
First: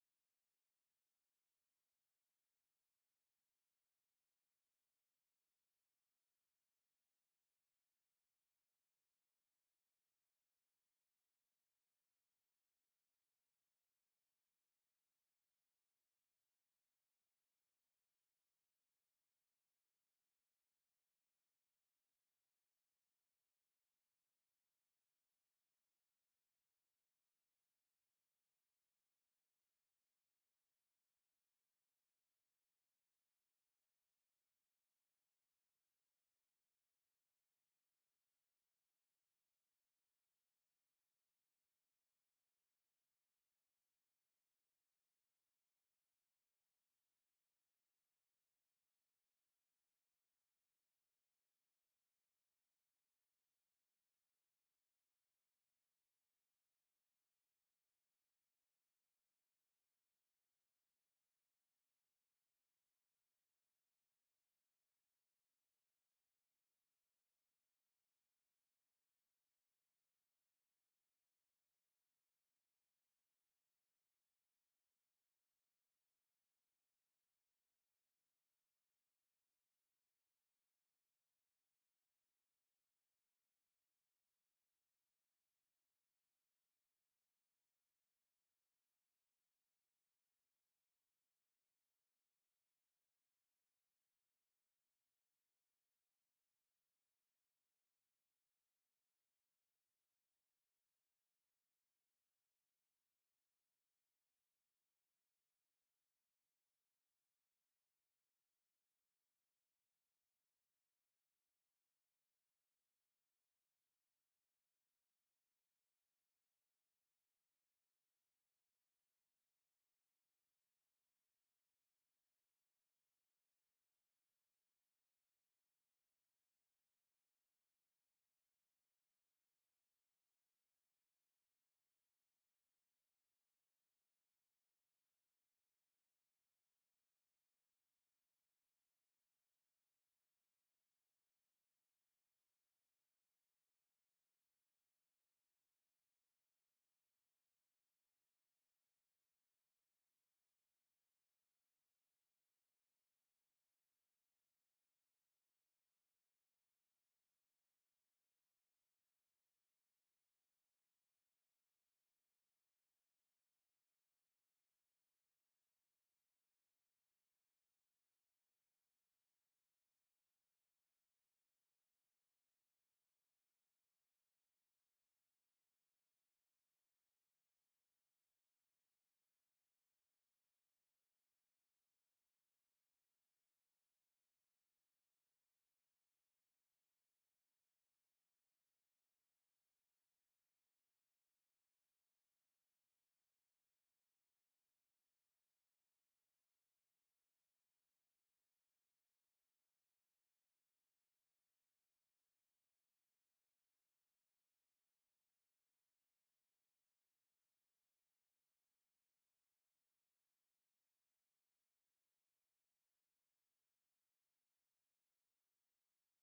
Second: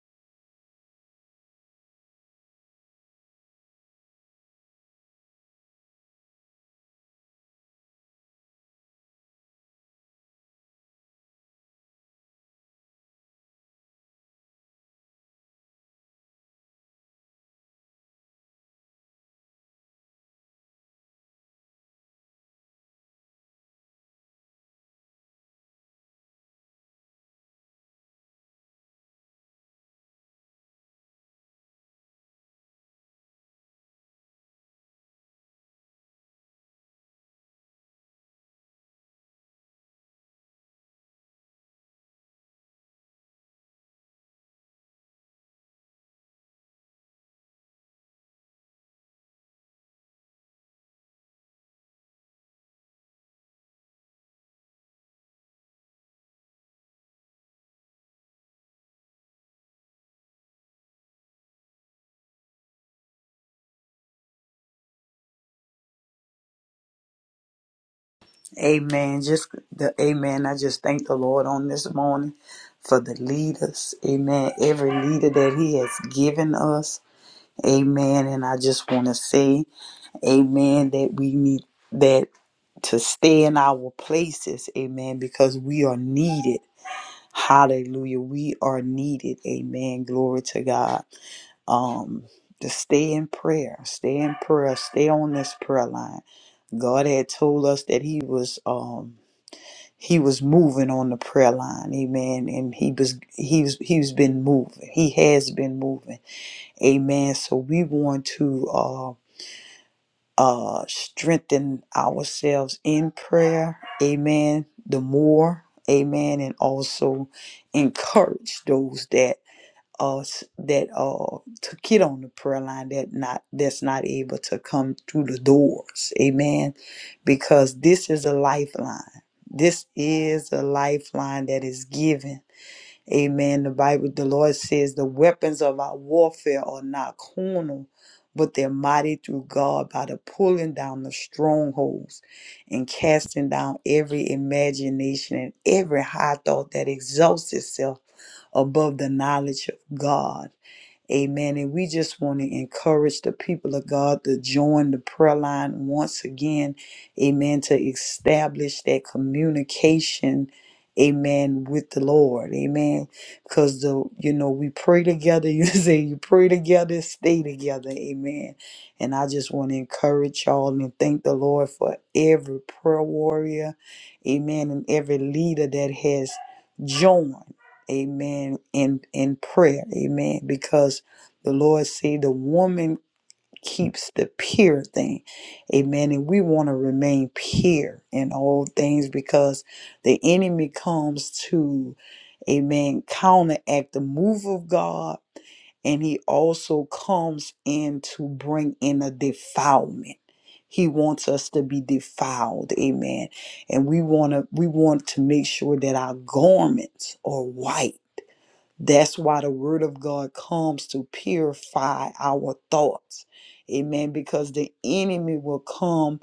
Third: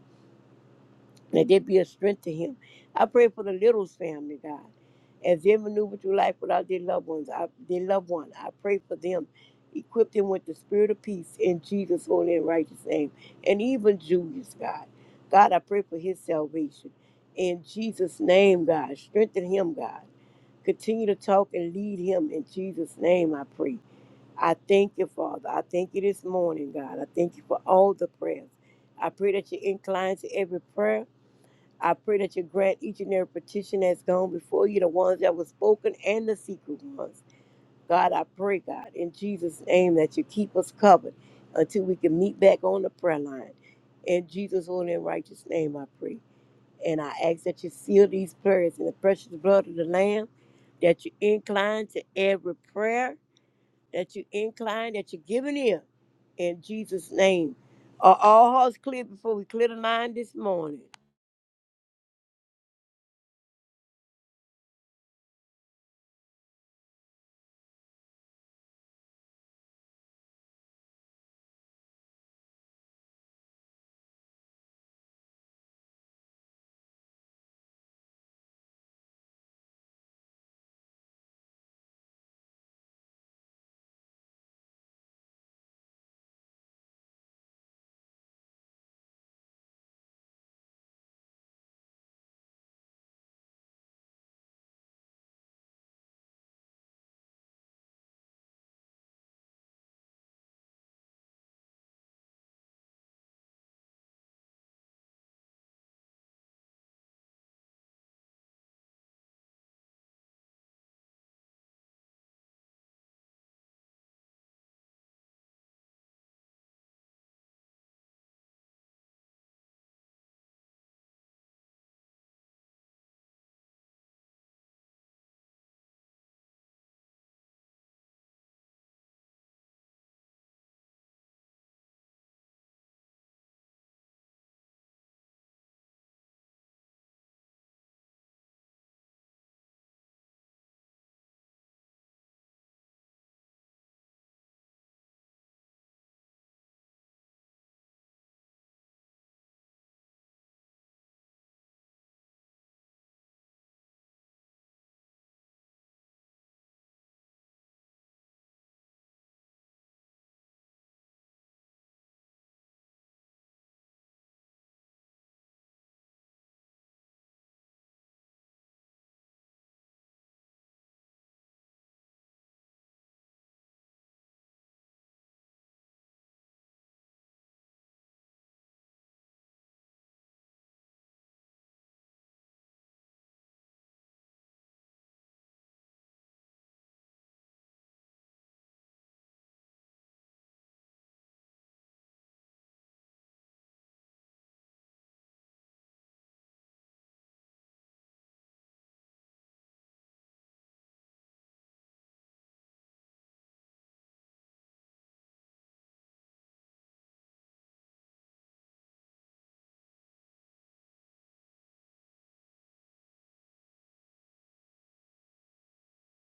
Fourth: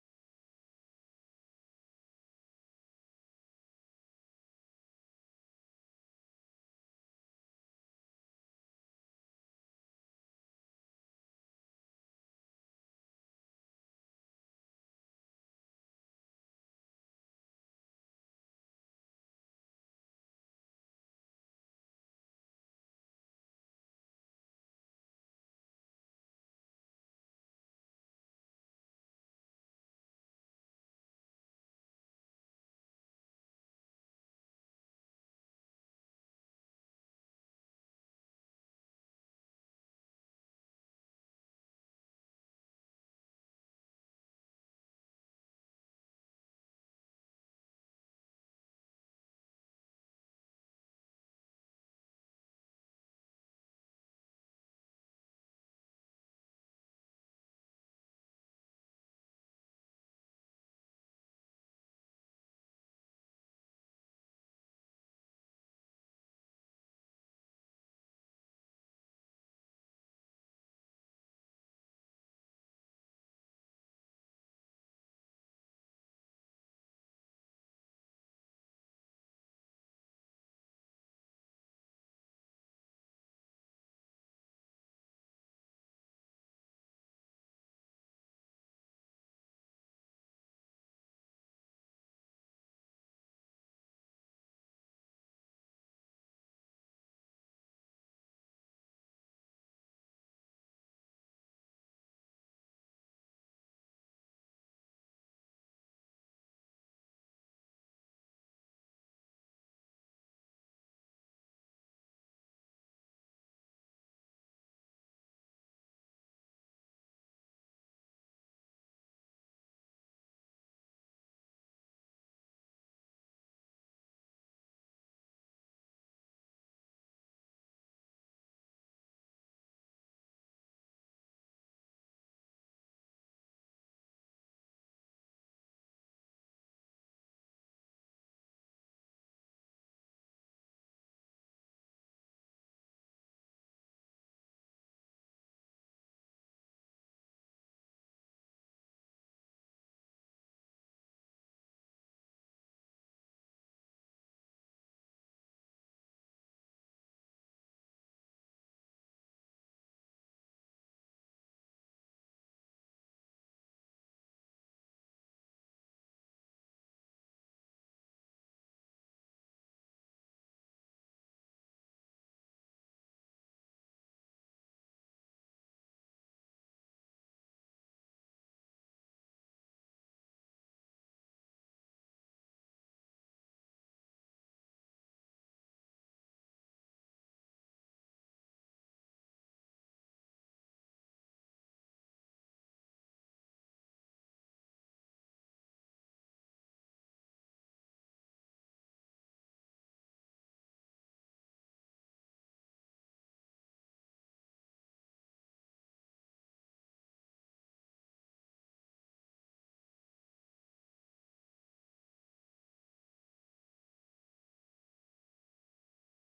Let there be a strength to him. I pray for the Littles family, God. As they maneuver through life without their loved ones, I, their loved one, I pray for them. Equip them with the spirit of peace in Jesus' holy and righteous name. And even Julius, God. God, I pray for his salvation. In Jesus' name, God. Strengthen him, God. Continue to talk and lead him in Jesus' name, I pray. I thank you, Father. I thank you this morning, God. I thank you for all the prayers. I pray that you incline to every prayer I pray that you grant each and every petition that's gone before you, the ones that were spoken and the secret ones. God, I pray, God, in Jesus' name, that you keep us covered until we can meet back on the prayer line. In Jesus' holy and righteous name, I pray. And I ask that you seal these prayers in the precious blood of the Lamb, that you incline to every prayer, that you incline, that you give an ear. In Jesus' name. Are all hearts clear before we clear the line this morning? Amen. Just the amen. I just thank the Lord on this morning for the leaders. Amen. Every leader that He has given us. Amen. And I just want to say, Amen, that we need that. to stay in our places, amen, because we are needed. Hallelujah. We are needed. Amen. Glory to God. Um to stay in prayer, stay in prayer, stay on this prayer line. God had told us that he was um he was moving on the prayer line. Amen. And he was he was he's been moving. He has been moving. Amen. So we want to uh uh, strengthen ourselves in prayer. Amen. The more, amen, and also encourage those that us that uh to get on the prayer line that not that's not able to come through the doors. Amen. Because this is a lifeline. This is a lifeline that is given Amen. The Bible, the Lord says, the weapons of our warfare are not carnal, but they're mighty through God by the pulling down the strongholds and casting down every imagination and every high thought that exalts itself above the knowledge of God Amen. And we just want to encourage the people of God to join the prayer line once again. Amen. To establish that communication. Amen. With the Lord. Amen. Because the you know, we pray together. You say you pray together, stay together. Amen. And I just want to encourage y'all and thank the Lord for every prayer warrior. Amen. And every leader that has joined. Amen. In in prayer. Amen. Because the Lord said, the woman keeps the pure thing. Amen. And we want to remain pure in all things because the enemy comes to, amen, counteract the move of God. And he also comes in to bring in a defilement. He wants us to be defiled. Amen. And we want to we want to make sure that our garments are white that's why the word of God comes to purify our thoughts. Amen. Because the enemy will come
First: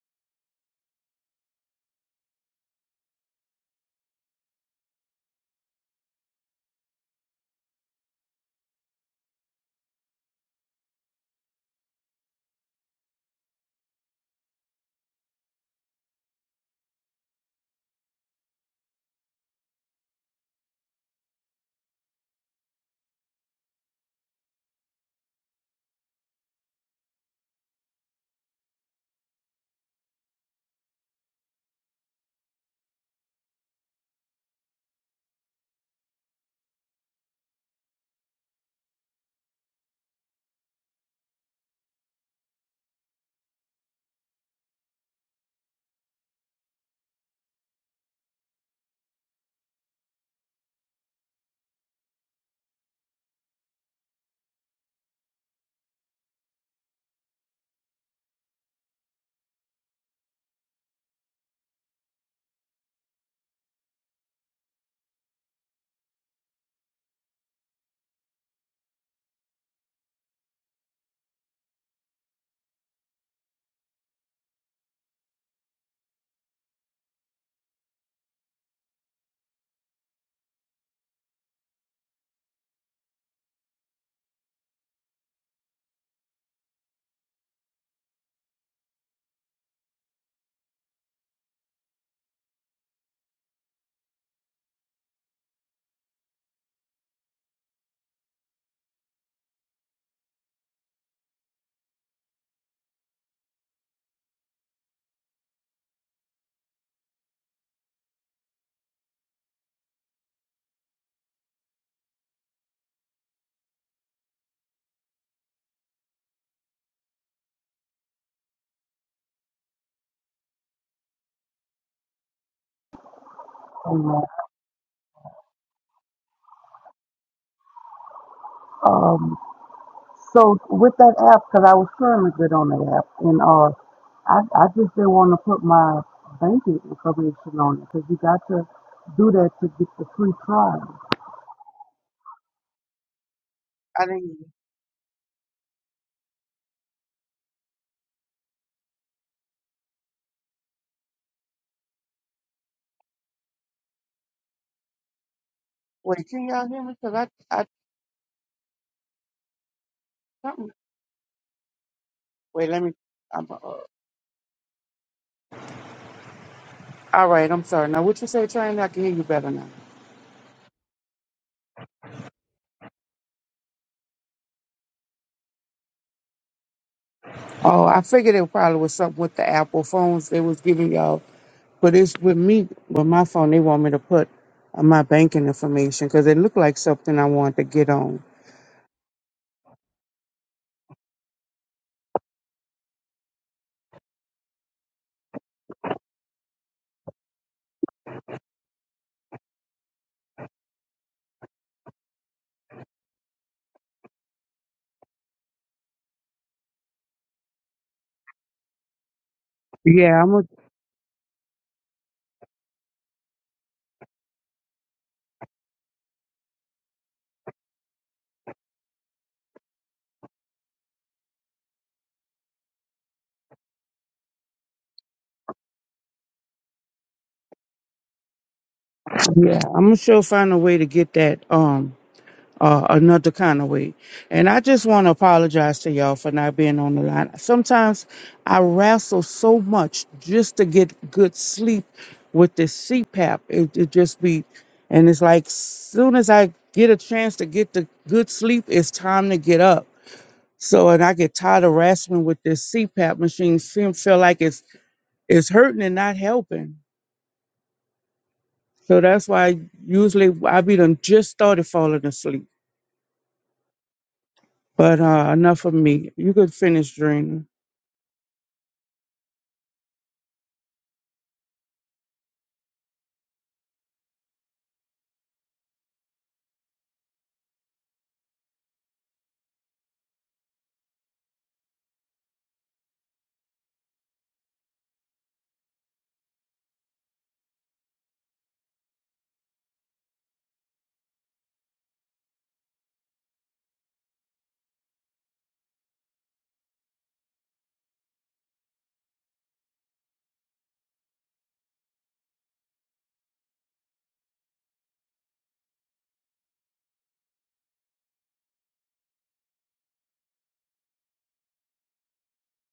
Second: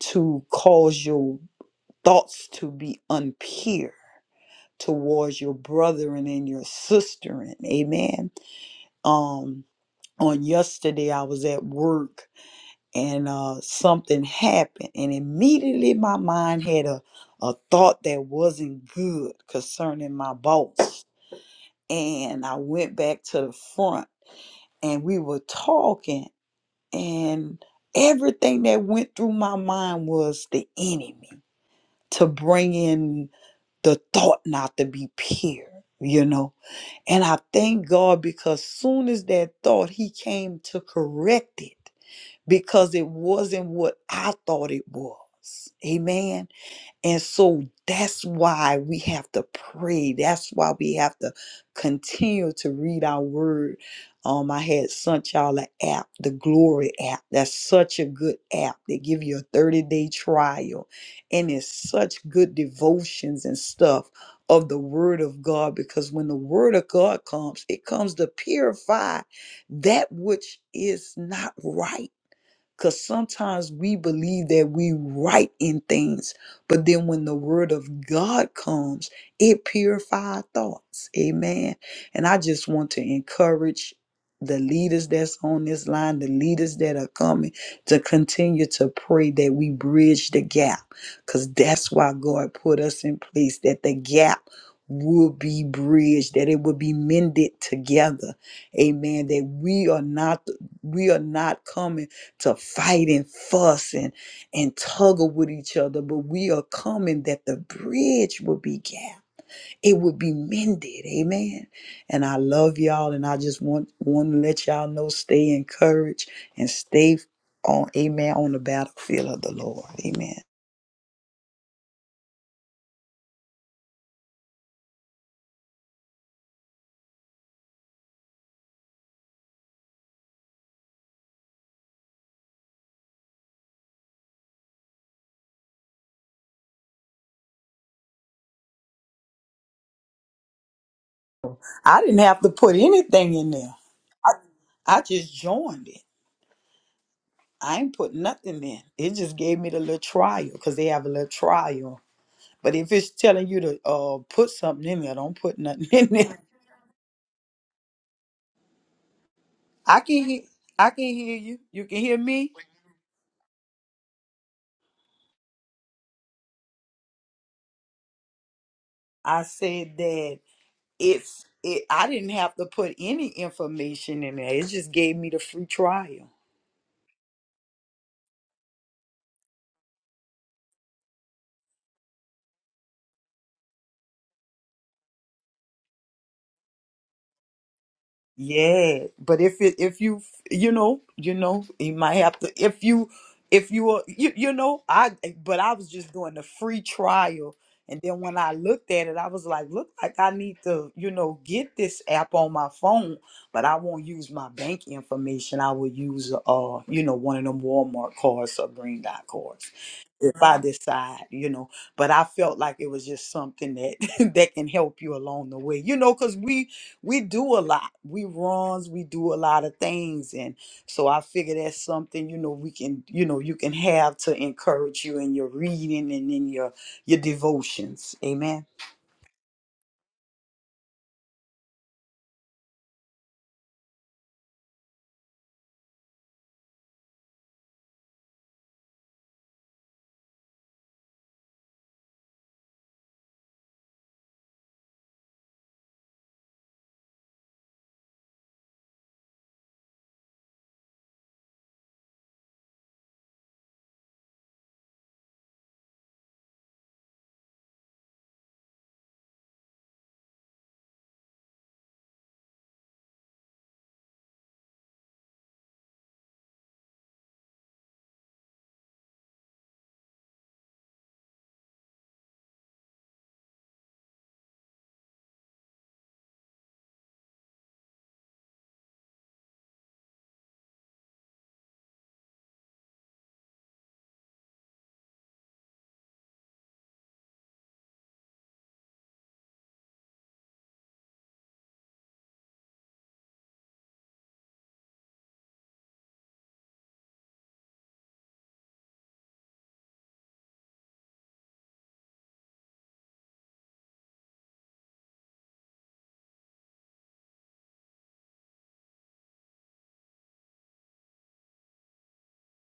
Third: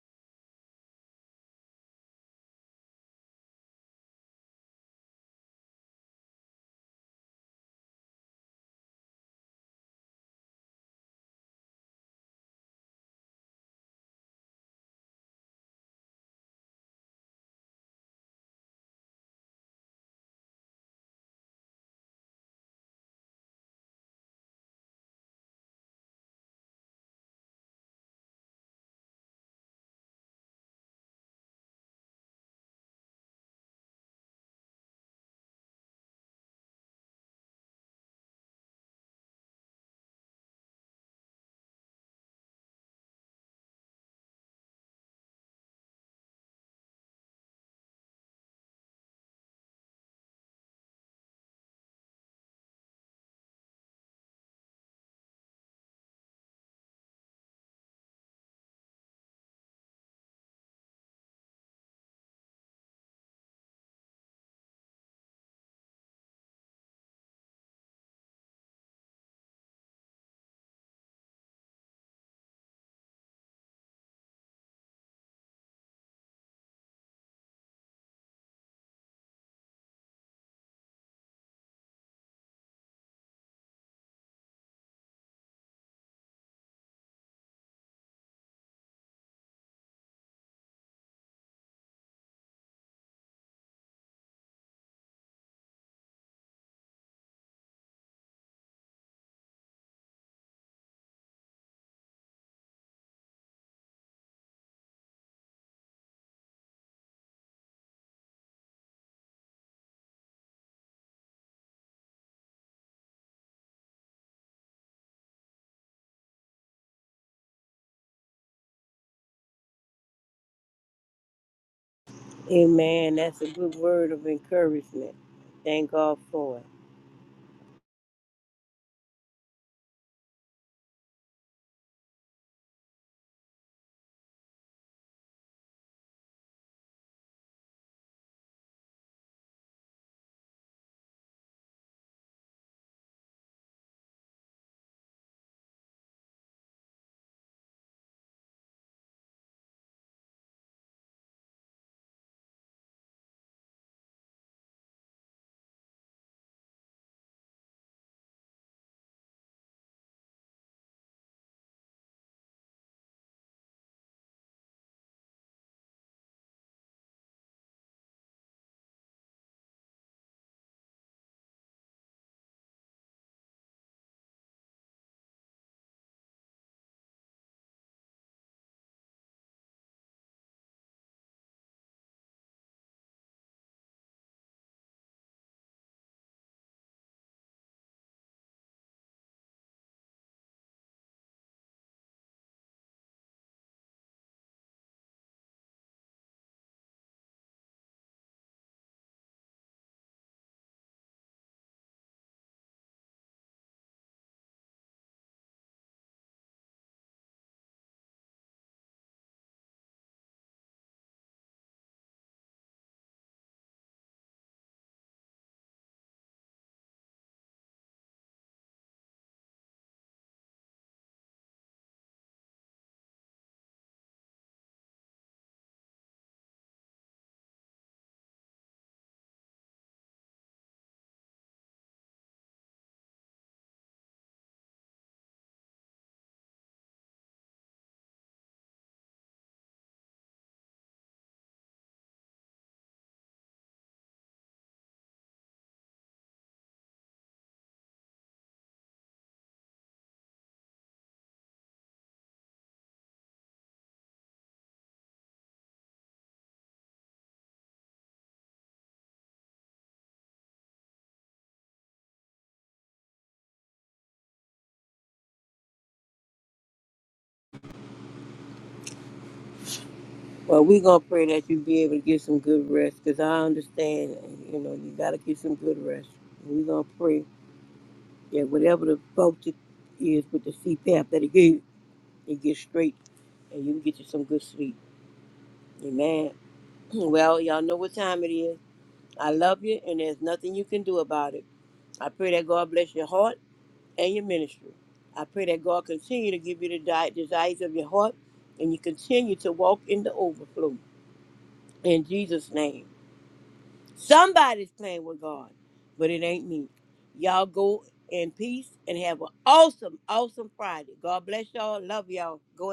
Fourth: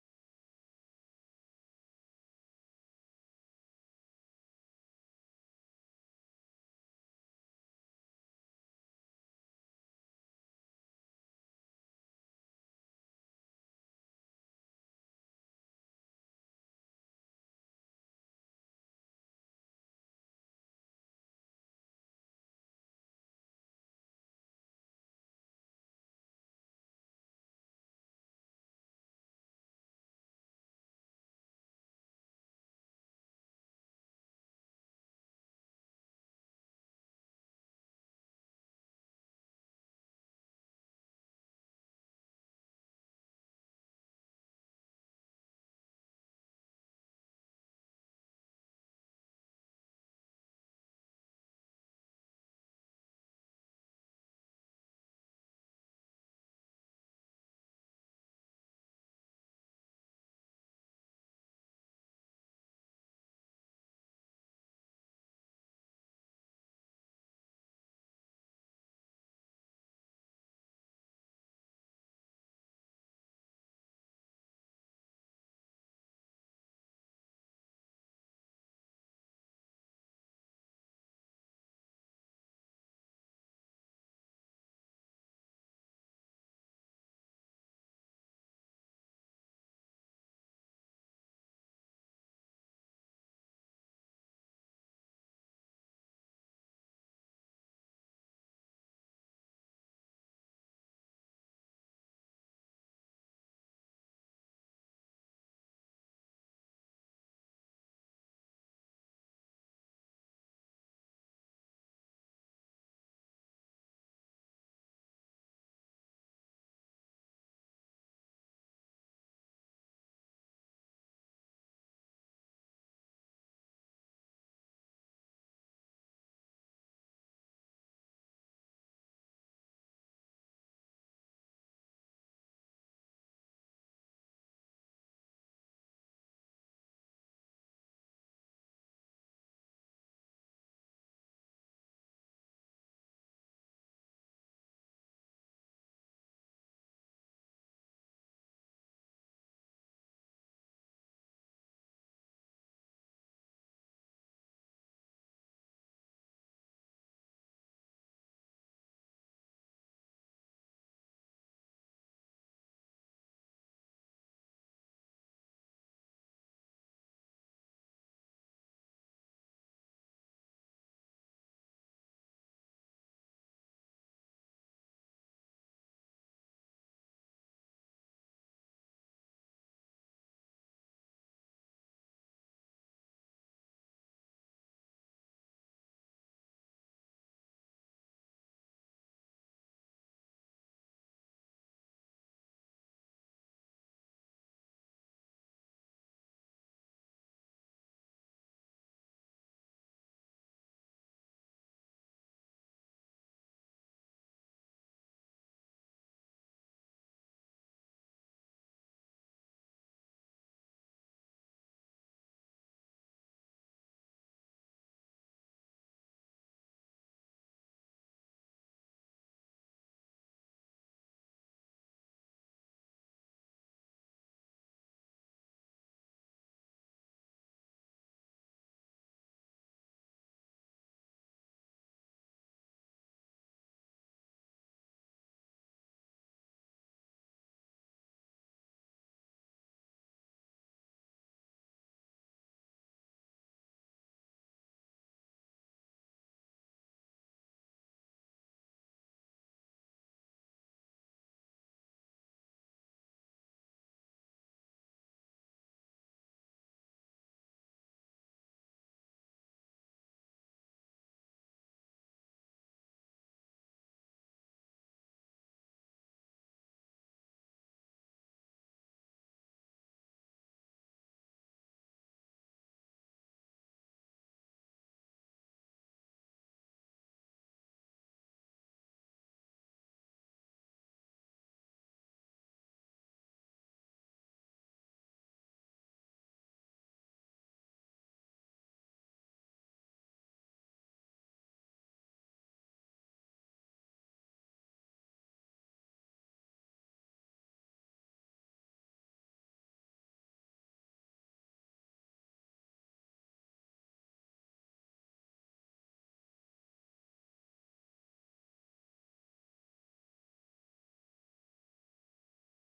to cause your thoughts to be unpure towards your brethren and your sister. Amen. Um, on yesterday I was at work and uh something happened and immediately my mind had a a thought that wasn't good concerning my boss. And I went back to the front and we were talking and everything that went through my mind was the enemy to bring in the thought not to be pure you know and i thank god because soon as that thought he came to correct it because it wasn't what i thought it was amen and so that's why we have to pray. That's why we have to continue to read our word. Um, I had sent y'all an app, the Glory app. That's such a good app. They give you a 30-day trial. And it's such good devotions and stuff of the word of God. Because when the word of God comes, it comes to purify that which is not right because sometimes we believe that we right in things, but then when the word of God comes, it purifies thoughts. Amen. And I just want to encourage the leaders that's on this line, the leaders that are coming to continue to pray that we bridge the gap. Because that's why God put us in place, that the gap will be bridged, that it will be mended together. Amen. That we are not we are not coming to fight and fuss and, and tuggle with each other, but we are coming that the bridge will be gapped. It will be mended. Amen. And I love y'all and I just want want to let y'all know stay encouraged and stay on amen on the battlefield of the Lord. Amen. Amen. That's a good word Amen. of encouragement. Thank God for it. Um, so with that app, because I was trying to get on that app, and uh, I, I just didn't want to put my banking information on it because you got to do that to get the free trial. I didn't have to put anything in there. I didn't. I just joined it. I ain't put nothing in. It just gave me the little trial because they have a little trial But if it's telling you to uh put something in there, don't put nothing in Wait, there. can y'all hear me? Because I, I, I can hear something. I can hear you. You can hear me. Wait, let me. All right, I'm sorry. Now, what you say, Train? I can hear you I better now. said that it's it I didn't have to put any information in there. It just gave me the free trial. Oh, I figured it probably was something with the Apple phones they was giving y'all. But it's with me, with my phone, they want me to put uh, my banking information because it looked like something I wanted to get on. Yeah, but if it if you you know you know you might have to if you if you are you you know I but I was just doing the free trial and then when I looked at it I was like look like I need to you know get this app on my phone but I won't use my bank information I will use uh you know one of them Walmart cards or Green Dot cards Yeah, I'm if gonna. I decide you know but I felt like it was just something that that can help you along the way you know because we we do a lot. We runs, we do a lot of things. And so I figure that's something, you know, we can, you know, you can have to encourage you in your reading and in your your devotions. Amen. Yeah, I'm gonna sure find a way to get that. Um, uh, another kind of way. And I just want to apologize to y'all for not being on the line. Sometimes I wrestle so much just to get good sleep with this CPAP. It, it just be, and it's like soon as I get a chance to get the good sleep, it's time to get up. So, and I get tired of wrestling with this CPAP machine. Seem feel like it's it's hurting and not helping. So that's why usually I be done just started falling asleep. But uh, enough of me. You could finish, Drina. Well, we're going to pray that you be able to get some good rest because I understand, you know, you got to get some good rest. And we're going to pray that whatever the focus is with the CPAP that it gave, it gets straight and you get you some good sleep. Amen. Well, y'all know what time it is. I love you and there's nothing you can do about it. I pray that God bless your heart and your ministry. I pray that God continue to give you the di- desires of your heart and you continue to walk in the overflow in Jesus' name. Somebody's playing with God, but it ain't me. Y'all go in peace and have an awesome, awesome Friday. God bless y'all. Love y'all. Go